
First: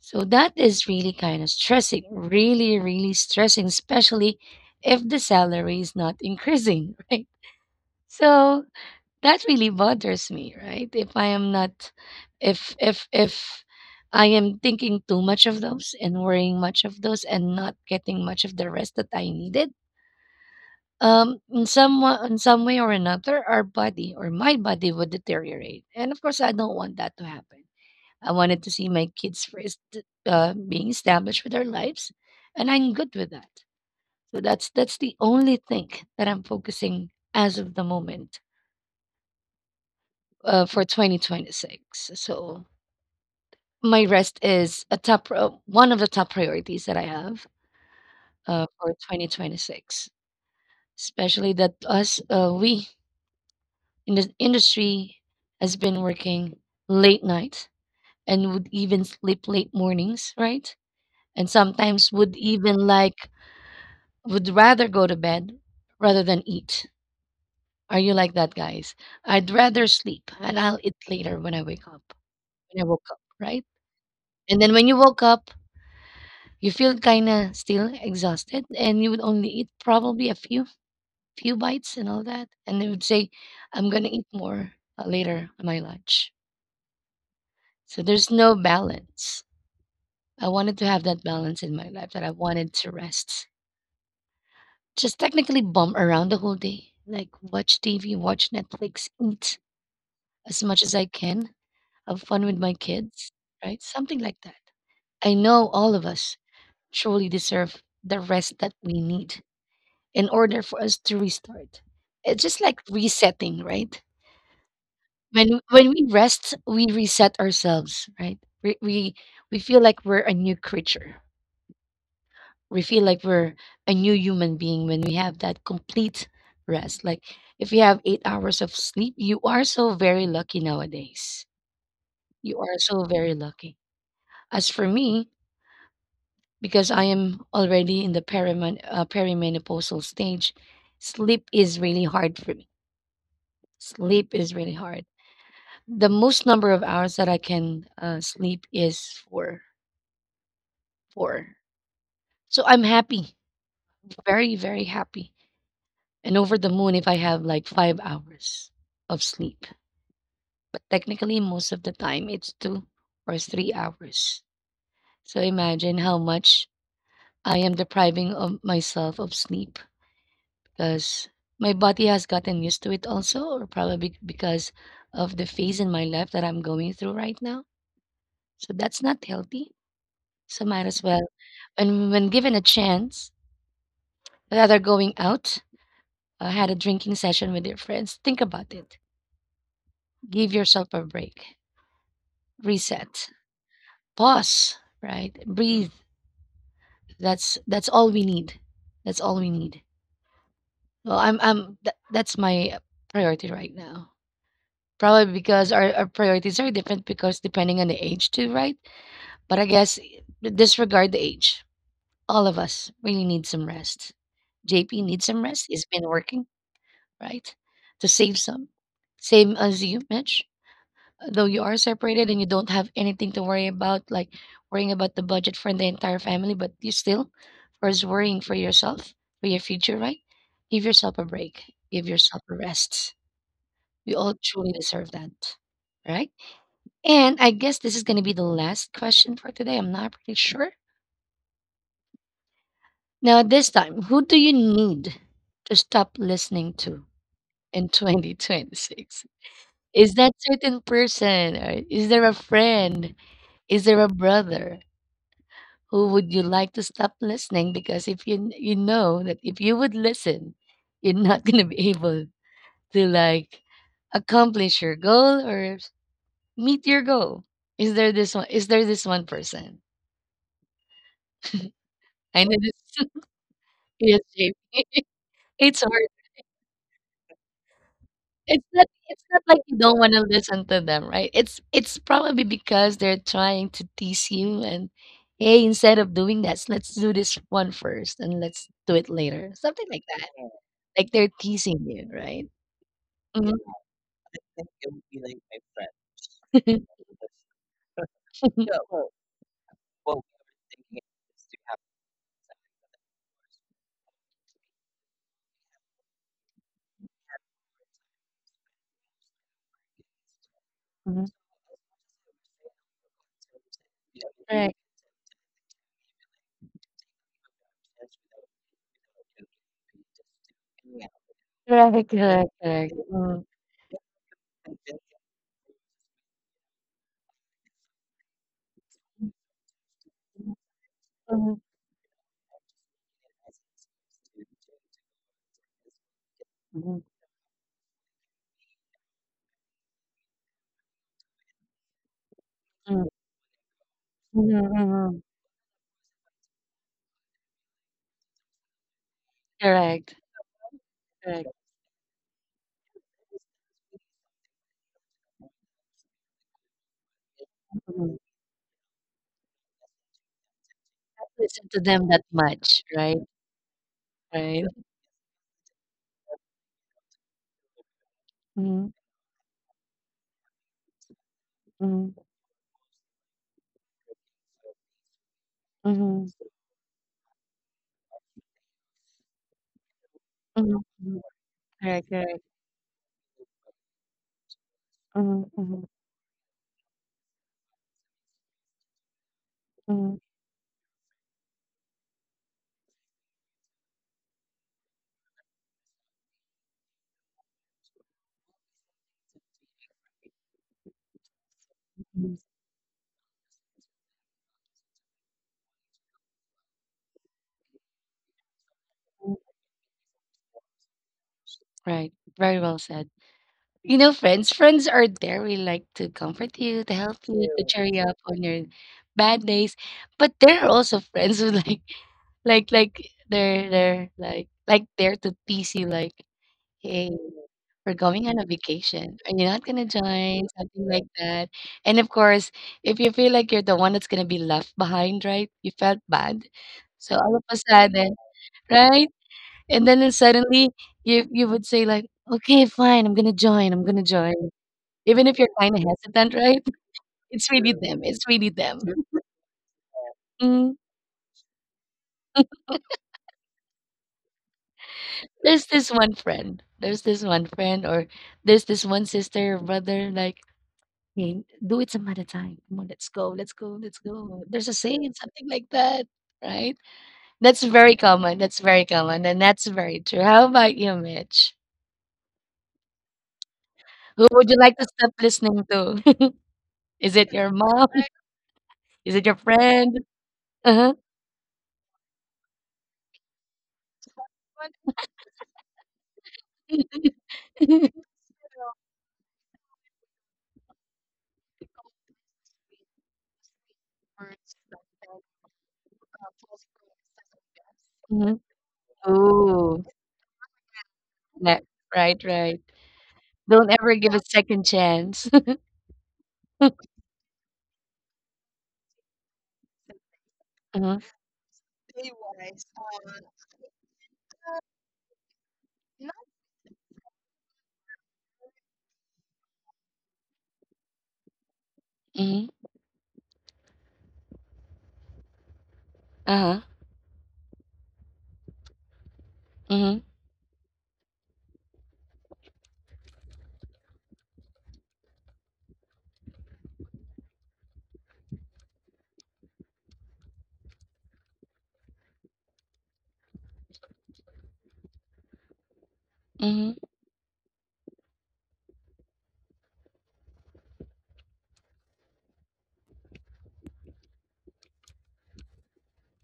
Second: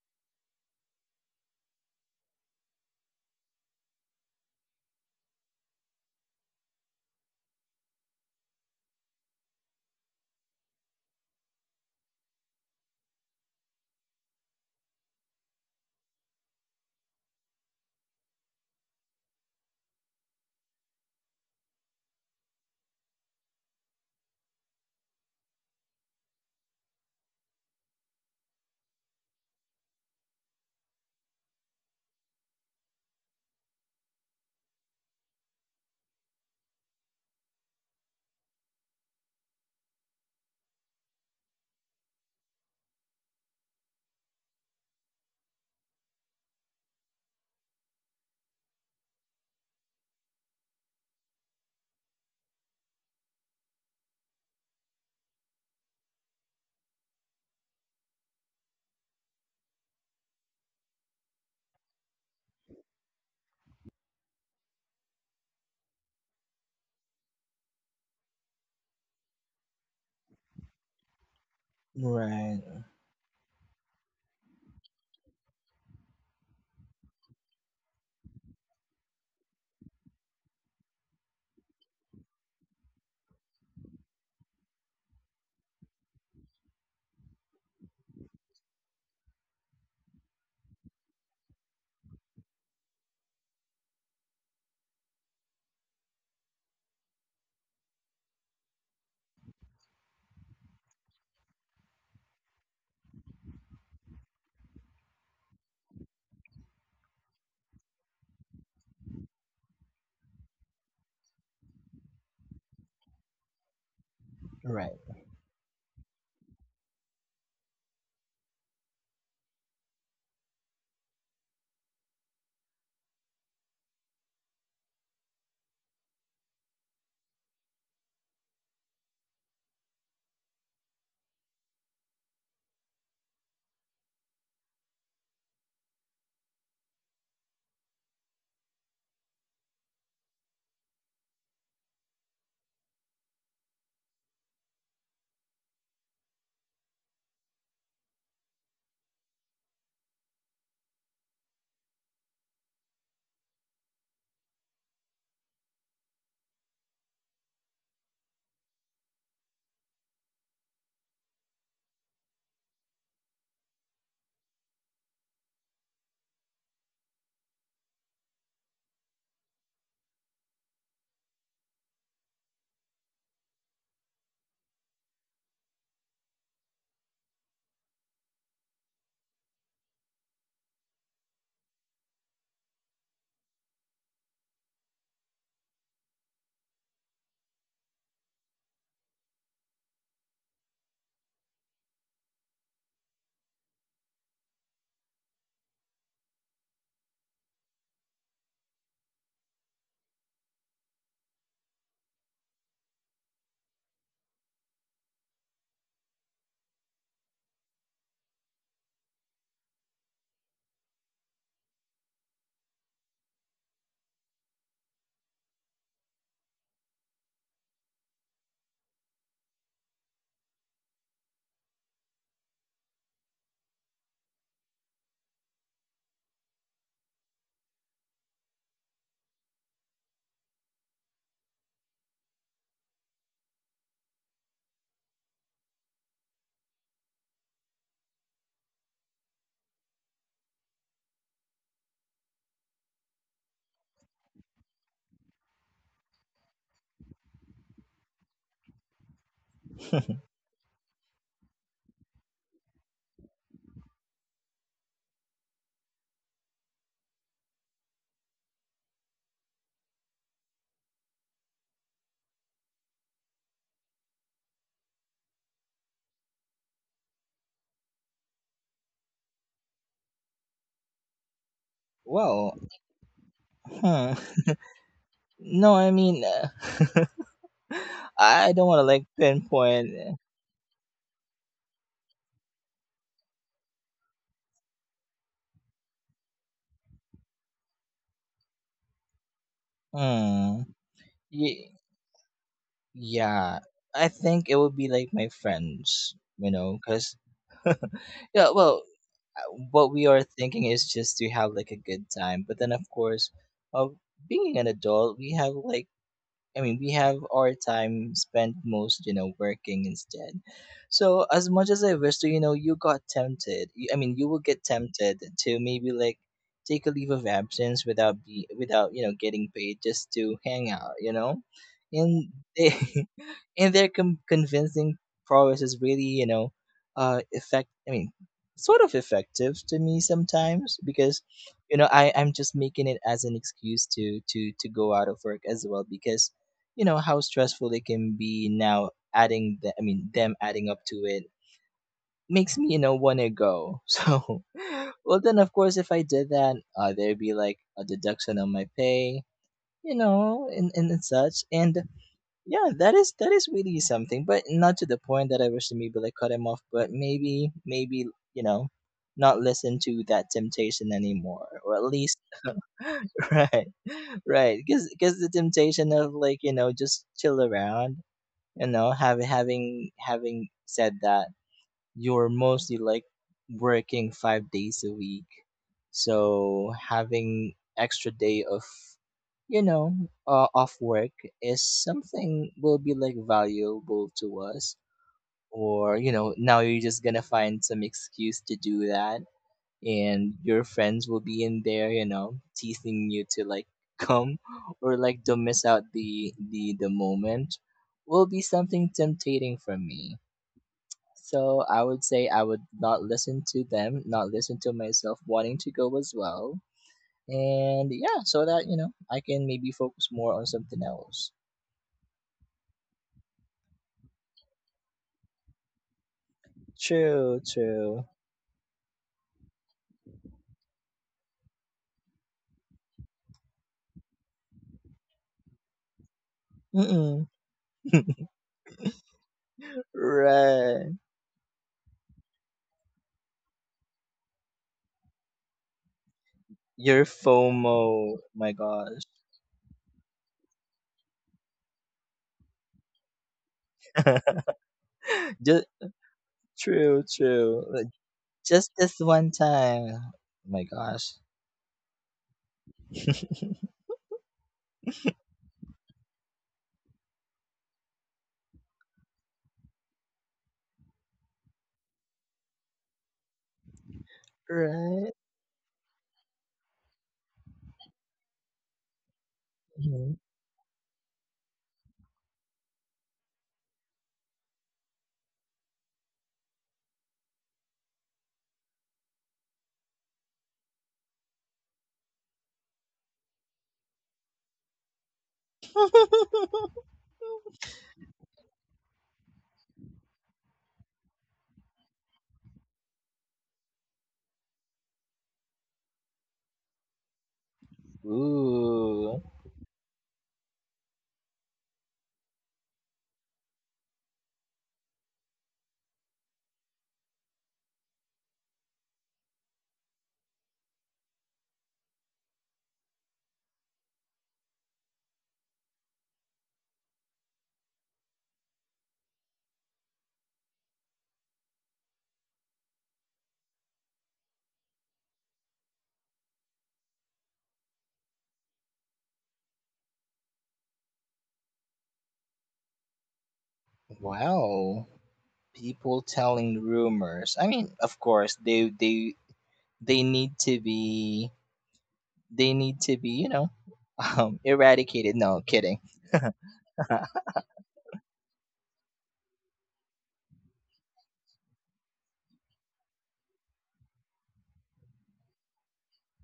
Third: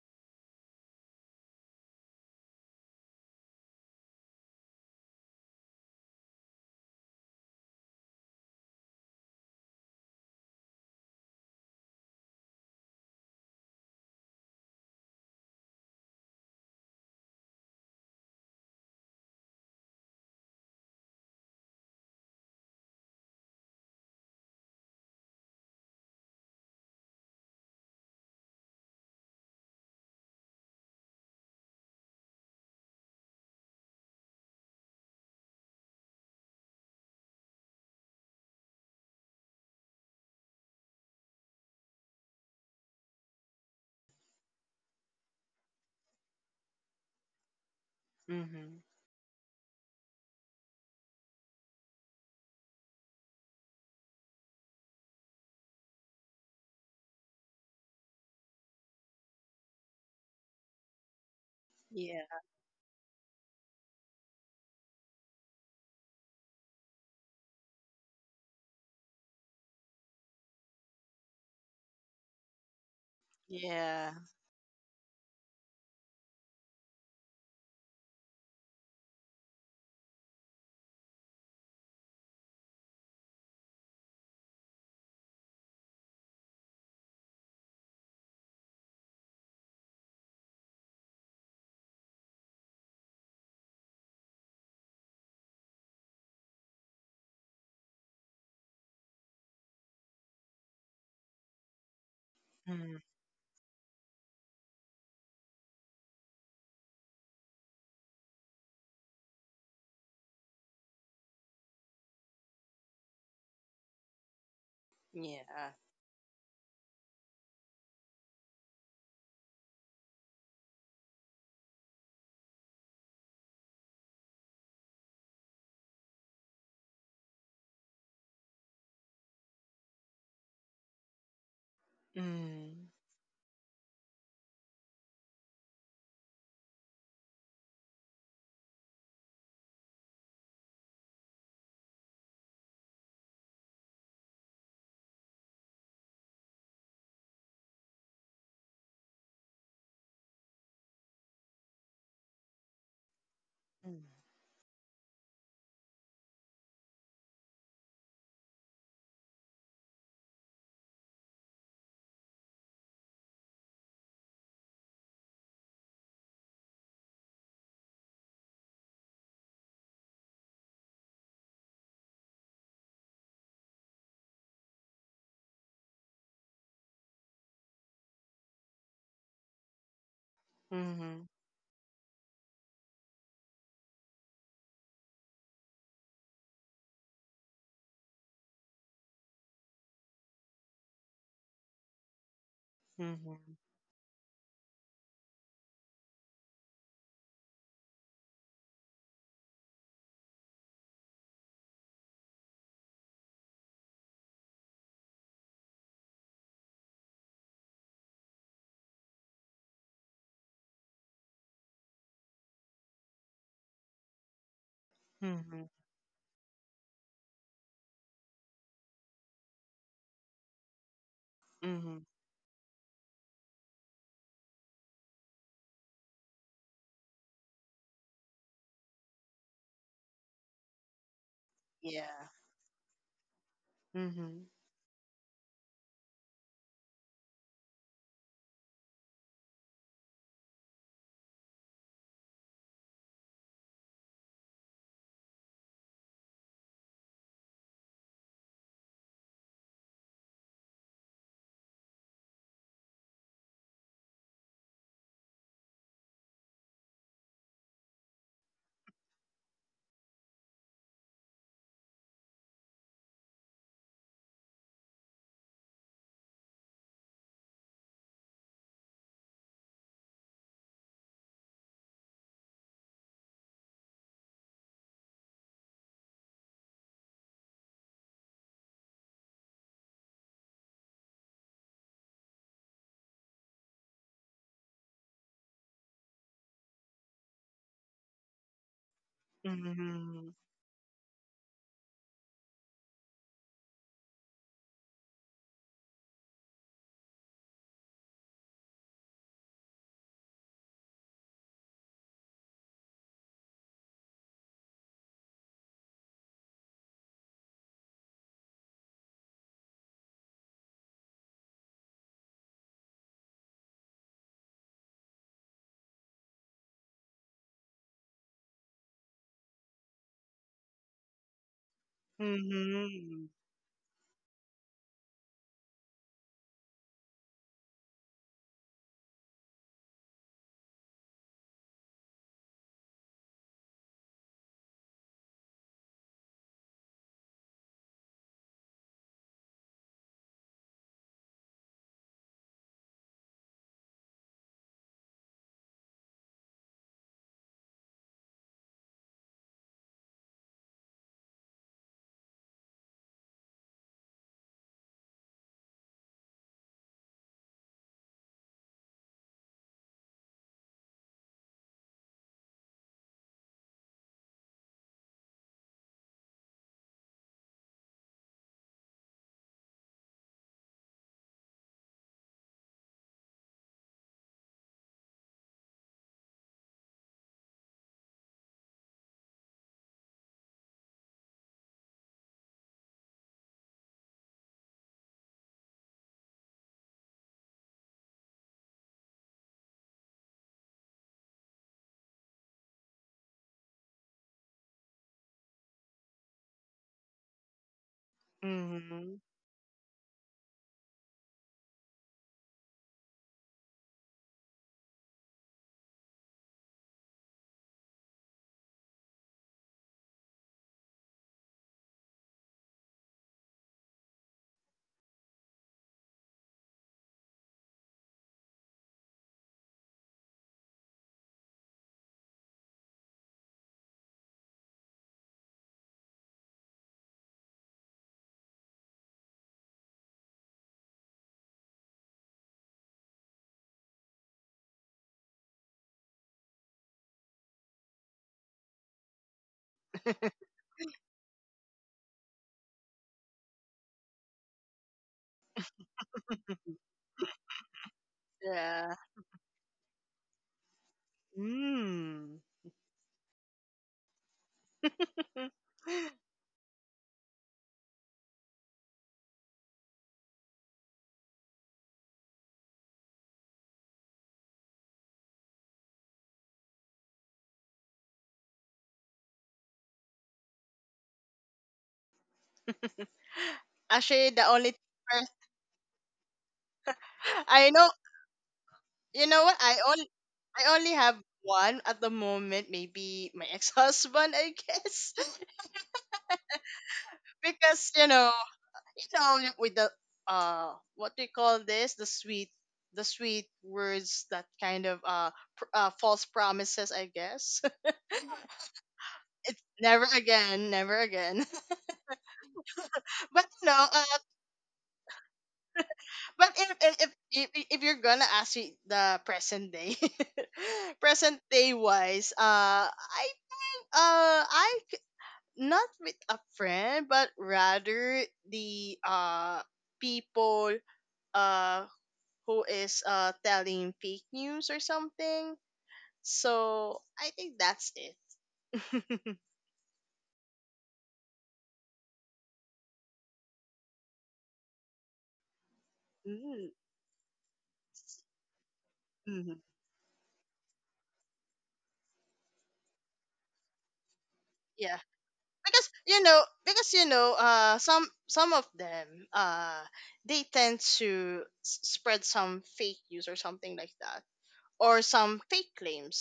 Speaker 1: So that is really kind of stressing, really, really stressing, especially if the salary is not increasing, *laughs* right? So that really bothers me, right? If I am not, if, I am thinking too much of those and worrying much of those and not getting much of the rest that I needed. In some in some way or another, our body or my body would deteriorate, and of course, I don't want that to happen. I wanted to see my kids first being established with their lives, and I'm good with that. So that's the only thing that I'm focusing as of the moment for 2026. So my rest is a top one of the top priorities that I have
Speaker 2: mhm.
Speaker 1: for 2026. Especially that us we in the industry has been working late night and would even sleep late mornings, right? And sometimes would
Speaker 2: Yeah.
Speaker 1: even like would rather go to bed rather than eat. Are you like that, guys? I'd rather sleep and I'll eat later when I wake up.
Speaker 3: Right,
Speaker 1: When I woke up, right?
Speaker 2: yeah
Speaker 1: And then when you woke up, you feel kind of still exhausted and you would only eat probably a few few bites and all that and they would say I'm going to eat more later on my lunch. So there's no balance. I wanted to have that balance in my life that I wanted to rest. Just technically bum around the whole day, like watch TV, watch Netflix, eat as much as I can, have fun with my
Speaker 2: Mhm,
Speaker 1: kids, right? Something like that. I know all of us truly deserve the rest that we need in order for us to restart. It's just like resetting, right?
Speaker 3: right.
Speaker 2: yeah.
Speaker 1: When we rest, we reset ourselves, right? We feel like we're a new creature. We feel like we're a new human being when we have that complete rest. Like if you have 8 hours of sleep, you are so very lucky nowadays. You are
Speaker 2: mhm,
Speaker 1: so very lucky. As for me, because I am already in the perimenopausal stage, sleep is really hard for me. Sleep is really hard. The most number of hours that I can sleep is four. Four. So I'm happy, very, very happy, and over the moon if I have like 5 hours of sleep. But technically, most of the time, it's 2 or 3 hours. So imagine how much I am depriving of myself of sleep because my body has gotten used to it also, or probably because of the phase in my life that I'm going through right now. So that's not healthy. So might as well.
Speaker 2: mhm,
Speaker 1: And when given a chance, rather going out, had a drinking session with your friends. Think about it. Give yourself a break.
Speaker 2: mhm,
Speaker 1: Reset.
Speaker 2: mhm,
Speaker 1: Pause. Right. Breathe. That's all we need. That's all we need. Well, that's my priority right now. Probably because our priorities are different because depending on the age too, right? But I guess disregard the age. All of us really need some rest. JP needs some rest.
Speaker 2: mhm,
Speaker 1: He's been working, right? To save some. Same as you, Mitch. Though you are
Speaker 2: Mhm.
Speaker 1: separated and you don't have anything to worry about, like worrying about the budget for the entire family, but you still, of course, worrying for yourself, for your future, right? Give yourself a break. Give
Speaker 2: Yeah.
Speaker 1: yourself a rest. We all
Speaker 2: mhm,
Speaker 1: truly deserve that, right? And I guess this is going to be the last question for today. I'm not pretty sure. Now, this time, who do you need to stop listening to in 2026? Is that
Speaker 3: *laughs*
Speaker 1: certain person? Or is there a friend? Is there a brother? Who would you like to stop listening? Because if you you know that if you would listen, you're not going to be able to accomplish your goal or meet your goal. Is there this one? Is there this one person? I know
Speaker 3: Well,
Speaker 1: this. *laughs*
Speaker 3: huh.
Speaker 1: Yes,
Speaker 3: No,
Speaker 1: it's
Speaker 3: I
Speaker 1: hard.
Speaker 3: mean, *laughs* I
Speaker 1: It's
Speaker 3: don't want to,
Speaker 1: not
Speaker 3: like,
Speaker 1: like you
Speaker 3: pinpoint.
Speaker 1: don't wanna listen to them, right? It's probably because they're trying to tease you and, "Hey, instead of doing that, let's do this one first and let's do it later." Something like that.
Speaker 2: mhm,
Speaker 3: Hmm.
Speaker 1: Like they're
Speaker 3: Ye-
Speaker 1: teasing you, right? Mhm,
Speaker 3: yeah, I think it would be, like, my friends, you know, because *laughs* yeah, well, what we are thinking is just to have, like, a good time, but then, of course, of being an adult, we have like I mean, we have our time spent most, you know, working instead.
Speaker 1: mhm.
Speaker 3: So as much as I wish to, you know, you got tempted. I mean, you will get tempted to maybe, like, take a leave of absence without, getting paid just to hang out,
Speaker 1: Correct.
Speaker 3: and they
Speaker 1: Correct.
Speaker 2: mhm,
Speaker 3: *laughs* and their convincing prowess is really, you know, effect. I mean, sort of effective to me sometimes because,
Speaker 1: Mhm,
Speaker 3: I'm just making it as an excuse to go out of work as well because,
Speaker 1: mhm,
Speaker 3: how stressful it can be. Now, adding I mean, them adding up to it makes me,
Speaker 1: mm,
Speaker 3: want to go. *laughs* So,
Speaker 1: mhm, mhm.
Speaker 3: well, then, of course, if I did that, there'd be, like, a deduction on my pay,
Speaker 1: Correct,
Speaker 3: and such,
Speaker 1: correct.
Speaker 3: and yeah, that is really something, but not to the point that I wish to maybe, like, cut him off, but maybe maybe
Speaker 1: Mhm.
Speaker 3: you know not listen to that temptation anymore,
Speaker 1: Listen
Speaker 3: or
Speaker 1: to
Speaker 3: at
Speaker 1: them
Speaker 3: least.
Speaker 1: that much, right?
Speaker 3: *laughs* Right,
Speaker 1: Right.
Speaker 3: right, because the temptation of, like, just chill around,
Speaker 1: Mhm,
Speaker 3: have having having said that,
Speaker 1: mhm,
Speaker 3: you're mostly, like, working 5 days a week, so
Speaker 1: mhm,
Speaker 3: having extra day of, you know off
Speaker 1: mhm,
Speaker 3: work
Speaker 1: mhm.
Speaker 3: is
Speaker 1: Correct, correct.
Speaker 3: something will be, like, valuable to us,
Speaker 1: Mhm, mhm.
Speaker 3: or, now you're just gonna find some excuse to do that,
Speaker 1: Mm,
Speaker 3: and your friends will be in there, you know, teasing you to, like, come *laughs* or, like, don't miss out the moment. Will be something
Speaker 2: mhm.
Speaker 3: tempting for me. So I would say
Speaker 1: mhm.
Speaker 3: I would not listen to them, not listen to myself wanting to go as well. And yeah, so that, I can maybe focus more on something else.
Speaker 1: Right. Very well said. You know, friends, friends are there. We like to comfort you, to help
Speaker 3: True,
Speaker 1: cheer you
Speaker 3: true.
Speaker 1: up on your bad days. But there are also *laughs* friends who *laughs* like they're like there to tease you, like, hey,
Speaker 3: Mm-mm.
Speaker 1: we're going on a vacation, and you're not gonna join, something
Speaker 3: Right.
Speaker 1: like that. And of course, if you feel like you're the one that's gonna be left behind, right? You felt bad,
Speaker 3: Your
Speaker 1: so all of a sudden,
Speaker 3: FOMO. My gosh.
Speaker 1: right? And then suddenly you would say like, "Okay, fine, I'm gonna join, I'm gonna join." Even if
Speaker 3: *laughs*
Speaker 1: you're
Speaker 3: Just
Speaker 1: kinda hesitant, right? *laughs*
Speaker 2: *laughs*
Speaker 3: true,
Speaker 1: It's
Speaker 3: true.
Speaker 1: really true. It's really
Speaker 3: Just
Speaker 1: them.
Speaker 2: Yeah.
Speaker 3: this one time. Oh my
Speaker 1: Mm,
Speaker 3: gosh.
Speaker 2: mm.
Speaker 1: there's this one
Speaker 2: *laughs*
Speaker 1: friend, there's this one friend or there's this one sister or brother like, "Hey, do it some other time. Come on, let's go, let's go, let's go. There's a
Speaker 3: Right?
Speaker 1: saying," something like that, right? That's very common, and that's very
Speaker 3: Mhm.
Speaker 1: true. How about you, Mitch? Who
Speaker 2: Actually, the
Speaker 1: would you
Speaker 2: only
Speaker 1: like to stop
Speaker 2: person
Speaker 1: listening to? *laughs* Is it
Speaker 2: *laughs*
Speaker 1: your
Speaker 2: I
Speaker 1: mom?
Speaker 2: know
Speaker 1: Is it
Speaker 2: You
Speaker 1: your
Speaker 2: know what?
Speaker 1: friend?
Speaker 2: I only
Speaker 1: Uh-huh.
Speaker 2: have one at the moment. Maybe my *laughs* ex-husband, I guess,
Speaker 3: *laughs*
Speaker 2: *laughs*
Speaker 1: *laughs*
Speaker 2: because you know, with the what do you call this? The sweet words, that kind of false promises, I guess.
Speaker 1: Mhm.
Speaker 3: Ooh.
Speaker 2: *laughs* It's
Speaker 1: Oh,
Speaker 2: never again, never again.
Speaker 1: snap. Right, right.
Speaker 2: *laughs* But you
Speaker 1: Don't
Speaker 2: know,
Speaker 1: ever give second chance. *laughs*
Speaker 2: but if you're gonna ask me the present day,
Speaker 1: Mhm,
Speaker 2: *laughs* present day wise, I, not with a friend, but rather the people uh
Speaker 1: mhm,
Speaker 2: who is telling fake news or something.
Speaker 1: uh-huh,
Speaker 2: So I think that's it. *laughs*
Speaker 1: mhm,
Speaker 3: Wow. People telling
Speaker 2: Mm-hmm.
Speaker 3: rumors. I mean, of course, they need to be, *laughs*
Speaker 2: Yeah,
Speaker 3: eradicated. No, kidding.
Speaker 1: mhm,
Speaker 2: because you
Speaker 3: *laughs*
Speaker 2: know, some of them, uh, they tend to spread some fake news or something like that, or some fake claims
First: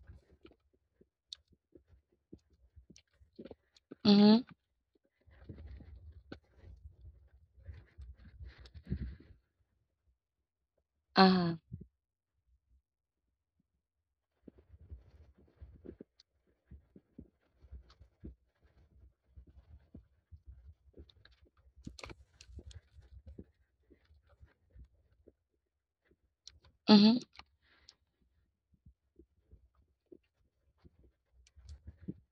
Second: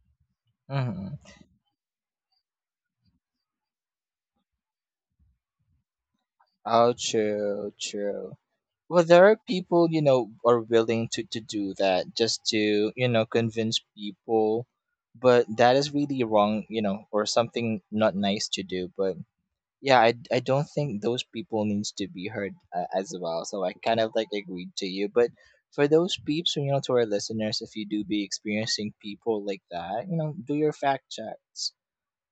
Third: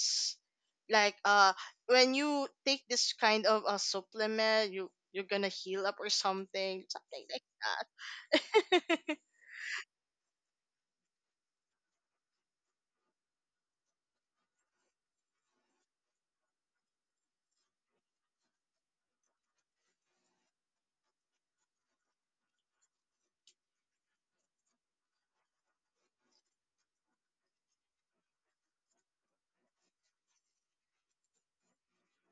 Speaker 3: Hmm.
Speaker 2: like when you take this kind of a
Speaker 1: mhm,
Speaker 2: supplement, you you're gonna heal up or something,
Speaker 3: Oh,
Speaker 2: something like
Speaker 3: true,
Speaker 2: that.
Speaker 3: true. Well, there are people, are willing to
Speaker 1: uh-huh,
Speaker 3: do that just to, convince people, but that is really wrong, or something not nice to do. But yeah, I don't think those people needs to be heard, as well, so I kind of, like, agreed to you. But for those peeps, to our
Speaker 1: mhm,
Speaker 3: listeners, if you do be experiencing people like that, do your fact checks,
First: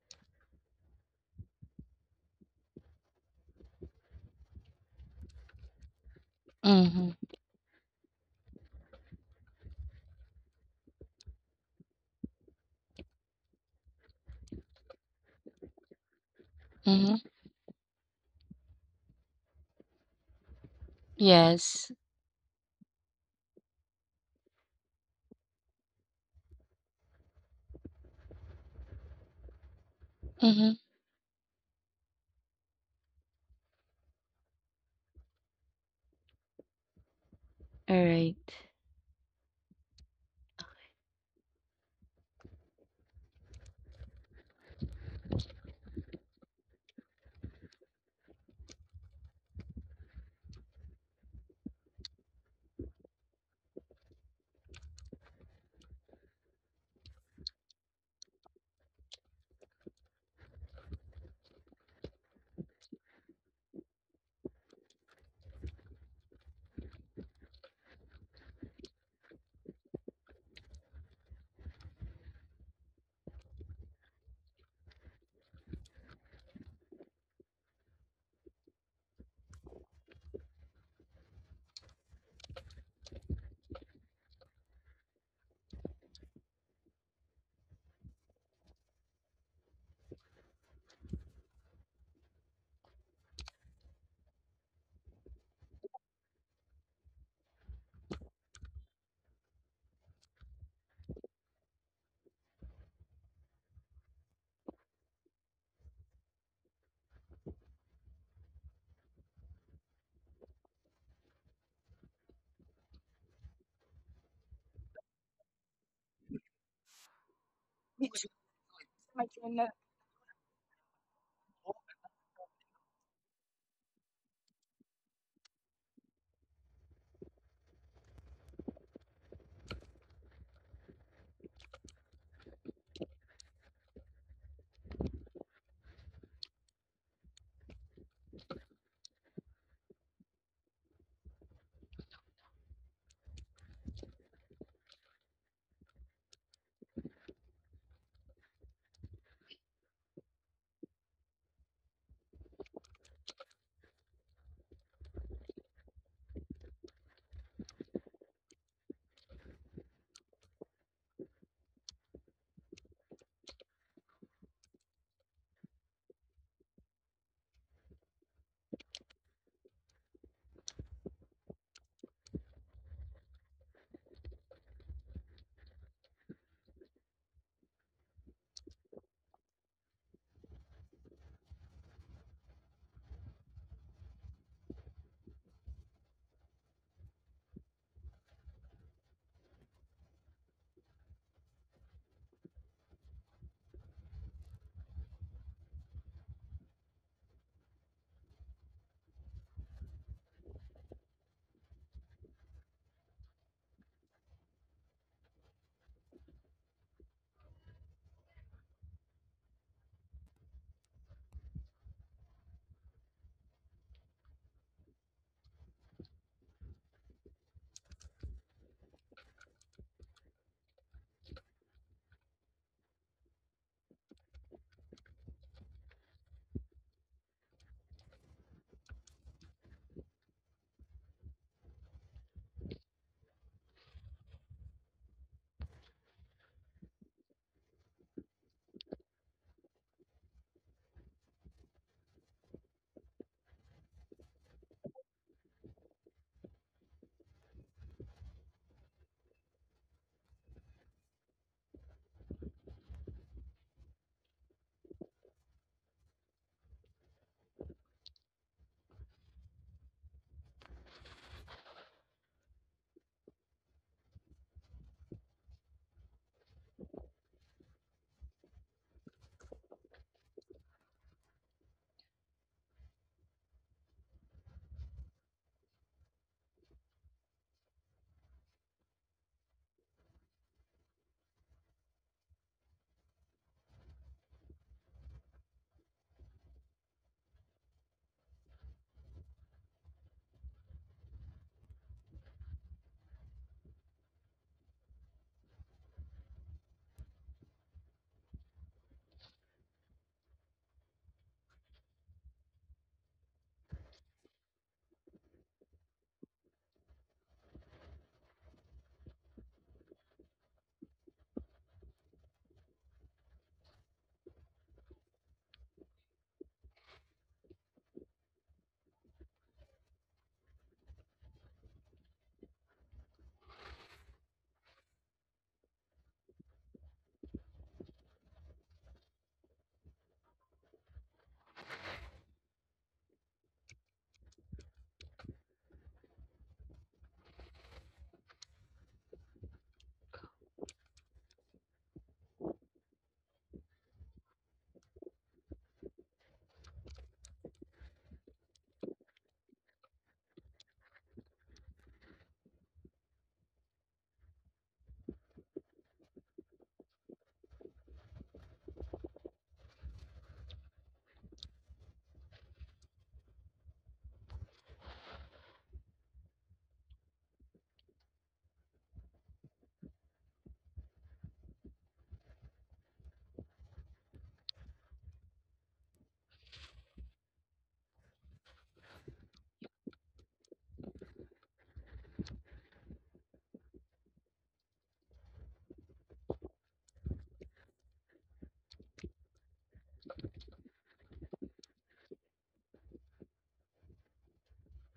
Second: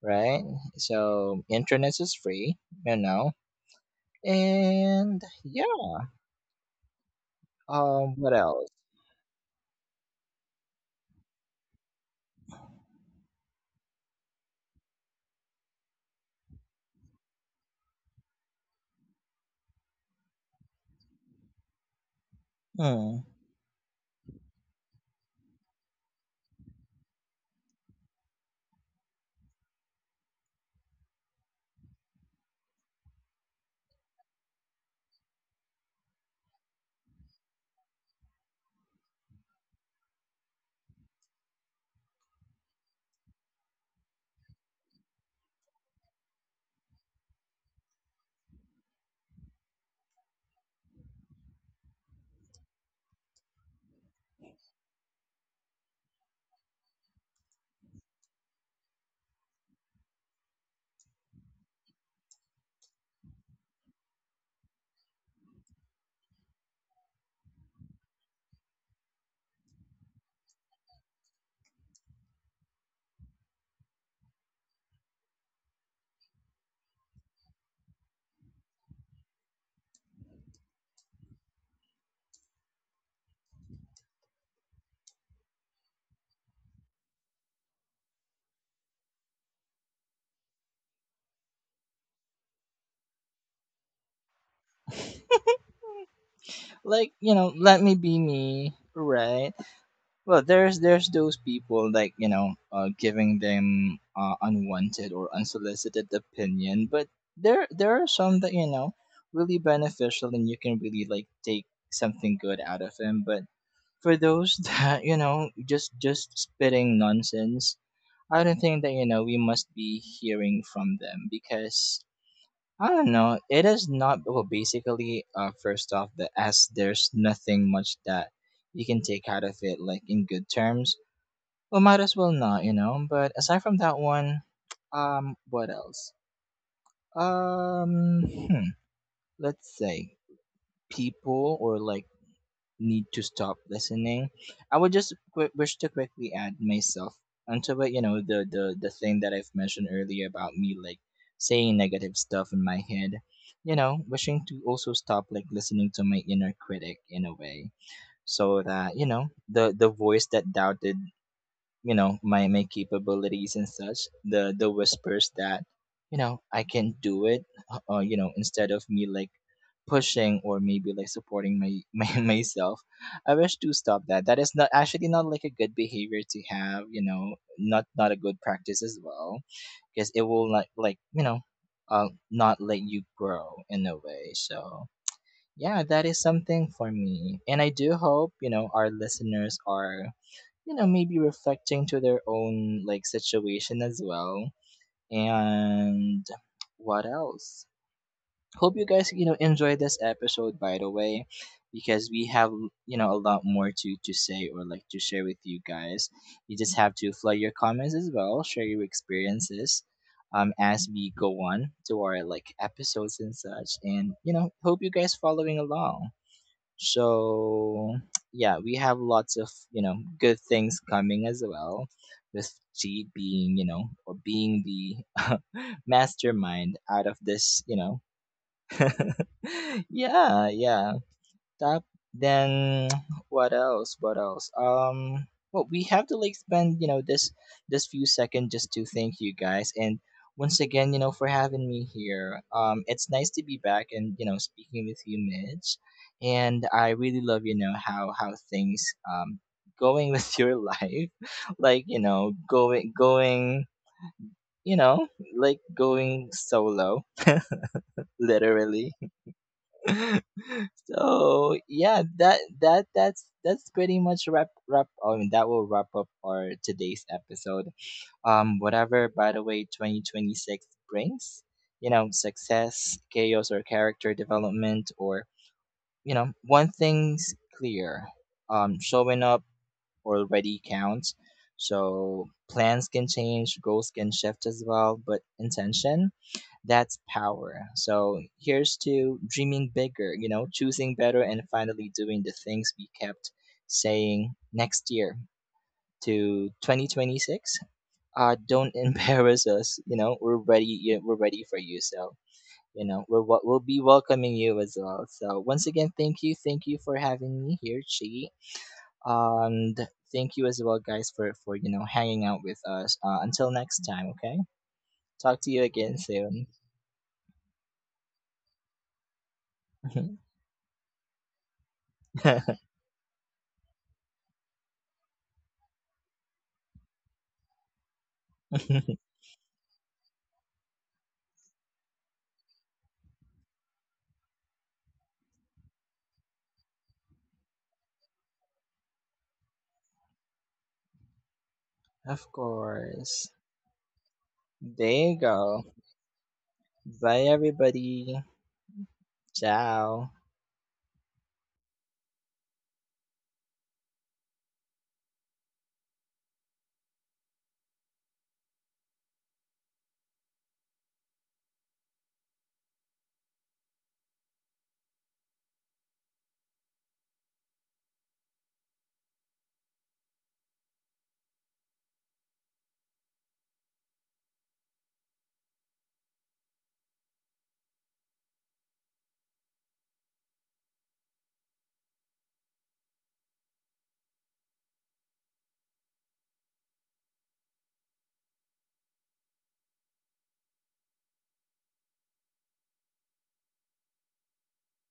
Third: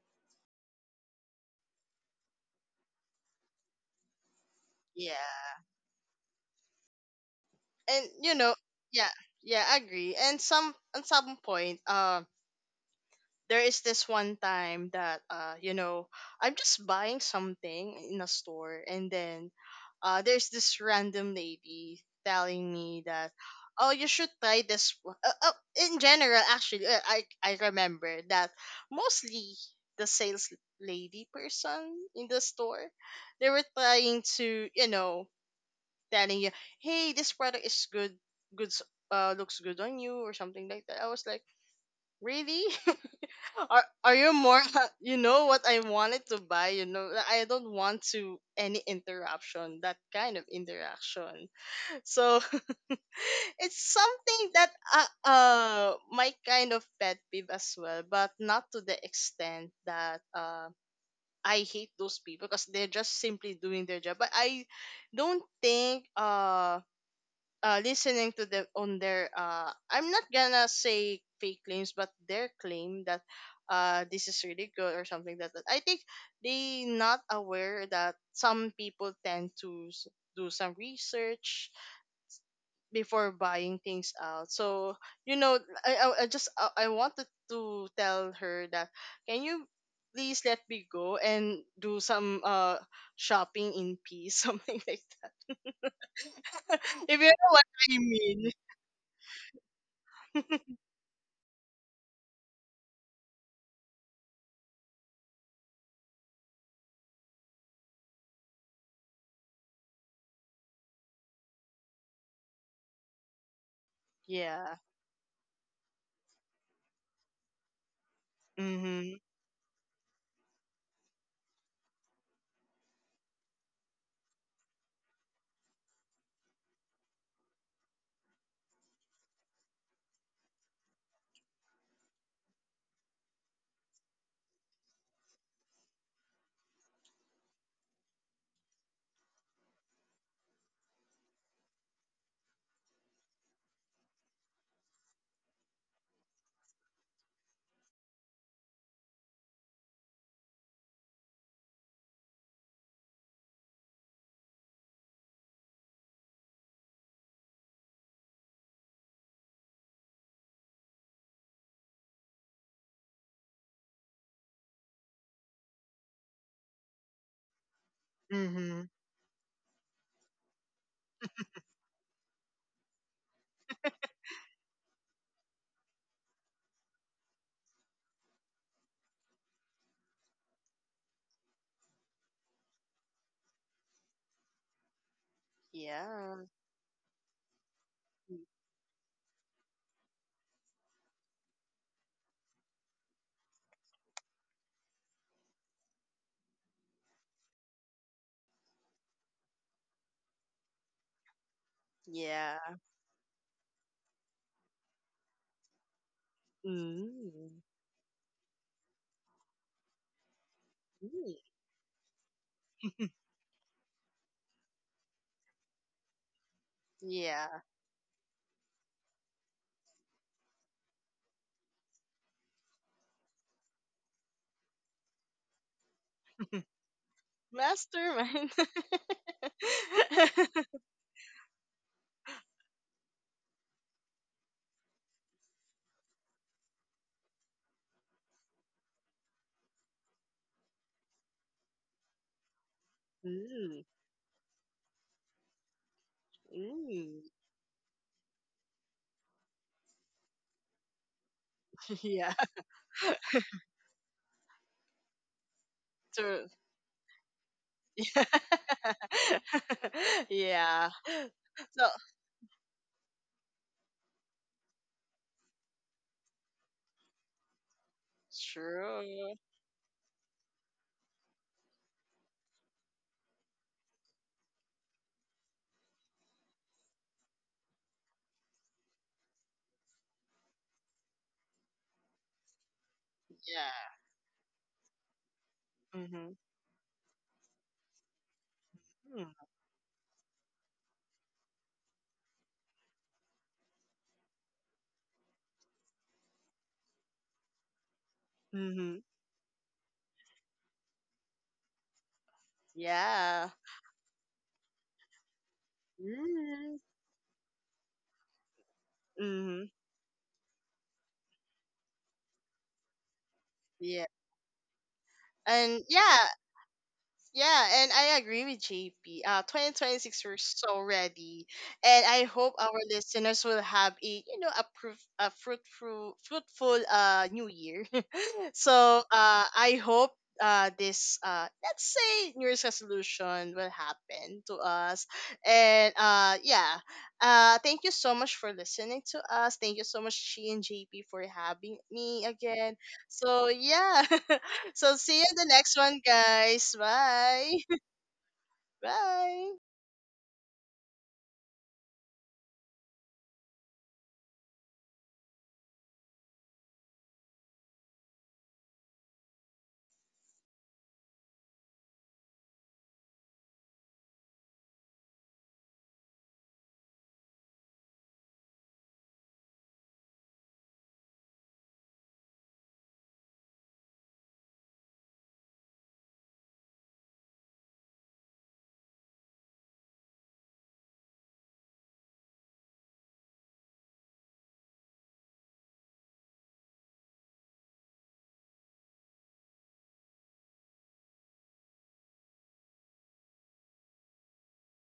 Speaker 3: right? So internet is free, you know
Speaker 2: *laughs*
Speaker 3: and
Speaker 2: Yeah.
Speaker 3: yeah.
Speaker 1: mhm,
Speaker 2: And
Speaker 3: What
Speaker 2: you know,
Speaker 3: else?
Speaker 2: yeah, yeah, I agree. And some at some point there is this one time that you know, I'm just buying
Speaker 1: mhm.
Speaker 2: something in a store, and then there's this random
Speaker 1: Yes.
Speaker 2: lady telling me
Speaker 3: Hmm.
Speaker 2: that oh, you should try this in general. Actually, I remember that mostly the sales
Speaker 1: Mhm.
Speaker 2: lady person in the store, they were trying to, you know, telling you, hey, this product is good,
Speaker 1: Alright.
Speaker 2: good, looks good on you or something like that. I was like, really? *laughs* Are you more *laughs* you know what I wanted to buy, you know? Like, I don't want to any interruption, that kind of interaction. So *laughs* it's something that my kind of pet peeve as well, but not to the extent that I hate those people because they're just simply doing their job. But I don't think listening to them on their I'm not gonna say fake claims, but their claim that this is really good or something like that. I think they not aware that some people tend to do some research before buying things out. So you know, I just I wanted to tell her that can you please let me go and do some shopping in peace *laughs* something like that. *laughs*
Speaker 3: Like,
Speaker 2: If you know what
Speaker 3: let me
Speaker 2: I
Speaker 3: be
Speaker 2: mean.
Speaker 3: me, right? Well,
Speaker 2: *laughs*
Speaker 3: there's those people, like, giving them, unwanted or unsolicited opinion. But there are some that, really beneficial and you can really, like, take something good out of them. But for those *laughs*
Speaker 2: yeah
Speaker 3: that, just spitting nonsense, I don't think that,
Speaker 2: Mhm.
Speaker 3: we must be hearing from them because I don't know. It is not well. Basically, first off, there's nothing much that you can take out of it, like, in good terms. Well, might as well not. But aside from that one, what else? Um, hmm, let's say people or, like, need to stop listening. I would just wish to quickly add myself onto it. You know, the thing that I've mentioned earlier about me, like, saying negative stuff in my head. You know, wishing to also stop, like, listening to my inner critic in a way, so that, the voice that doubted, my capabilities and such, the whispers that, I can do it, instead of
Speaker 2: Mhm.
Speaker 3: me, like, pushing or maybe, like, supporting *laughs* my myself. I wish to stop that. That is not actually, not, like, a good behavior to have, not, a good practice as well, because it will like not let you grow in a way. So yeah, that is
Speaker 2: Yeah.
Speaker 3: something for me, and I do hope, our listeners are, maybe reflecting to their own, like, situation as well. And what else? Hope you guys, enjoy this episode, by the way, because we have,
Speaker 2: Yeah.
Speaker 3: a lot more to say or, like, to share with you guys. You just have to flood your
Speaker 2: Mm.
Speaker 3: comments as well, share your experiences, as we go
Speaker 2: Mm.
Speaker 3: on to our, like, episodes and such. And, hope you guys following along.
Speaker 2: Yeah.
Speaker 3: So yeah, we have lots of, good things coming as well, with G being, or being the *laughs* mastermind out of this.
Speaker 2: Mastermind.
Speaker 3: *laughs* Yeah,
Speaker 2: *laughs*
Speaker 3: yeah. That, then, *tsk* what else? What else? Well, we have to, like, spend, this few seconds just to thank you guys. And once again, for having me here. It's nice to be
Speaker 2: Mm.
Speaker 3: back, and, speaking with you, Mitch. And I really
Speaker 2: Mm.
Speaker 3: love, how things, um going with *laughs* your life. Like,
Speaker 2: *laughs* Yeah.
Speaker 3: going, you know, like, going
Speaker 2: True.
Speaker 3: solo, literally. *laughs*
Speaker 2: *laughs* Yeah.
Speaker 3: So
Speaker 2: So
Speaker 3: yeah, that's pretty much wrap. I mean, that will wrap up our today's episode. Whatever, by
Speaker 2: true.
Speaker 3: the way, 2026 brings, success, chaos, or character development, or, one thing's clear. Showing up already counts. So plans can change, goals
Speaker 2: Yeah.
Speaker 3: can shift as well, but intention,
Speaker 2: Mhm.
Speaker 3: that's power. So here's to
Speaker 2: Mm.
Speaker 3: dreaming bigger, choosing better, and finally doing the things we kept saying next year to 2026. Don't *laughs*
Speaker 2: Mhm.
Speaker 3: embarrass us, you know, we're ready, yeah, we're ready for you. So,
Speaker 2: Yeah.
Speaker 3: we'll be welcoming you as well. So, once again, thank you. Thank you
Speaker 2: Mm.
Speaker 3: for having me here, Chi.
Speaker 2: Mhm.
Speaker 3: And thank you as well, guys, for, hanging out with us. Until next time,
Speaker 2: Yeah.
Speaker 3: okay? Talk to you
Speaker 2: And
Speaker 3: again
Speaker 2: yeah.
Speaker 3: soon.
Speaker 2: Yeah, and I agree with JP. 2026, we're so ready. And I hope our listeners will have a, you know, a a fruitful, fruitful new year. *laughs*
Speaker 3: *laughs*
Speaker 2: So I hope let's say, New Year's resolution will happen to us. And yeah, thank you so much for listening to us. Thank you so much, She and JP, for having me
Speaker 3: Of
Speaker 2: again.
Speaker 3: course.
Speaker 2: So yeah. *laughs* So
Speaker 3: There
Speaker 2: see
Speaker 3: you
Speaker 2: you in the
Speaker 3: go.
Speaker 2: next one, guys.
Speaker 3: Bye,
Speaker 2: Bye.
Speaker 3: everybody.
Speaker 2: Bye.
Speaker 3: Ciao.